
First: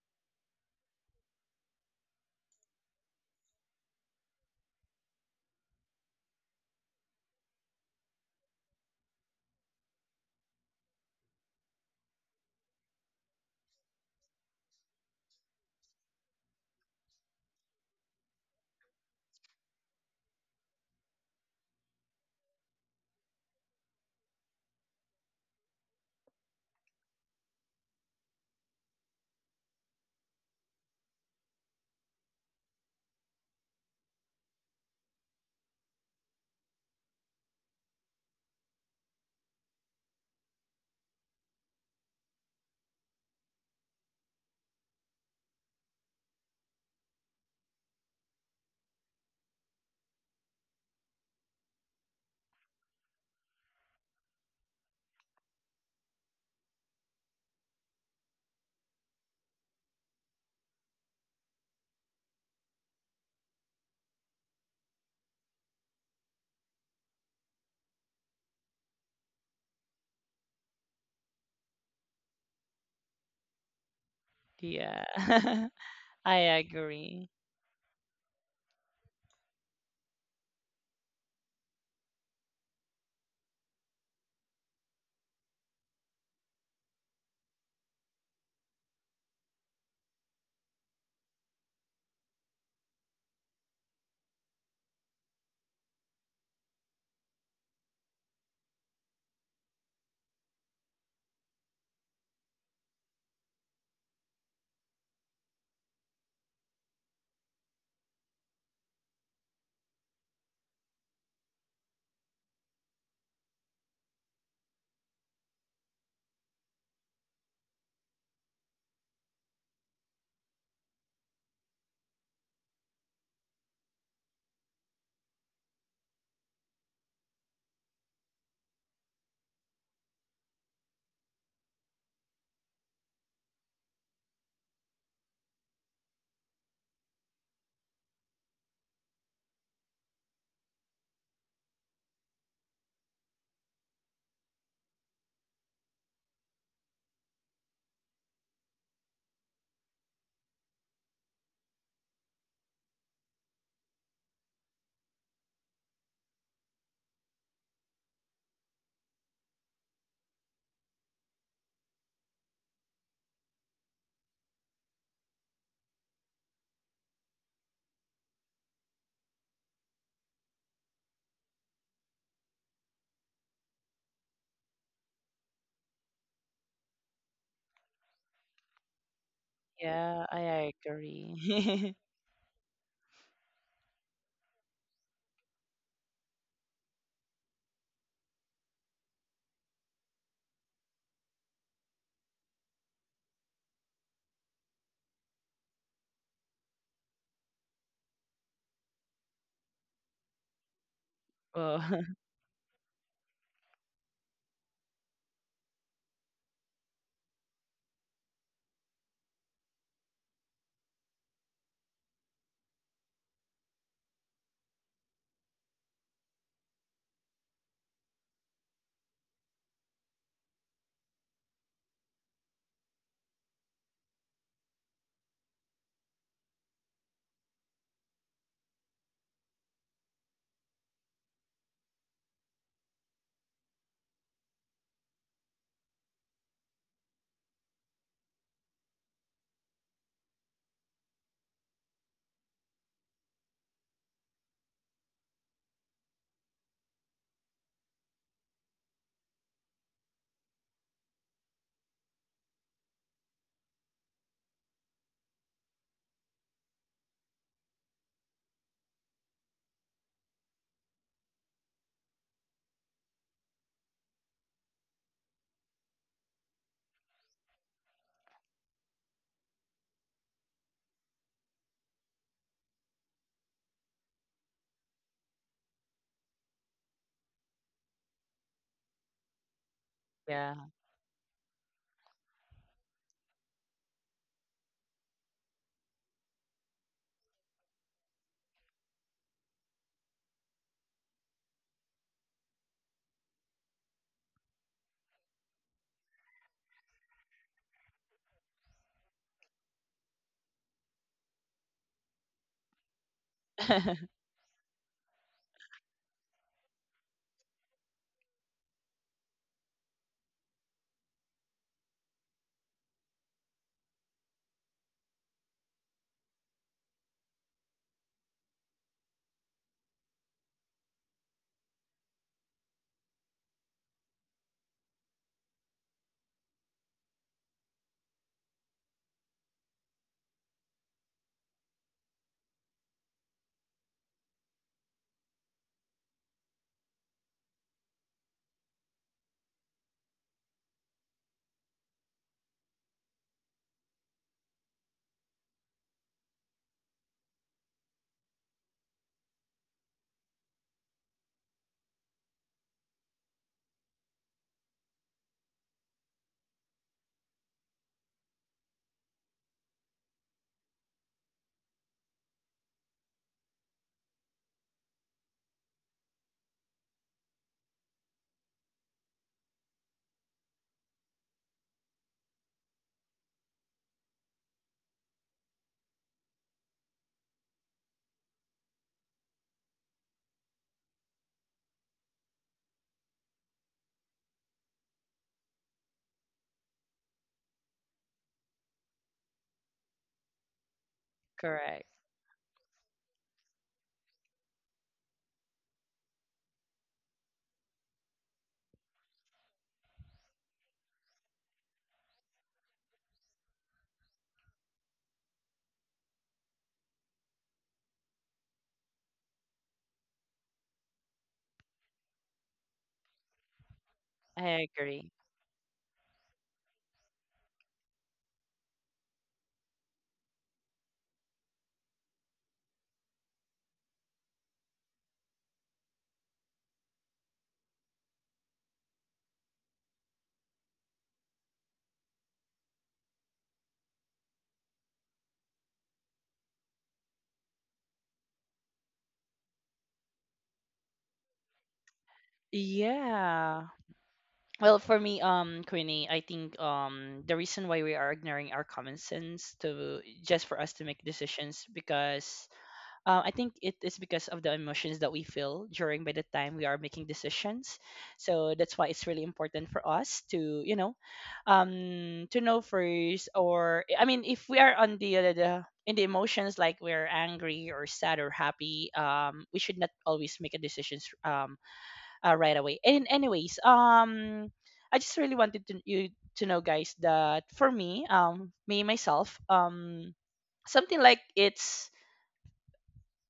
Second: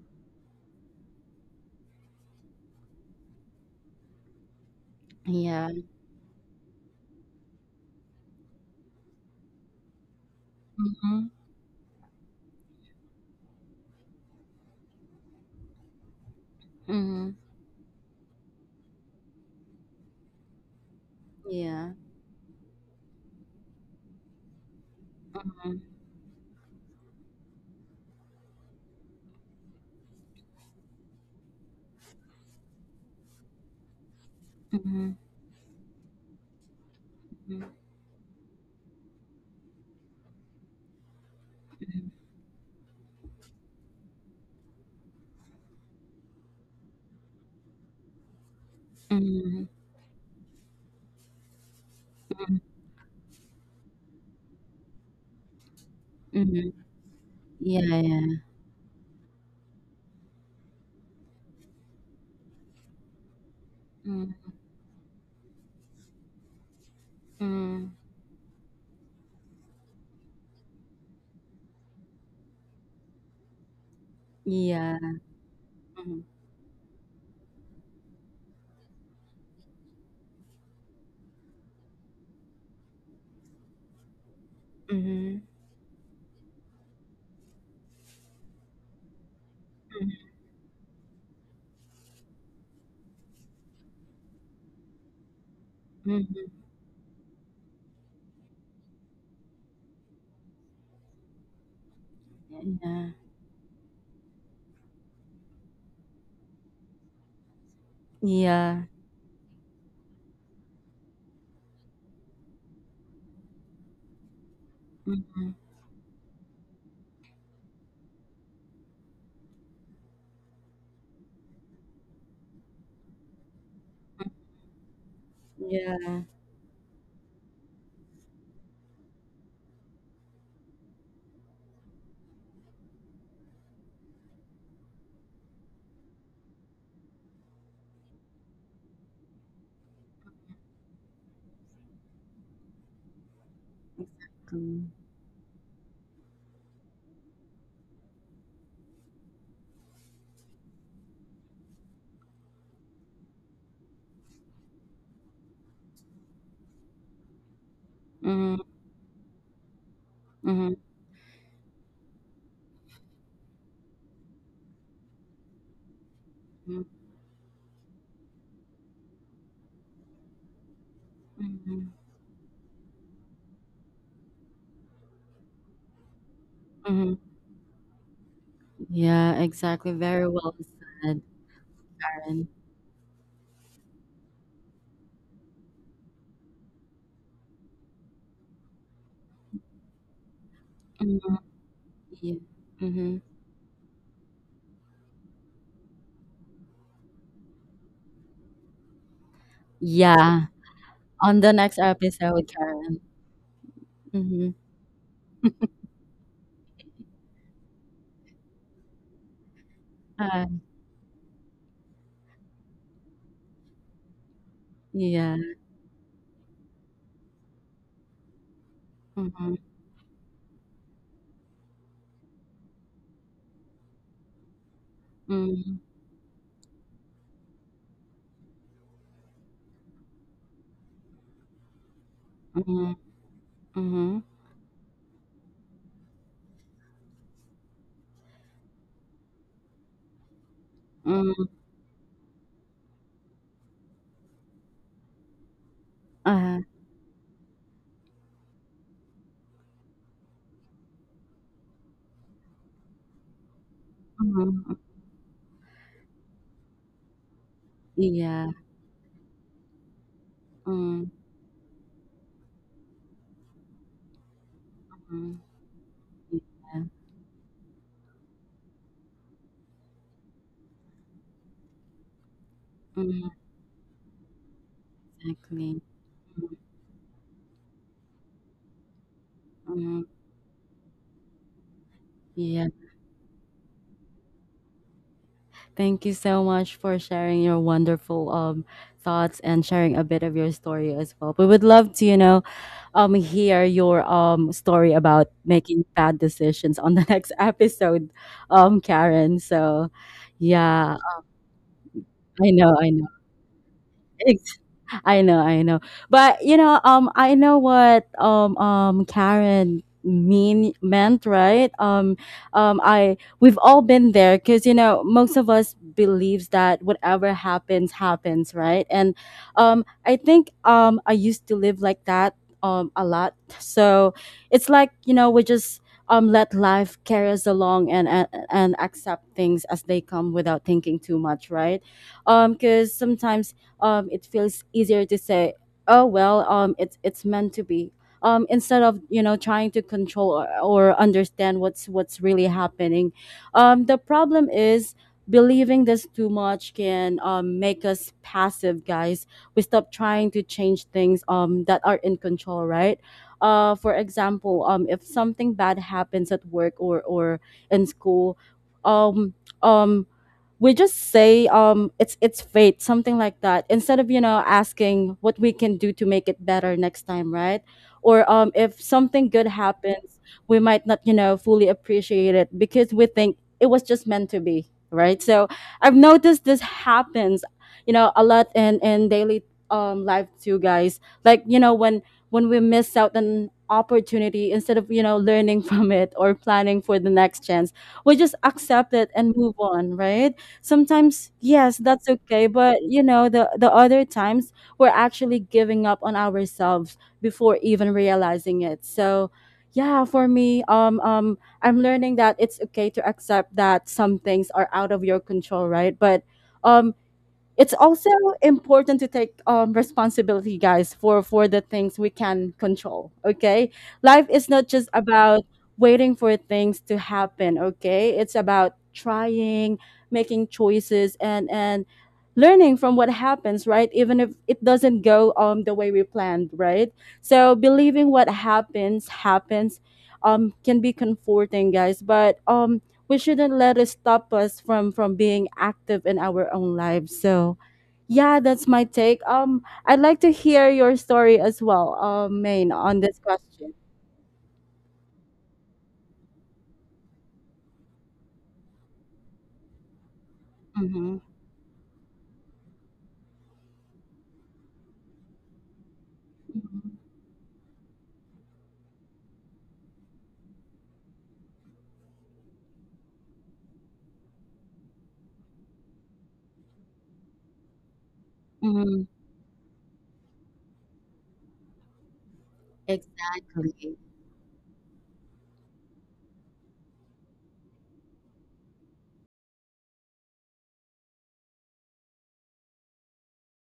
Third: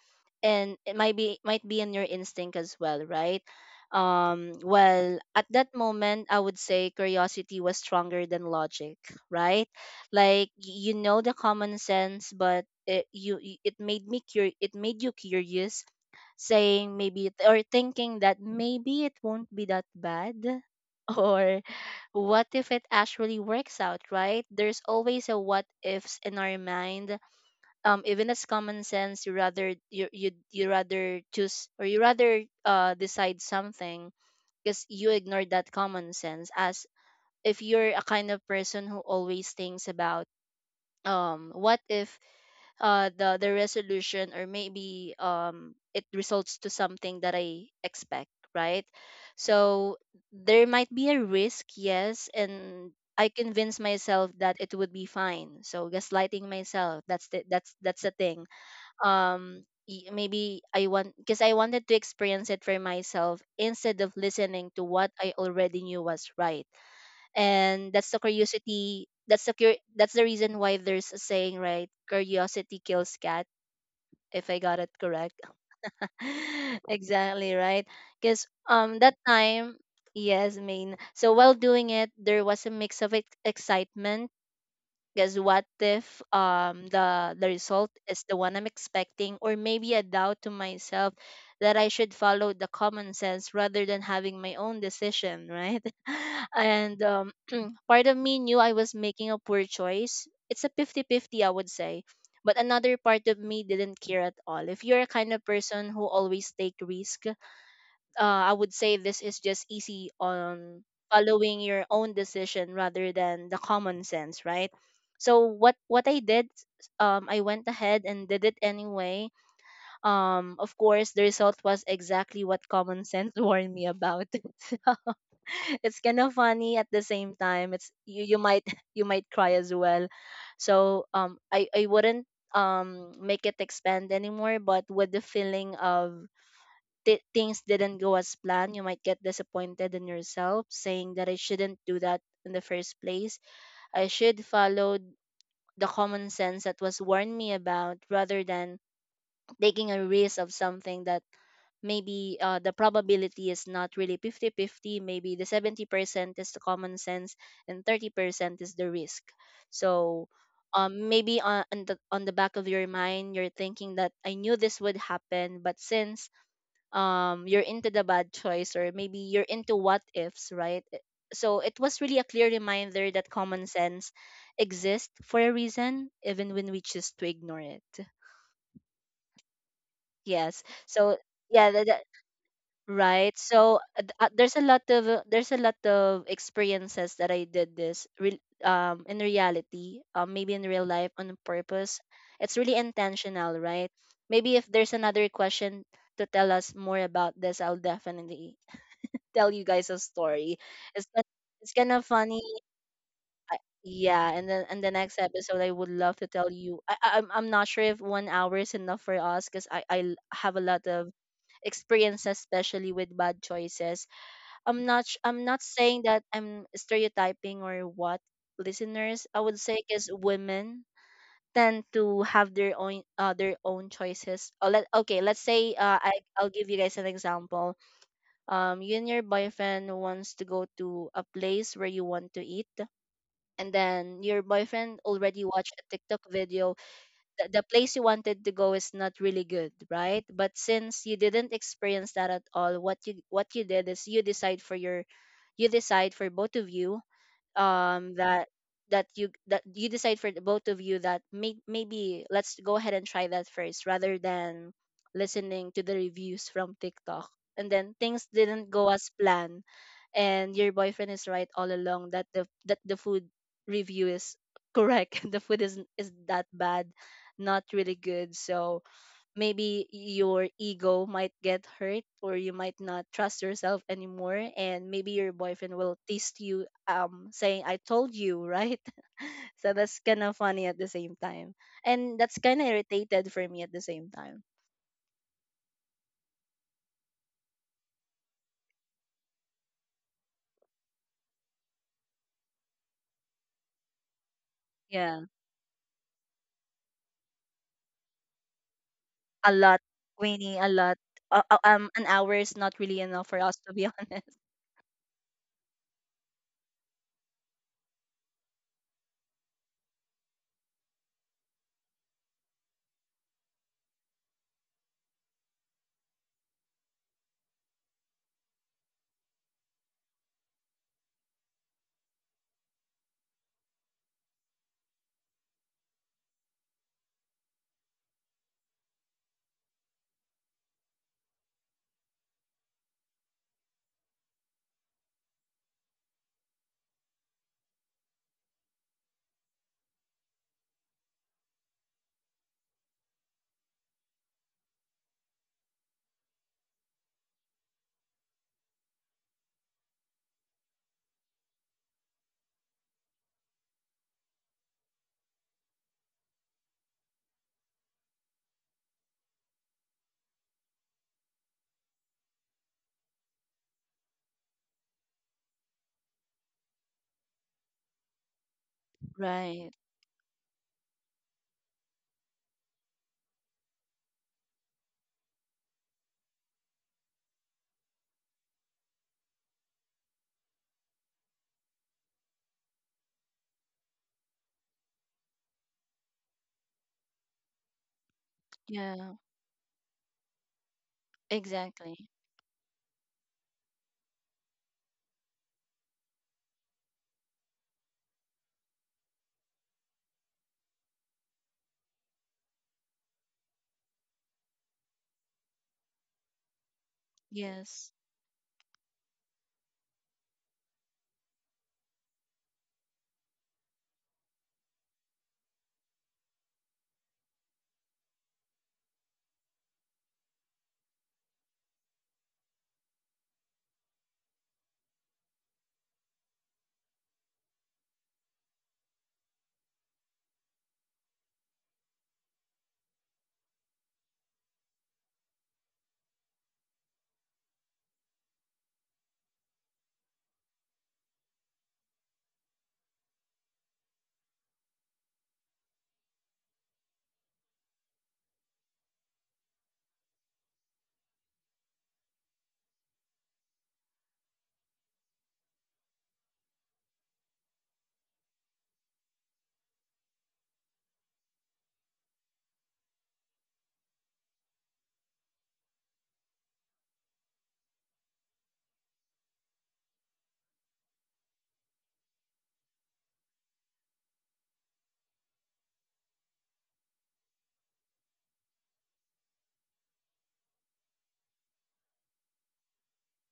[SPEAKER 2] and it might be, in your instinct as well, right? Um, well, at that
[SPEAKER 1] Yeah.
[SPEAKER 2] moment, I would say curiosity was stronger than logic, right? Like, you
[SPEAKER 1] Hmm.
[SPEAKER 2] know the common sense, but it made me it made you curious, saying
[SPEAKER 1] Hmm.
[SPEAKER 2] maybe or thinking that maybe it won't be that bad,
[SPEAKER 1] Yeah.
[SPEAKER 2] or what if it actually works out, right? There's
[SPEAKER 1] Hmm.
[SPEAKER 2] always a what ifs in our mind. Um, even as common sense, you rather you you you rather choose, or you rather, uh, decide something,
[SPEAKER 1] Hmm.
[SPEAKER 2] because you ignore that common sense, as
[SPEAKER 1] Hmm.
[SPEAKER 2] if you're a kind of person who always thinks about, um, what if, uh, the resolution, or maybe, um, it results to something that I expect, right?
[SPEAKER 1] Hmm.
[SPEAKER 2] So there might be a risk, yes, and I convince myself that it would be fine, so gaslighting myself, that's
[SPEAKER 1] Yeah.
[SPEAKER 2] that's
[SPEAKER 1] Yeah.
[SPEAKER 2] the thing. Um, y- maybe I want because I wanted to experience it for myself instead of
[SPEAKER 1] Hmm.
[SPEAKER 2] listening to what I already knew was right. And that's the curiosity, that's the that's the reason why there's a saying, right, curiosity kills cat, if I
[SPEAKER 1] Yeah.
[SPEAKER 2] got it correct.
[SPEAKER 3] yeah.
[SPEAKER 1] Hmm.
[SPEAKER 3] I agree.
[SPEAKER 2] Exactly, right, because, um, that time, yes, I mean, so while doing it, there was a mix of excitement,
[SPEAKER 1] Hmm.
[SPEAKER 2] because what if, um, the result is the one I'm expecting, or maybe a doubt to myself that I should follow the common sense rather than having my own decision, right?
[SPEAKER 1] Hmm.
[SPEAKER 2] And, part of me knew I was making a poor choice. It's a 50 50, I would say. But
[SPEAKER 1] Yeah.
[SPEAKER 2] another part of me didn't care at all. If you're a kind of person who always take risk, I
[SPEAKER 1] Yeah.
[SPEAKER 2] would say this is just easy on following your own decision rather than the common sense, right?
[SPEAKER 1] Hmm.
[SPEAKER 2] So what I did, I went ahead and did it anyway. Of course, the result was exactly what common sense warned me about. So
[SPEAKER 1] Yeah.
[SPEAKER 2] it's kind of funny at the same time. It's, you might you might cry as well. So, I wouldn't, um, make it expand anymore, but with the feeling of, things didn't go as planned, you might get disappointed in yourself, saying that I shouldn't do that in the first place. I
[SPEAKER 1] Mm.
[SPEAKER 2] should follow the common sense that was warned me about, rather than taking a risk of something that, maybe, the probability is not really 50-50. Maybe the 70% is the common sense and
[SPEAKER 1] Mhm,
[SPEAKER 2] 30% is the risk.
[SPEAKER 1] mhm,
[SPEAKER 2] so Maybe on the on the back of your mind you're thinking that I knew this would happen, but since
[SPEAKER 1] mhm,
[SPEAKER 2] you're into the bad choice, or maybe you're into what ifs, right?
[SPEAKER 1] mhm,
[SPEAKER 2] So it was really a clear reminder that common sense exists for a reason, even
[SPEAKER 1] mhm.
[SPEAKER 2] when we choose to ignore it.
[SPEAKER 1] Yeah, exactly. Very
[SPEAKER 3] Yeah,
[SPEAKER 1] well
[SPEAKER 3] I
[SPEAKER 2] Yes.
[SPEAKER 1] said,
[SPEAKER 2] so
[SPEAKER 3] agree.
[SPEAKER 2] yeah,
[SPEAKER 1] Karen.
[SPEAKER 2] right. There's a lot of there's a lot of experiences that I did this in reality, maybe in real
[SPEAKER 1] Mhm,
[SPEAKER 2] life, on
[SPEAKER 1] yeah.
[SPEAKER 2] purpose. It's
[SPEAKER 1] Mhm.
[SPEAKER 2] really intentional, right? Maybe if there's another question to tell us more about this, I'll definitely tell you guys a
[SPEAKER 1] Yeah.
[SPEAKER 2] story.
[SPEAKER 1] On the
[SPEAKER 2] It's kin-
[SPEAKER 1] next
[SPEAKER 3] Well,
[SPEAKER 2] it's kind
[SPEAKER 1] episode,
[SPEAKER 2] of funny.
[SPEAKER 1] Karen.
[SPEAKER 2] I,
[SPEAKER 1] Mm-hmm.
[SPEAKER 2] yeah, and then in the next episode, I would love to tell you. I'm not sure if one hour is enough for us, because I I
[SPEAKER 1] Uh,
[SPEAKER 2] l- have a lot of experiences, especially with bad choices.
[SPEAKER 1] yeah.
[SPEAKER 2] I'm not saying that I'm stereotyping or what,
[SPEAKER 1] Mm-hmm.
[SPEAKER 2] listeners. I would say because women tend to have their own choices. Oh, let okay, let's
[SPEAKER 1] Mm-hmm.
[SPEAKER 2] say I'll give you guys an example. You and your boyfriend wants to go to a place where you want to
[SPEAKER 1] Mm-hmm.
[SPEAKER 2] eat,
[SPEAKER 1] Mm-hmm.
[SPEAKER 2] and then your boyfriend already watched a TikTok video. The place you wanted to go is not really good, right? But
[SPEAKER 1] Mm-hmm.
[SPEAKER 2] since you didn't experience that at all, what you did is you
[SPEAKER 1] Uh,
[SPEAKER 2] decide for both of you, that that you decide for the both of you, that maybe let's go ahead and try that first rather
[SPEAKER 1] mm-hmm.
[SPEAKER 2] than listening to the reviews from TikTok. And then
[SPEAKER 1] Yeah.
[SPEAKER 2] things didn't go as planned,
[SPEAKER 1] Mm-hmm.
[SPEAKER 2] and your boyfriend is right all along that the food review is correct. The food is
[SPEAKER 1] Yeah.
[SPEAKER 2] that bad, not really good. So maybe your ego might get hurt, or you might
[SPEAKER 1] Mm-hmm.
[SPEAKER 2] not trust yourself anymore, and maybe
[SPEAKER 1] Exactly.
[SPEAKER 2] your boyfriend will tease you, saying, I told you, right.
[SPEAKER 1] Mm-hmm.
[SPEAKER 2] So that's
[SPEAKER 3] yeah.
[SPEAKER 2] kind of funny at the same time, and
[SPEAKER 1] Yeah.
[SPEAKER 2] that's kind of irritated for me at the same time.
[SPEAKER 1] Thank you so much for sharing your wonderful thoughts and sharing a bit of your story as well. We would love to, you know, hear your story about
[SPEAKER 2] Yeah.
[SPEAKER 1] making bad decisions on the next episode, Karen. So,
[SPEAKER 2] A lot,
[SPEAKER 1] yeah,
[SPEAKER 2] Queenie. A lot. An
[SPEAKER 1] I know,
[SPEAKER 2] hour
[SPEAKER 1] I
[SPEAKER 2] is
[SPEAKER 1] know.
[SPEAKER 2] not really enough for us, to be honest.
[SPEAKER 1] I know, I know. But you know, I know what Karen meant, right? I we've all been there because you know, most of us believes that whatever happens happens, right? And I think I used to live like that a lot, so it's like, you know, we just let life carry us along and and accept things as they come without thinking too much, right? Because sometimes it feels easier to say, "Oh well, it's meant to be." Instead of, you know, trying to control or understand what's really happening, the problem is believing this too much can make us passive, guys. We stop trying to change things that are in control, right? For example, if something bad happens at work or in school, um, um, we just say it's fate, something like that, instead of asking what we can do to make it better next time, right? Or if something good
[SPEAKER 2] Right.
[SPEAKER 1] happens, we might not fully appreciate it because we think it was just meant to be, right? So I've noticed this happens, you know, a lot in daily life too, guys. Like, you know, when we miss out an opportunity, instead of learning from it or planning for the next chance, we just accept it and move
[SPEAKER 2] Yeah.
[SPEAKER 1] on, right? Sometimes yes,
[SPEAKER 3] Correct.
[SPEAKER 1] that's okay,
[SPEAKER 2] Exactly.
[SPEAKER 1] but you know, the other times we're actually giving up on ourselves before even realizing it. So yeah, for me, I'm learning that it's okay to accept that some things are out of your control, right? But um it's also
[SPEAKER 2] Yes.
[SPEAKER 1] important to take responsibility, guys, for the things we can control, okay? Life is not
[SPEAKER 3] I
[SPEAKER 1] just
[SPEAKER 3] agree.
[SPEAKER 1] about waiting for things to happen, okay? It's about trying, making choices, and learning from what happens, right? Even if it doesn't go the way we planned, right? So believing what happens happens can be comforting, guys, but we shouldn't let it stop us from being active in our own lives. So yeah, that's my take. I'd like to hear your story as well, Main, on this question.
[SPEAKER 3] Yeah. Well, for me, Queenie, I think the reason why we are ignoring our common sense to just
[SPEAKER 1] Mm-hmm.
[SPEAKER 3] for us to make decisions, because I think it is because of the emotions that we feel during by the time we are making decisions. So that's why it's really important for us to, you know, to know first. Or I mean, if we are on the, in the emotions like we're angry or sad or
[SPEAKER 1] Mm-hmm.
[SPEAKER 3] happy, we should not always make a decisions right away. And
[SPEAKER 1] Exactly.
[SPEAKER 3] anyways, I just really wanted to you to know, guys, that for me, me myself, something like it's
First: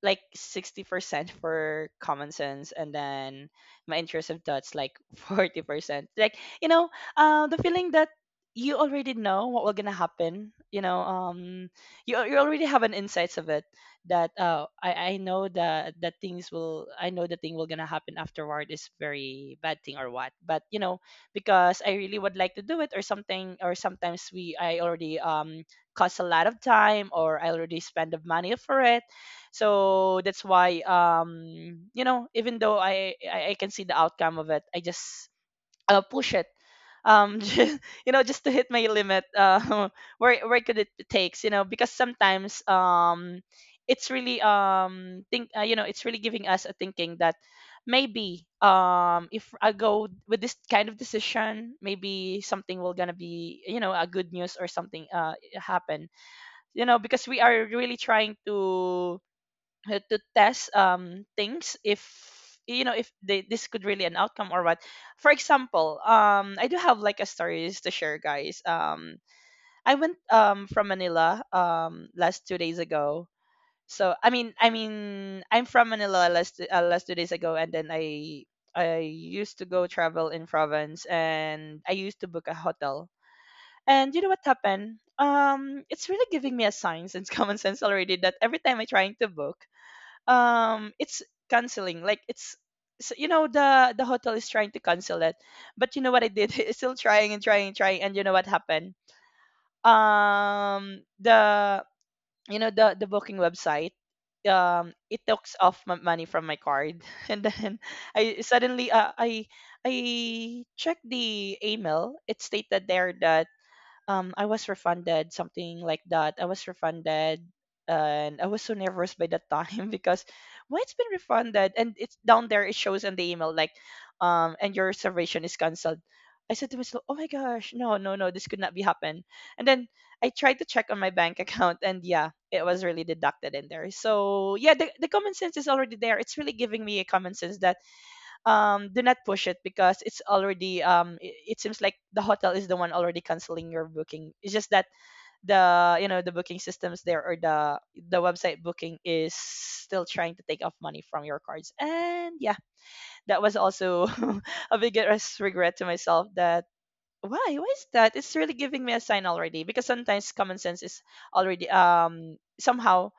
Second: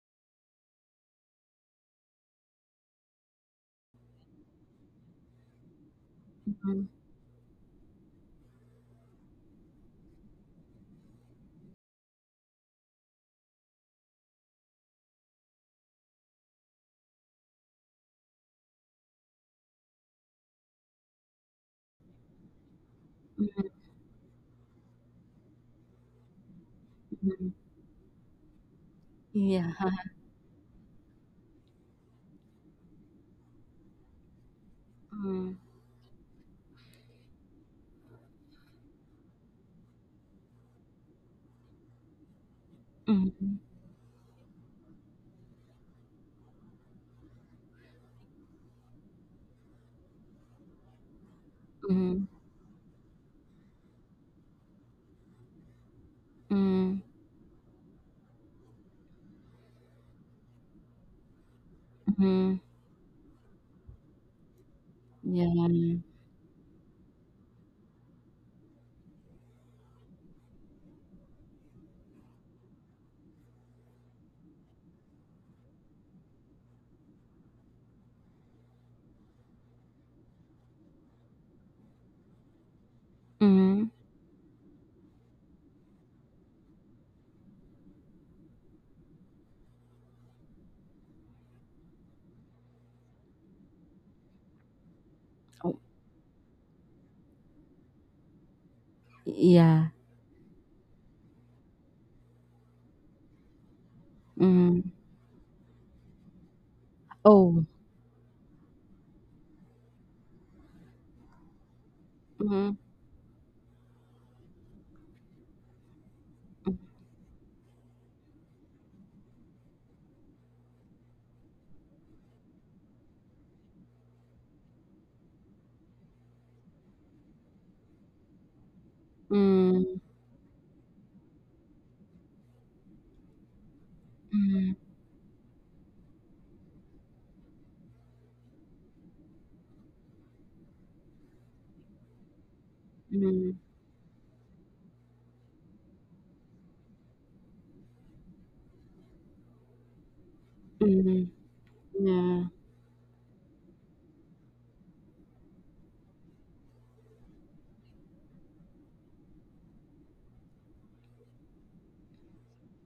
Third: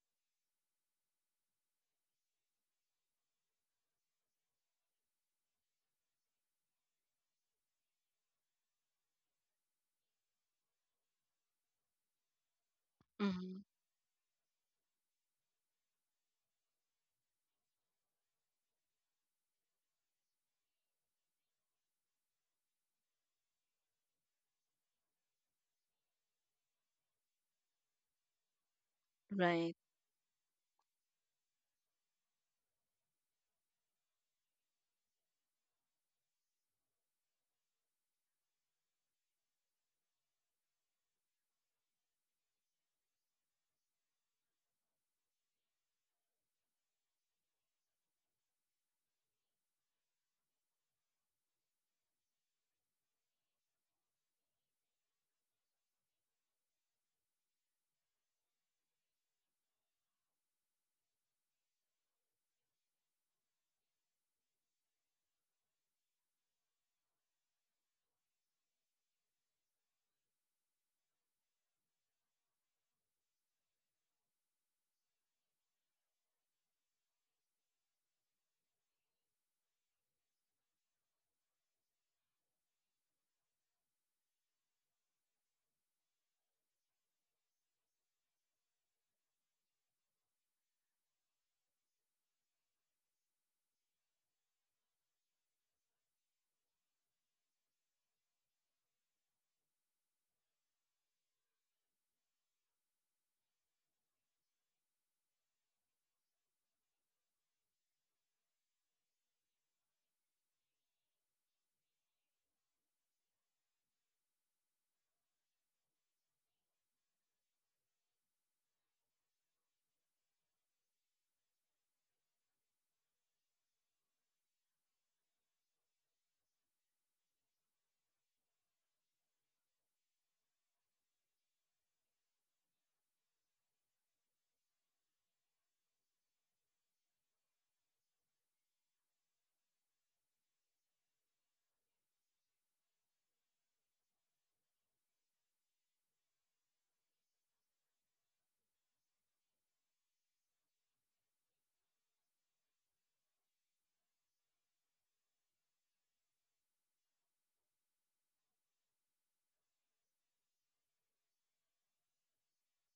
[SPEAKER 3] like 60% for common sense, and then my intrusive thoughts like 40%, like you
[SPEAKER 1] Mm-hmm.
[SPEAKER 3] know, the feeling that you already know what will gonna happen, you know, you already have an insights of
[SPEAKER 2] Mm-hmm.
[SPEAKER 3] it, that I know that that things will I know the thing will gonna happen afterward is very bad thing or what. But you know, because I really would like to do it or something, or sometimes we I already, cost a lot of time, or I already spend the money for it.
[SPEAKER 1] Yeah.
[SPEAKER 2] Right.
[SPEAKER 3] So that's why, you know, even though I can see the outcome of it, I just
[SPEAKER 1] Mm-hmm.
[SPEAKER 3] push it, just, you know, just to hit my limit, where could it takes, you know, because sometimes it's really think you know, it's really giving us a thinking that maybe, if I go with this kind of decision,
[SPEAKER 1] Mm-hmm.
[SPEAKER 3] maybe something will gonna be, you know, a good news or something happen, you know,
[SPEAKER 1] Mm-hmm.
[SPEAKER 3] because we are really trying to test things if, you know, if they, this could really an outcome or what. For
[SPEAKER 1] Yeah.
[SPEAKER 3] example, I do have like a stories to share, guys. I went from Manila last 2 days ago. So I'm from Manila last last 2 days ago, and then I used to go travel in province, and I used to book a hotel.
[SPEAKER 1] Mm-hmm.
[SPEAKER 3] And you know what happened, it's really giving me a sign since common sense already, that every time I trying to book, it's canceling, like it's, so, you know, the hotel is trying to cancel it. But
[SPEAKER 1] Oh.
[SPEAKER 3] you know what I did, it's still trying and trying and trying. And you know what happened,
[SPEAKER 1] Yeah.
[SPEAKER 3] the you know, the booking website,
[SPEAKER 1] Mm-hmm.
[SPEAKER 3] it takes off my money from my card, and then
[SPEAKER 1] Oh.
[SPEAKER 3] I suddenly, I checked the email. It stated
[SPEAKER 1] Mm-hmm.
[SPEAKER 3] there that, I was refunded something like that. I was refunded, and I was so nervous by that time because why it's been refunded, and it's down there, it shows in the email like, and your reservation is cancelled. I said to myself, "Oh my gosh, no, no, no, this could not be happen." And then
[SPEAKER 1] Mm-hmm.
[SPEAKER 3] I tried to check on my bank account, and yeah, it was really deducted in there. So, yeah,
[SPEAKER 1] Mm-hmm.
[SPEAKER 3] the common sense is already there. It's really giving me a common sense that, do not push it, because it's already, it seems like the hotel is the one already canceling your booking, it's just that the you know, the booking systems there, or the website booking is still trying to take off money from your
[SPEAKER 1] Mm-hmm.
[SPEAKER 3] cards. And yeah,
[SPEAKER 1] Yeah.
[SPEAKER 3] that was also a biggest regret to myself, that why is that, it's really giving me a sign already, because sometimes common sense is already, somehow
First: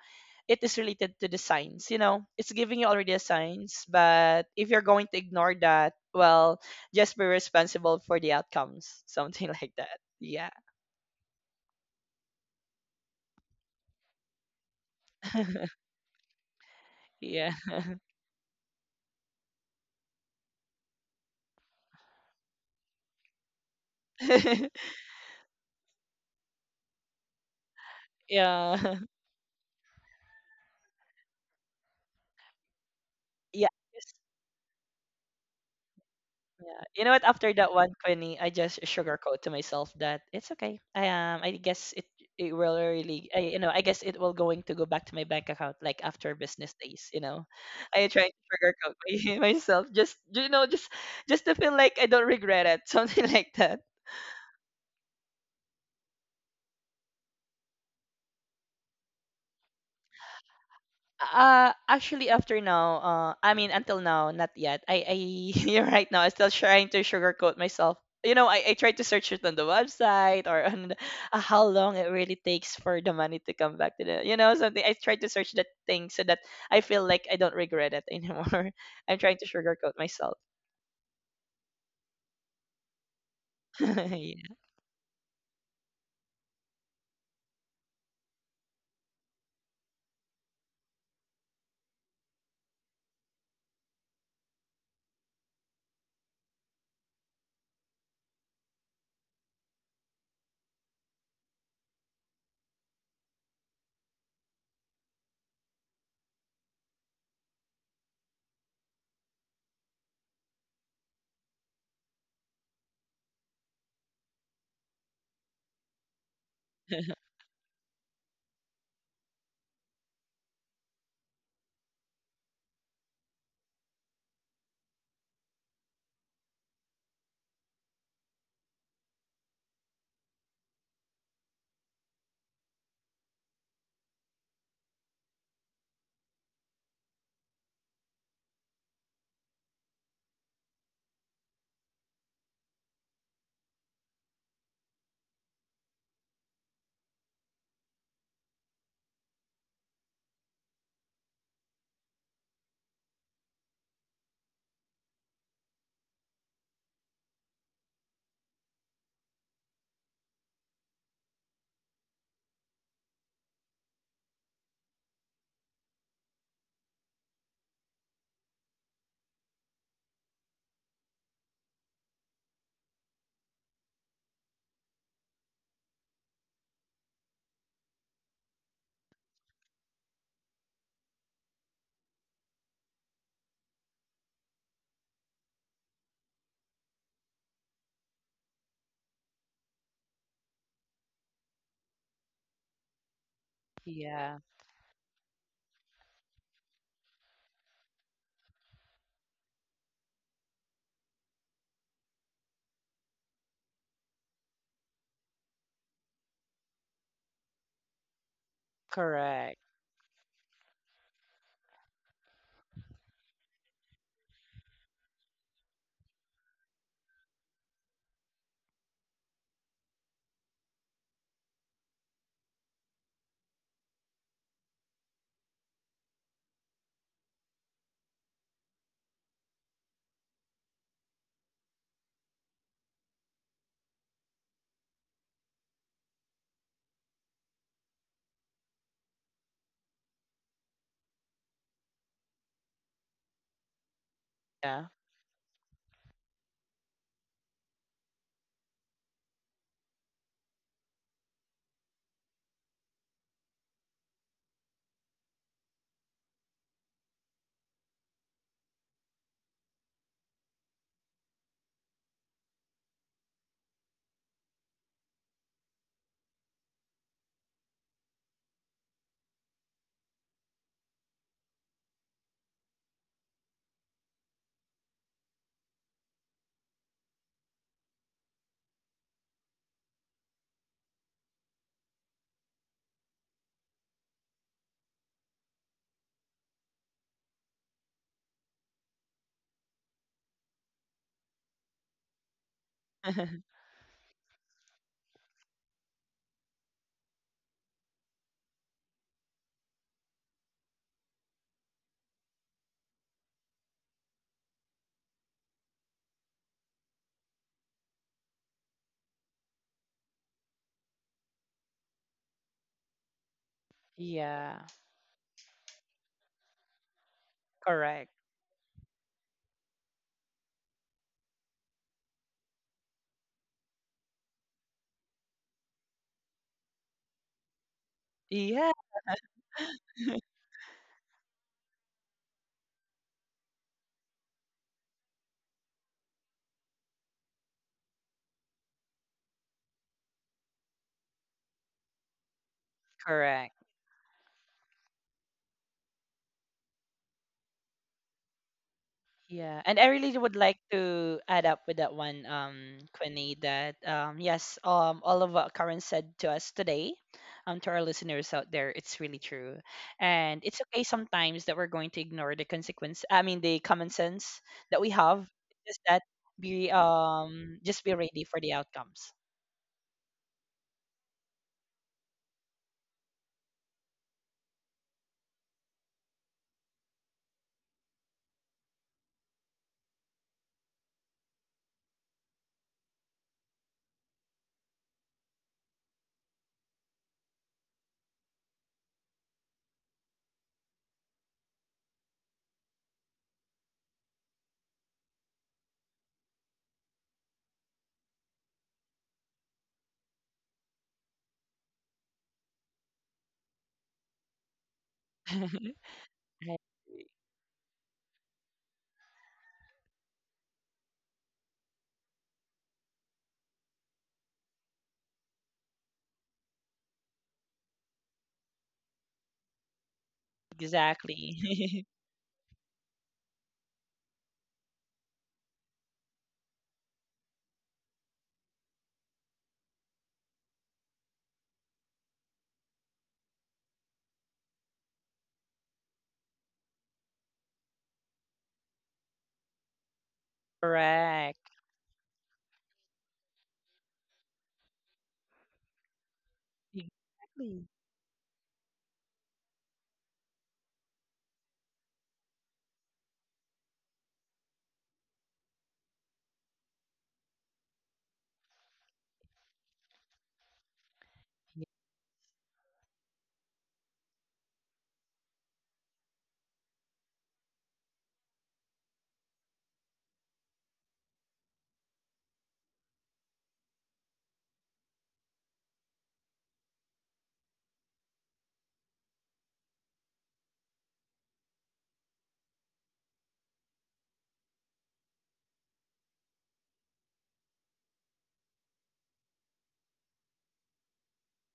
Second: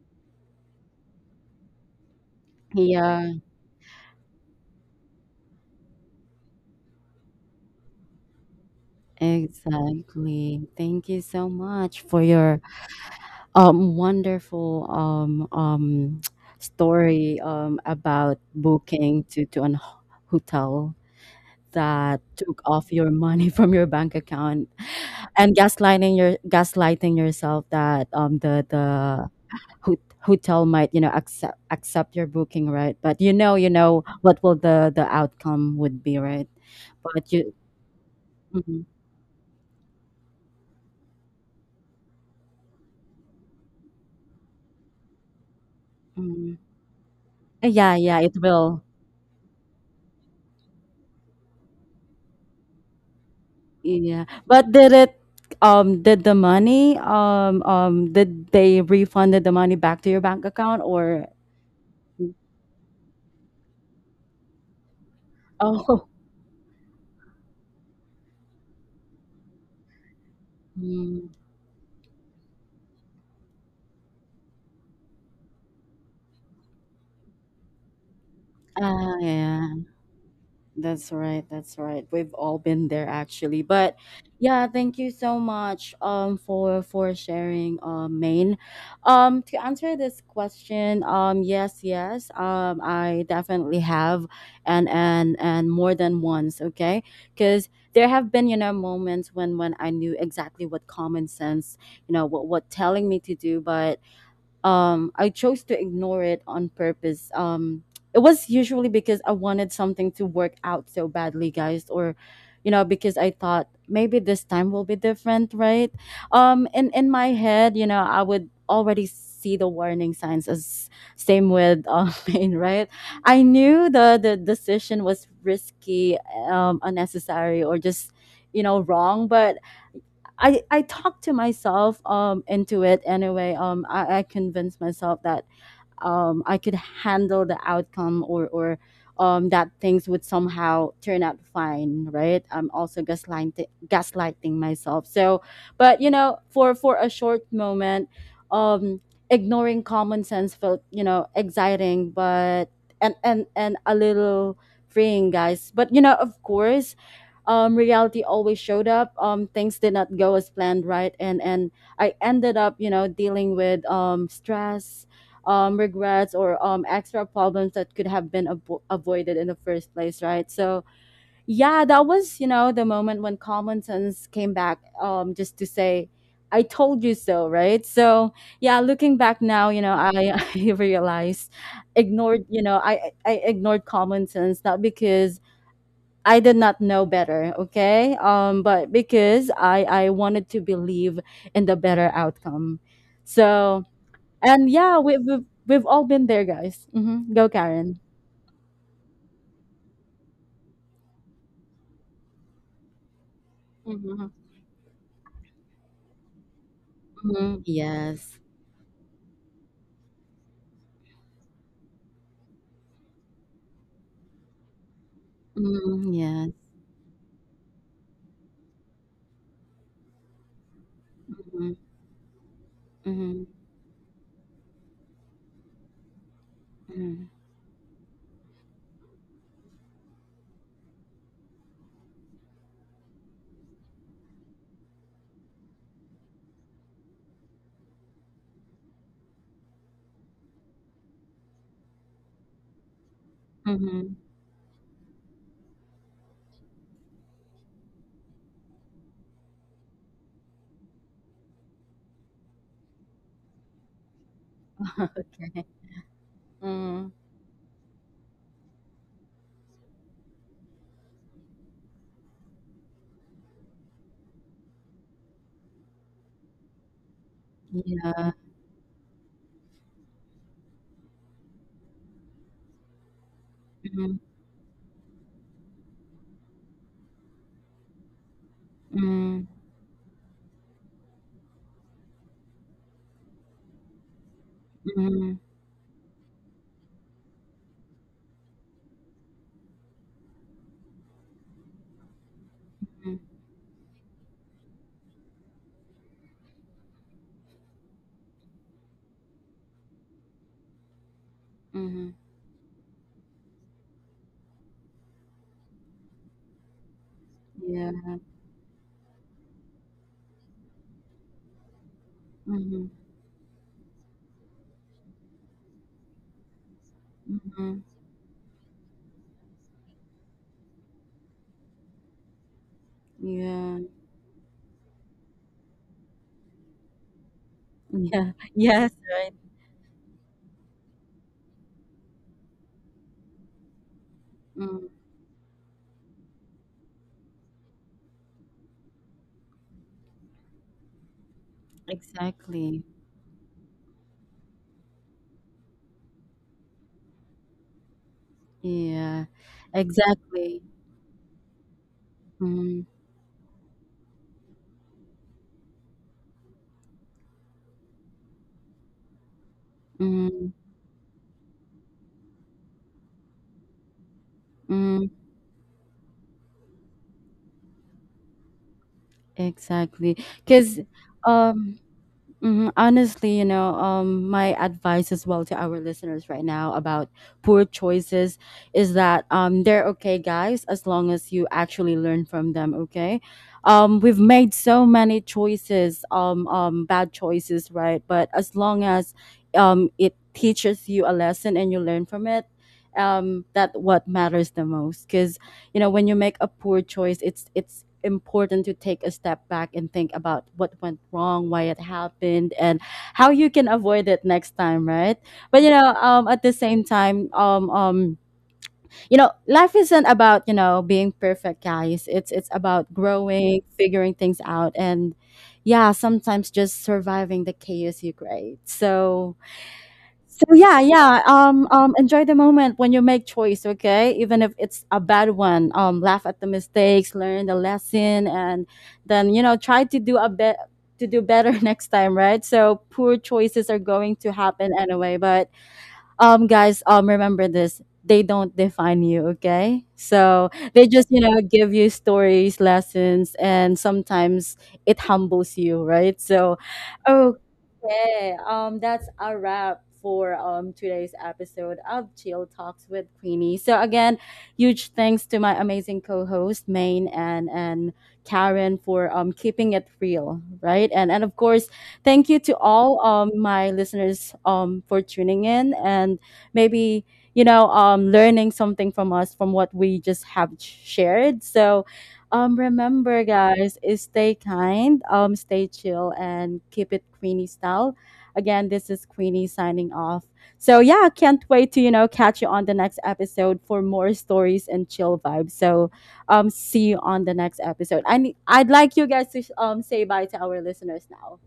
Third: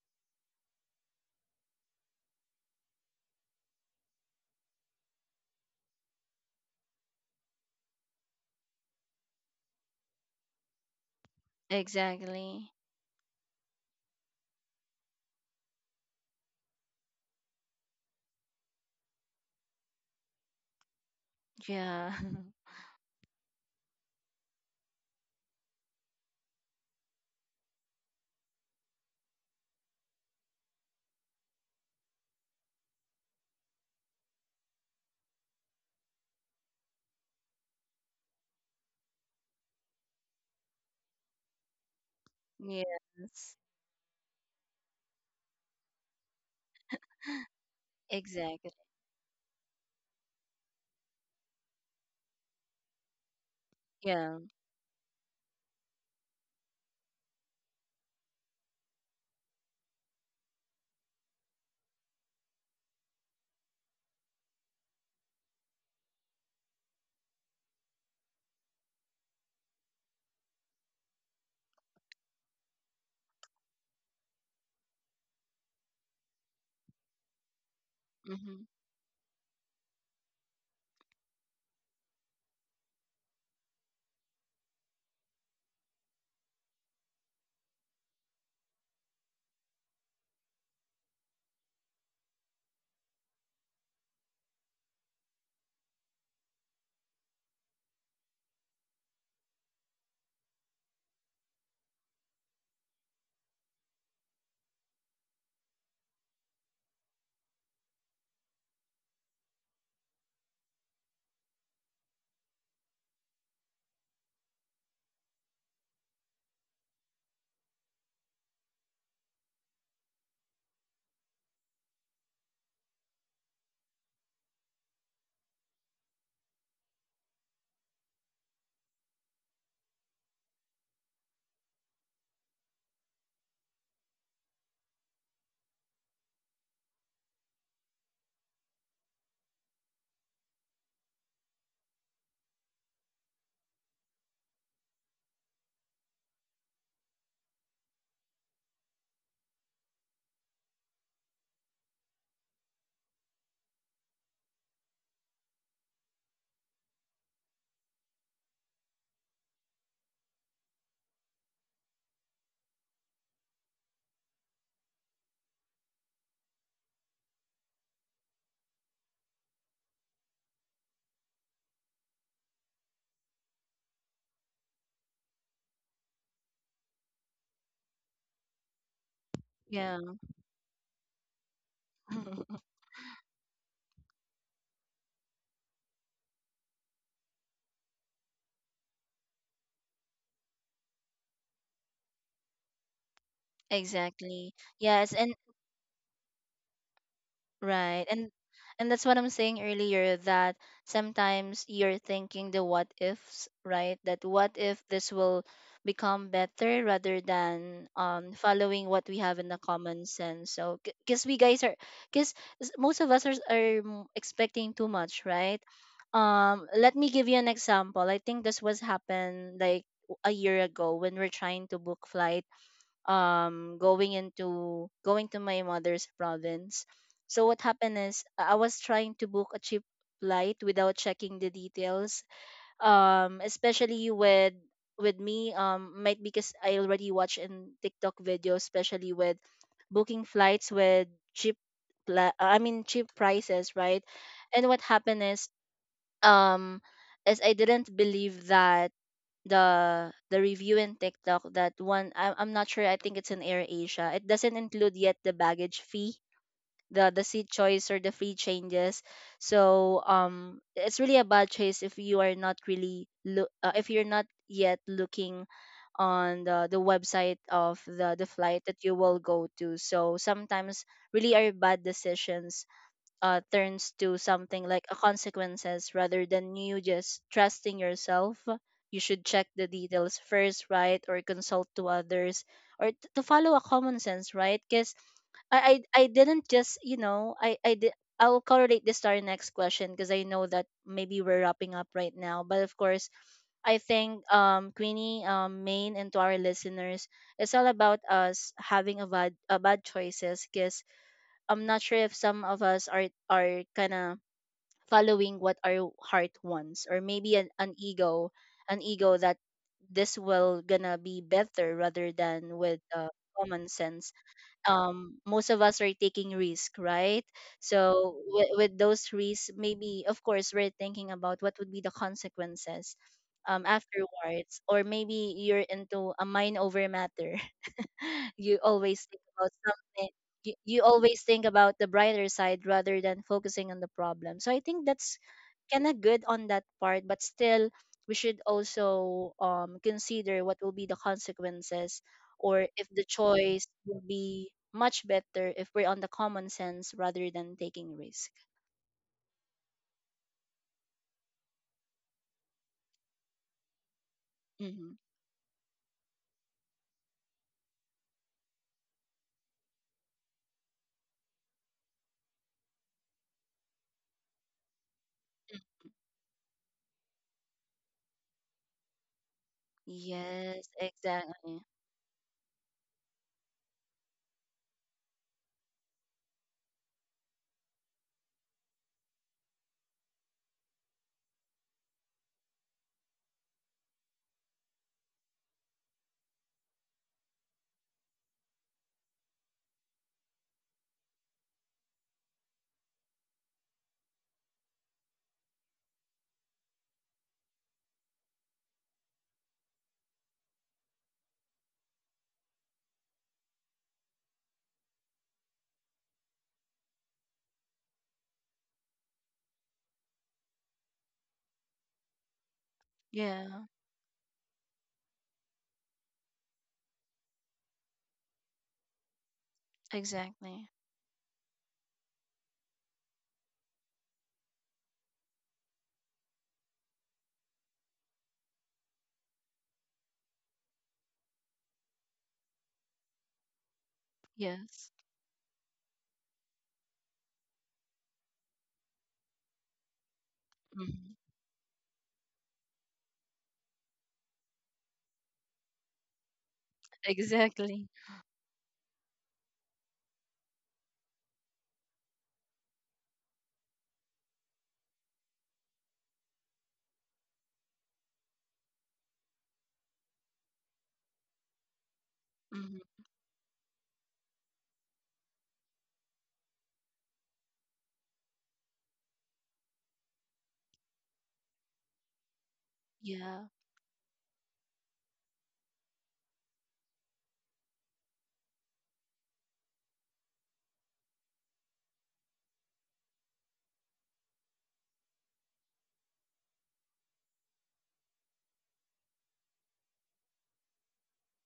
[SPEAKER 3] it is related to the signs, you know, it's giving you already a
[SPEAKER 1] Yeah.
[SPEAKER 3] signs, but if you're going to ignore that, well, just be responsible for the outcomes, something like that. Yeah.
[SPEAKER 1] Exactly. Thank you so much for your
[SPEAKER 2] Exactly.
[SPEAKER 1] wonderful story
[SPEAKER 3] Yeah.
[SPEAKER 1] about booking to an hotel
[SPEAKER 2] Yeah.
[SPEAKER 1] that took off your money from your bank account and gaslighting yourself that the
[SPEAKER 3] Yeah,
[SPEAKER 1] the hotel might, you know, accept your booking, right? But you know,
[SPEAKER 3] yeah.
[SPEAKER 1] you know what will the outcome would be, right?
[SPEAKER 3] Yeah. You know what?
[SPEAKER 1] But
[SPEAKER 3] After
[SPEAKER 1] you—
[SPEAKER 3] that one, Quinny, I just
[SPEAKER 1] Mhm,
[SPEAKER 3] sugarcoat to myself that it's okay. I guess it, it will really, I,
[SPEAKER 2] Yes.
[SPEAKER 3] you know, I guess it will going to go back to my bank account like after
[SPEAKER 1] mhm.
[SPEAKER 3] business days. You know,
[SPEAKER 1] Yeah,
[SPEAKER 3] I
[SPEAKER 1] yeah,
[SPEAKER 3] try to
[SPEAKER 1] it
[SPEAKER 2] Exactly.
[SPEAKER 1] will.
[SPEAKER 3] sugarcoat my, myself, just you know, just to feel like I don't regret it, something like that.
[SPEAKER 1] Yeah,
[SPEAKER 2] Yeah.
[SPEAKER 1] but did it did the money did they refunded the money back to your bank account or—
[SPEAKER 3] Actually, after now, I mean, until now, not yet. You're
[SPEAKER 1] Oh.
[SPEAKER 3] right now, I'm still trying to sugarcoat myself. You know, I tried to search it on the website or on the-
[SPEAKER 1] Mm,
[SPEAKER 3] how long it really takes for the money to come back to the, you know, something. I tried to search that thing so that I feel like I don't regret it
[SPEAKER 2] Hmm.
[SPEAKER 3] anymore. I'm
[SPEAKER 1] ah,
[SPEAKER 3] trying to
[SPEAKER 1] yeah.
[SPEAKER 3] sugarcoat myself.
[SPEAKER 1] That's right. That's right. We've all been there, actually. But
[SPEAKER 3] Yeah.
[SPEAKER 1] yeah, thank you so much for sharing, Maine. To answer this question, yes, yes. I definitely have, and more than once, okay? Cuz there have been, you know, moments when I knew exactly what common sense, you know, what telling me to do, but I chose to ignore it on purpose. It was usually because I wanted something to work out so badly, guys, or you know, because I thought maybe this time will be different, right? In my head, you know, I would already see the warning signs, as same with pain, right? I knew the decision was risky, unnecessary, or just, you know, wrong. But I talked to myself into it anyway. I convinced myself that I could handle the outcome, or that things would somehow turn out fine, right? I'm also gaslighting myself. So, but you know, for a short moment, um, ignoring common sense felt, you know, exciting, but and a little freeing, guys. But you know, of course. Reality always showed up. Things did not go as planned, right? And I ended up, you know, dealing with stress, regrets, or extra problems that could have been avoided in the first place, right? So yeah, that was, you know, the moment when common sense came back just to say, "I told you so," right? So yeah, looking back now, you
[SPEAKER 2] Yeah.
[SPEAKER 1] know, I, I realized ignored, you know, I ignored common sense, not because I did not know better, okay? But because I wanted to believe in the better outcome. So,
[SPEAKER 3] Yeah,
[SPEAKER 2] Exactly.
[SPEAKER 1] and yeah,
[SPEAKER 2] Yes,
[SPEAKER 1] we
[SPEAKER 2] and
[SPEAKER 1] we've we've all been there, guys. Hmm. Go,
[SPEAKER 2] right,
[SPEAKER 1] Karen.
[SPEAKER 2] and that's what I'm saying earlier, that sometimes you're thinking the what ifs, right? That
[SPEAKER 1] Mm-hmm.
[SPEAKER 2] what if this will become better rather
[SPEAKER 1] Mm-hmm.
[SPEAKER 2] than
[SPEAKER 1] Yes.
[SPEAKER 2] following what we have in
[SPEAKER 3] correct.
[SPEAKER 2] the common sense. So, because we guys are, because most of us are expecting too much, right?
[SPEAKER 1] Mm-hmm. Yes.
[SPEAKER 2] Let me give you an example. I think this was happened like a year ago when we're trying
[SPEAKER 1] Mm-hmm.
[SPEAKER 2] to book flights,
[SPEAKER 1] Mm-hmm.
[SPEAKER 2] going to my mother's province.
[SPEAKER 1] Mm-hmm.
[SPEAKER 2] So what happened is I was trying to book a cheap flight without checking the details. Especially with me, might because I already watch in TikTok videos, especially with booking flights with cheap I mean cheap prices, right?
[SPEAKER 1] Mm-hmm.
[SPEAKER 2] And what
[SPEAKER 3] Yeah.
[SPEAKER 2] happened is, um is I didn't believe that the review in TikTok. That one, I'm not sure, I think it's in Air Asia. It doesn't include yet the
[SPEAKER 1] Okay.
[SPEAKER 2] baggage fee,
[SPEAKER 1] Mm-hmm.
[SPEAKER 2] the seat choice, or the free changes. So it's really a bad choice if you are not really look, if you're not yet looking on the website of the
[SPEAKER 1] Yeah.
[SPEAKER 2] flight that you will go to. So sometimes really are bad decisions turns to
[SPEAKER 1] Mm-hmm.
[SPEAKER 2] something like a consequences, rather than you just trusting yourself. You should
[SPEAKER 1] Mm-hmm.
[SPEAKER 2] check the details first, right? Or consult to others, or to follow a common sense, right? Because I didn't just, you know, I did, I'll correlate this to our next question because I know that maybe we're wrapping up right now. But of course,
[SPEAKER 1] Mm-hmm.
[SPEAKER 2] I think, Queenie, Maine, and to our listeners, it's all about us having a bad choices, 'cause I'm not sure
[SPEAKER 1] Mm-hmm.
[SPEAKER 2] if some of us are kind of following what our heart wants, or maybe an
[SPEAKER 1] Yeah.
[SPEAKER 2] ego, an ego that this will gonna be better rather than with
[SPEAKER 1] Mm-hmm.
[SPEAKER 2] common sense.
[SPEAKER 3] Yeah,
[SPEAKER 2] Most of us are taking risk, right?
[SPEAKER 1] Mm-hmm.
[SPEAKER 3] correct.
[SPEAKER 2] So with those risks, maybe of course we're thinking about what would be the consequences
[SPEAKER 1] Yeah.
[SPEAKER 2] afterwards, or maybe you're into a mind over matter.
[SPEAKER 1] Yeah.
[SPEAKER 2] You
[SPEAKER 3] Yeah.
[SPEAKER 1] Yes.
[SPEAKER 2] always think
[SPEAKER 1] Right.
[SPEAKER 2] about something, you always think about the brighter side rather than focusing on the problem. So I think
[SPEAKER 1] Mm.
[SPEAKER 2] that's kind of good on that part, but still we should also consider what will be the consequences, or if
[SPEAKER 1] Exactly.
[SPEAKER 2] the
[SPEAKER 3] Correct.
[SPEAKER 2] choice will be much better if we're on the common sense rather than taking risk.
[SPEAKER 1] Yeah.
[SPEAKER 3] Yeah, and I really would like
[SPEAKER 1] Exactly.
[SPEAKER 3] to add up with that one,
[SPEAKER 1] Mm-hmm.
[SPEAKER 3] Quinny, that yes,
[SPEAKER 2] Hmm.
[SPEAKER 3] all of what Karen said to us today, to our listeners out there, it's really true, and
[SPEAKER 1] Mm-hmm.
[SPEAKER 3] it's okay sometimes that we're going to ignore the consequence. I mean, the common sense that we
[SPEAKER 1] Mm-hmm.
[SPEAKER 3] have, just that be just be ready for the outcomes.
[SPEAKER 1] Exactly.
[SPEAKER 2] Yes,
[SPEAKER 1] Because,
[SPEAKER 2] exactly.
[SPEAKER 1] hmm, honestly, you know, my advice as well to our listeners right now about poor choices is that they're okay, guys, as long as you actually learn from them. Okay, we've made so many choices, bad choices, right? But as long as it teaches you a lesson and you learn from it, that what matters the most. Because you know, when you make a poor choice, it's important to take a step back and think about what went wrong, why it happened, and how you can avoid it next time, right? But you know, at
[SPEAKER 3] Right.
[SPEAKER 1] the same time, you know, life isn't about, you know, being perfect, guys. It's about
[SPEAKER 2] Yeah,
[SPEAKER 1] growing, figuring things out, and yeah, sometimes just surviving the chaos you create. So, so
[SPEAKER 2] exactly.
[SPEAKER 1] yeah, yeah.
[SPEAKER 3] Exactly.
[SPEAKER 1] Enjoy the moment when you make choice, okay? Even if it's a bad one. Laugh at the mistakes, learn the lesson, and then, you know, try to do a bit to do better next time, right? So poor choices are going to happen
[SPEAKER 2] Yes.
[SPEAKER 1] anyway, but guys, remember this: they don't define you, okay? So they just,
[SPEAKER 2] Hmm.
[SPEAKER 1] you know,
[SPEAKER 3] Correct.
[SPEAKER 1] give you stories, lessons, and sometimes it humbles you, right? So
[SPEAKER 3] Exactly.
[SPEAKER 2] Exactly.
[SPEAKER 1] okay, that's a wrap for today's episode of Chill Talks with Queenie. So again, huge thanks to my amazing co-host Maine and Karen for keeping it real, right? And of course, thank you to
[SPEAKER 2] Hmm.
[SPEAKER 1] all my listeners for tuning in and maybe, you know, learning something from us, from what we just have shared. So remember,
[SPEAKER 2] Yeah.
[SPEAKER 1] guys, is stay kind, stay chill, and keep it Queenie style. Again, this is Queenie signing off. So yeah, can't wait to, you know, catch you on the next episode for more stories and chill vibes. So see you on the next episode. I'd like you guys to say bye to our listeners now.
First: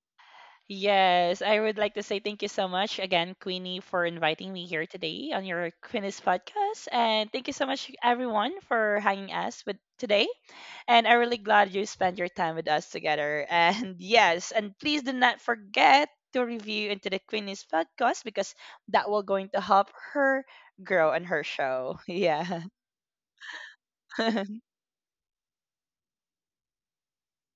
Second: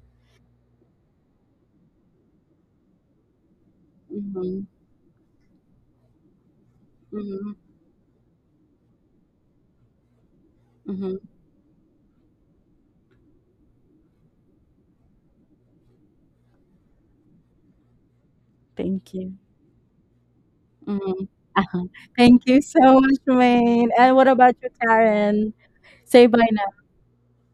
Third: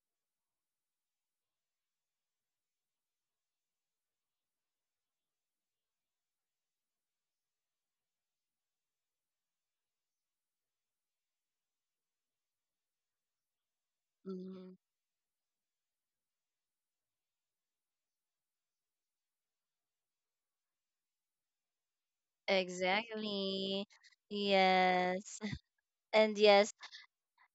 [SPEAKER 3] Yes, I would like to say thank you so much again, Queenie, for inviting me
[SPEAKER 1] Mhm,
[SPEAKER 3] here today on your Queenie's podcast. And thank you
[SPEAKER 1] mhm,
[SPEAKER 3] so much, everyone, for hanging us with today. And
[SPEAKER 1] mhm.
[SPEAKER 3] I'm really glad you spent your time with us together. And yes,
[SPEAKER 2] Mm-hmm.
[SPEAKER 3] and please do not forget to review into the Queenie's podcast, because that
[SPEAKER 1] Thank
[SPEAKER 3] will
[SPEAKER 1] you.
[SPEAKER 3] going to help her grow on
[SPEAKER 1] Mhm.
[SPEAKER 3] her
[SPEAKER 1] Uh-huh.
[SPEAKER 3] show.
[SPEAKER 1] Thank
[SPEAKER 3] Yeah.
[SPEAKER 1] you so much,
[SPEAKER 2] Exactly.
[SPEAKER 1] Wayne. And what about you,
[SPEAKER 2] Yes.
[SPEAKER 1] Karen? Say
[SPEAKER 2] And
[SPEAKER 1] bye
[SPEAKER 2] yes,
[SPEAKER 1] now.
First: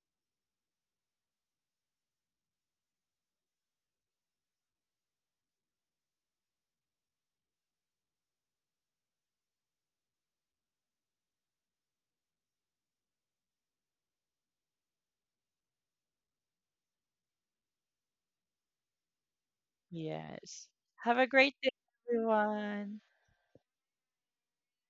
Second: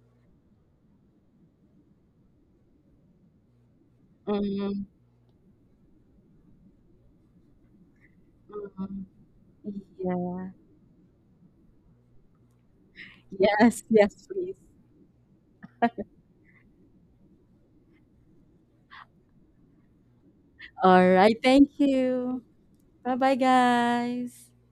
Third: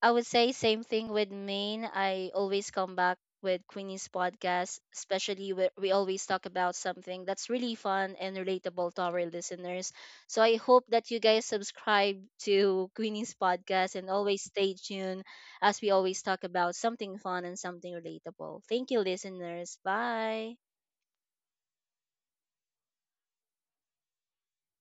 [SPEAKER 2] I would say same thing with Maine. I always come back with Queenie's podcast,
[SPEAKER 1] Mhm,
[SPEAKER 2] especially where we always talk about something that's really fun and relatable to
[SPEAKER 1] mhm.
[SPEAKER 2] our listeners. So
[SPEAKER 1] Yeah.
[SPEAKER 2] I hope that you guys subscribe to Queenie's
[SPEAKER 1] Yes,
[SPEAKER 2] podcast and
[SPEAKER 1] yes,
[SPEAKER 2] always
[SPEAKER 1] please.
[SPEAKER 2] stay tuned, as we always talk about something fun and something relatable. Thank you, listeners. Bye.
[SPEAKER 3] Yes.
[SPEAKER 1] All
[SPEAKER 3] Have a
[SPEAKER 1] right.
[SPEAKER 3] great day,
[SPEAKER 1] Thank you.
[SPEAKER 3] everyone.
[SPEAKER 1] Bye bye, guys.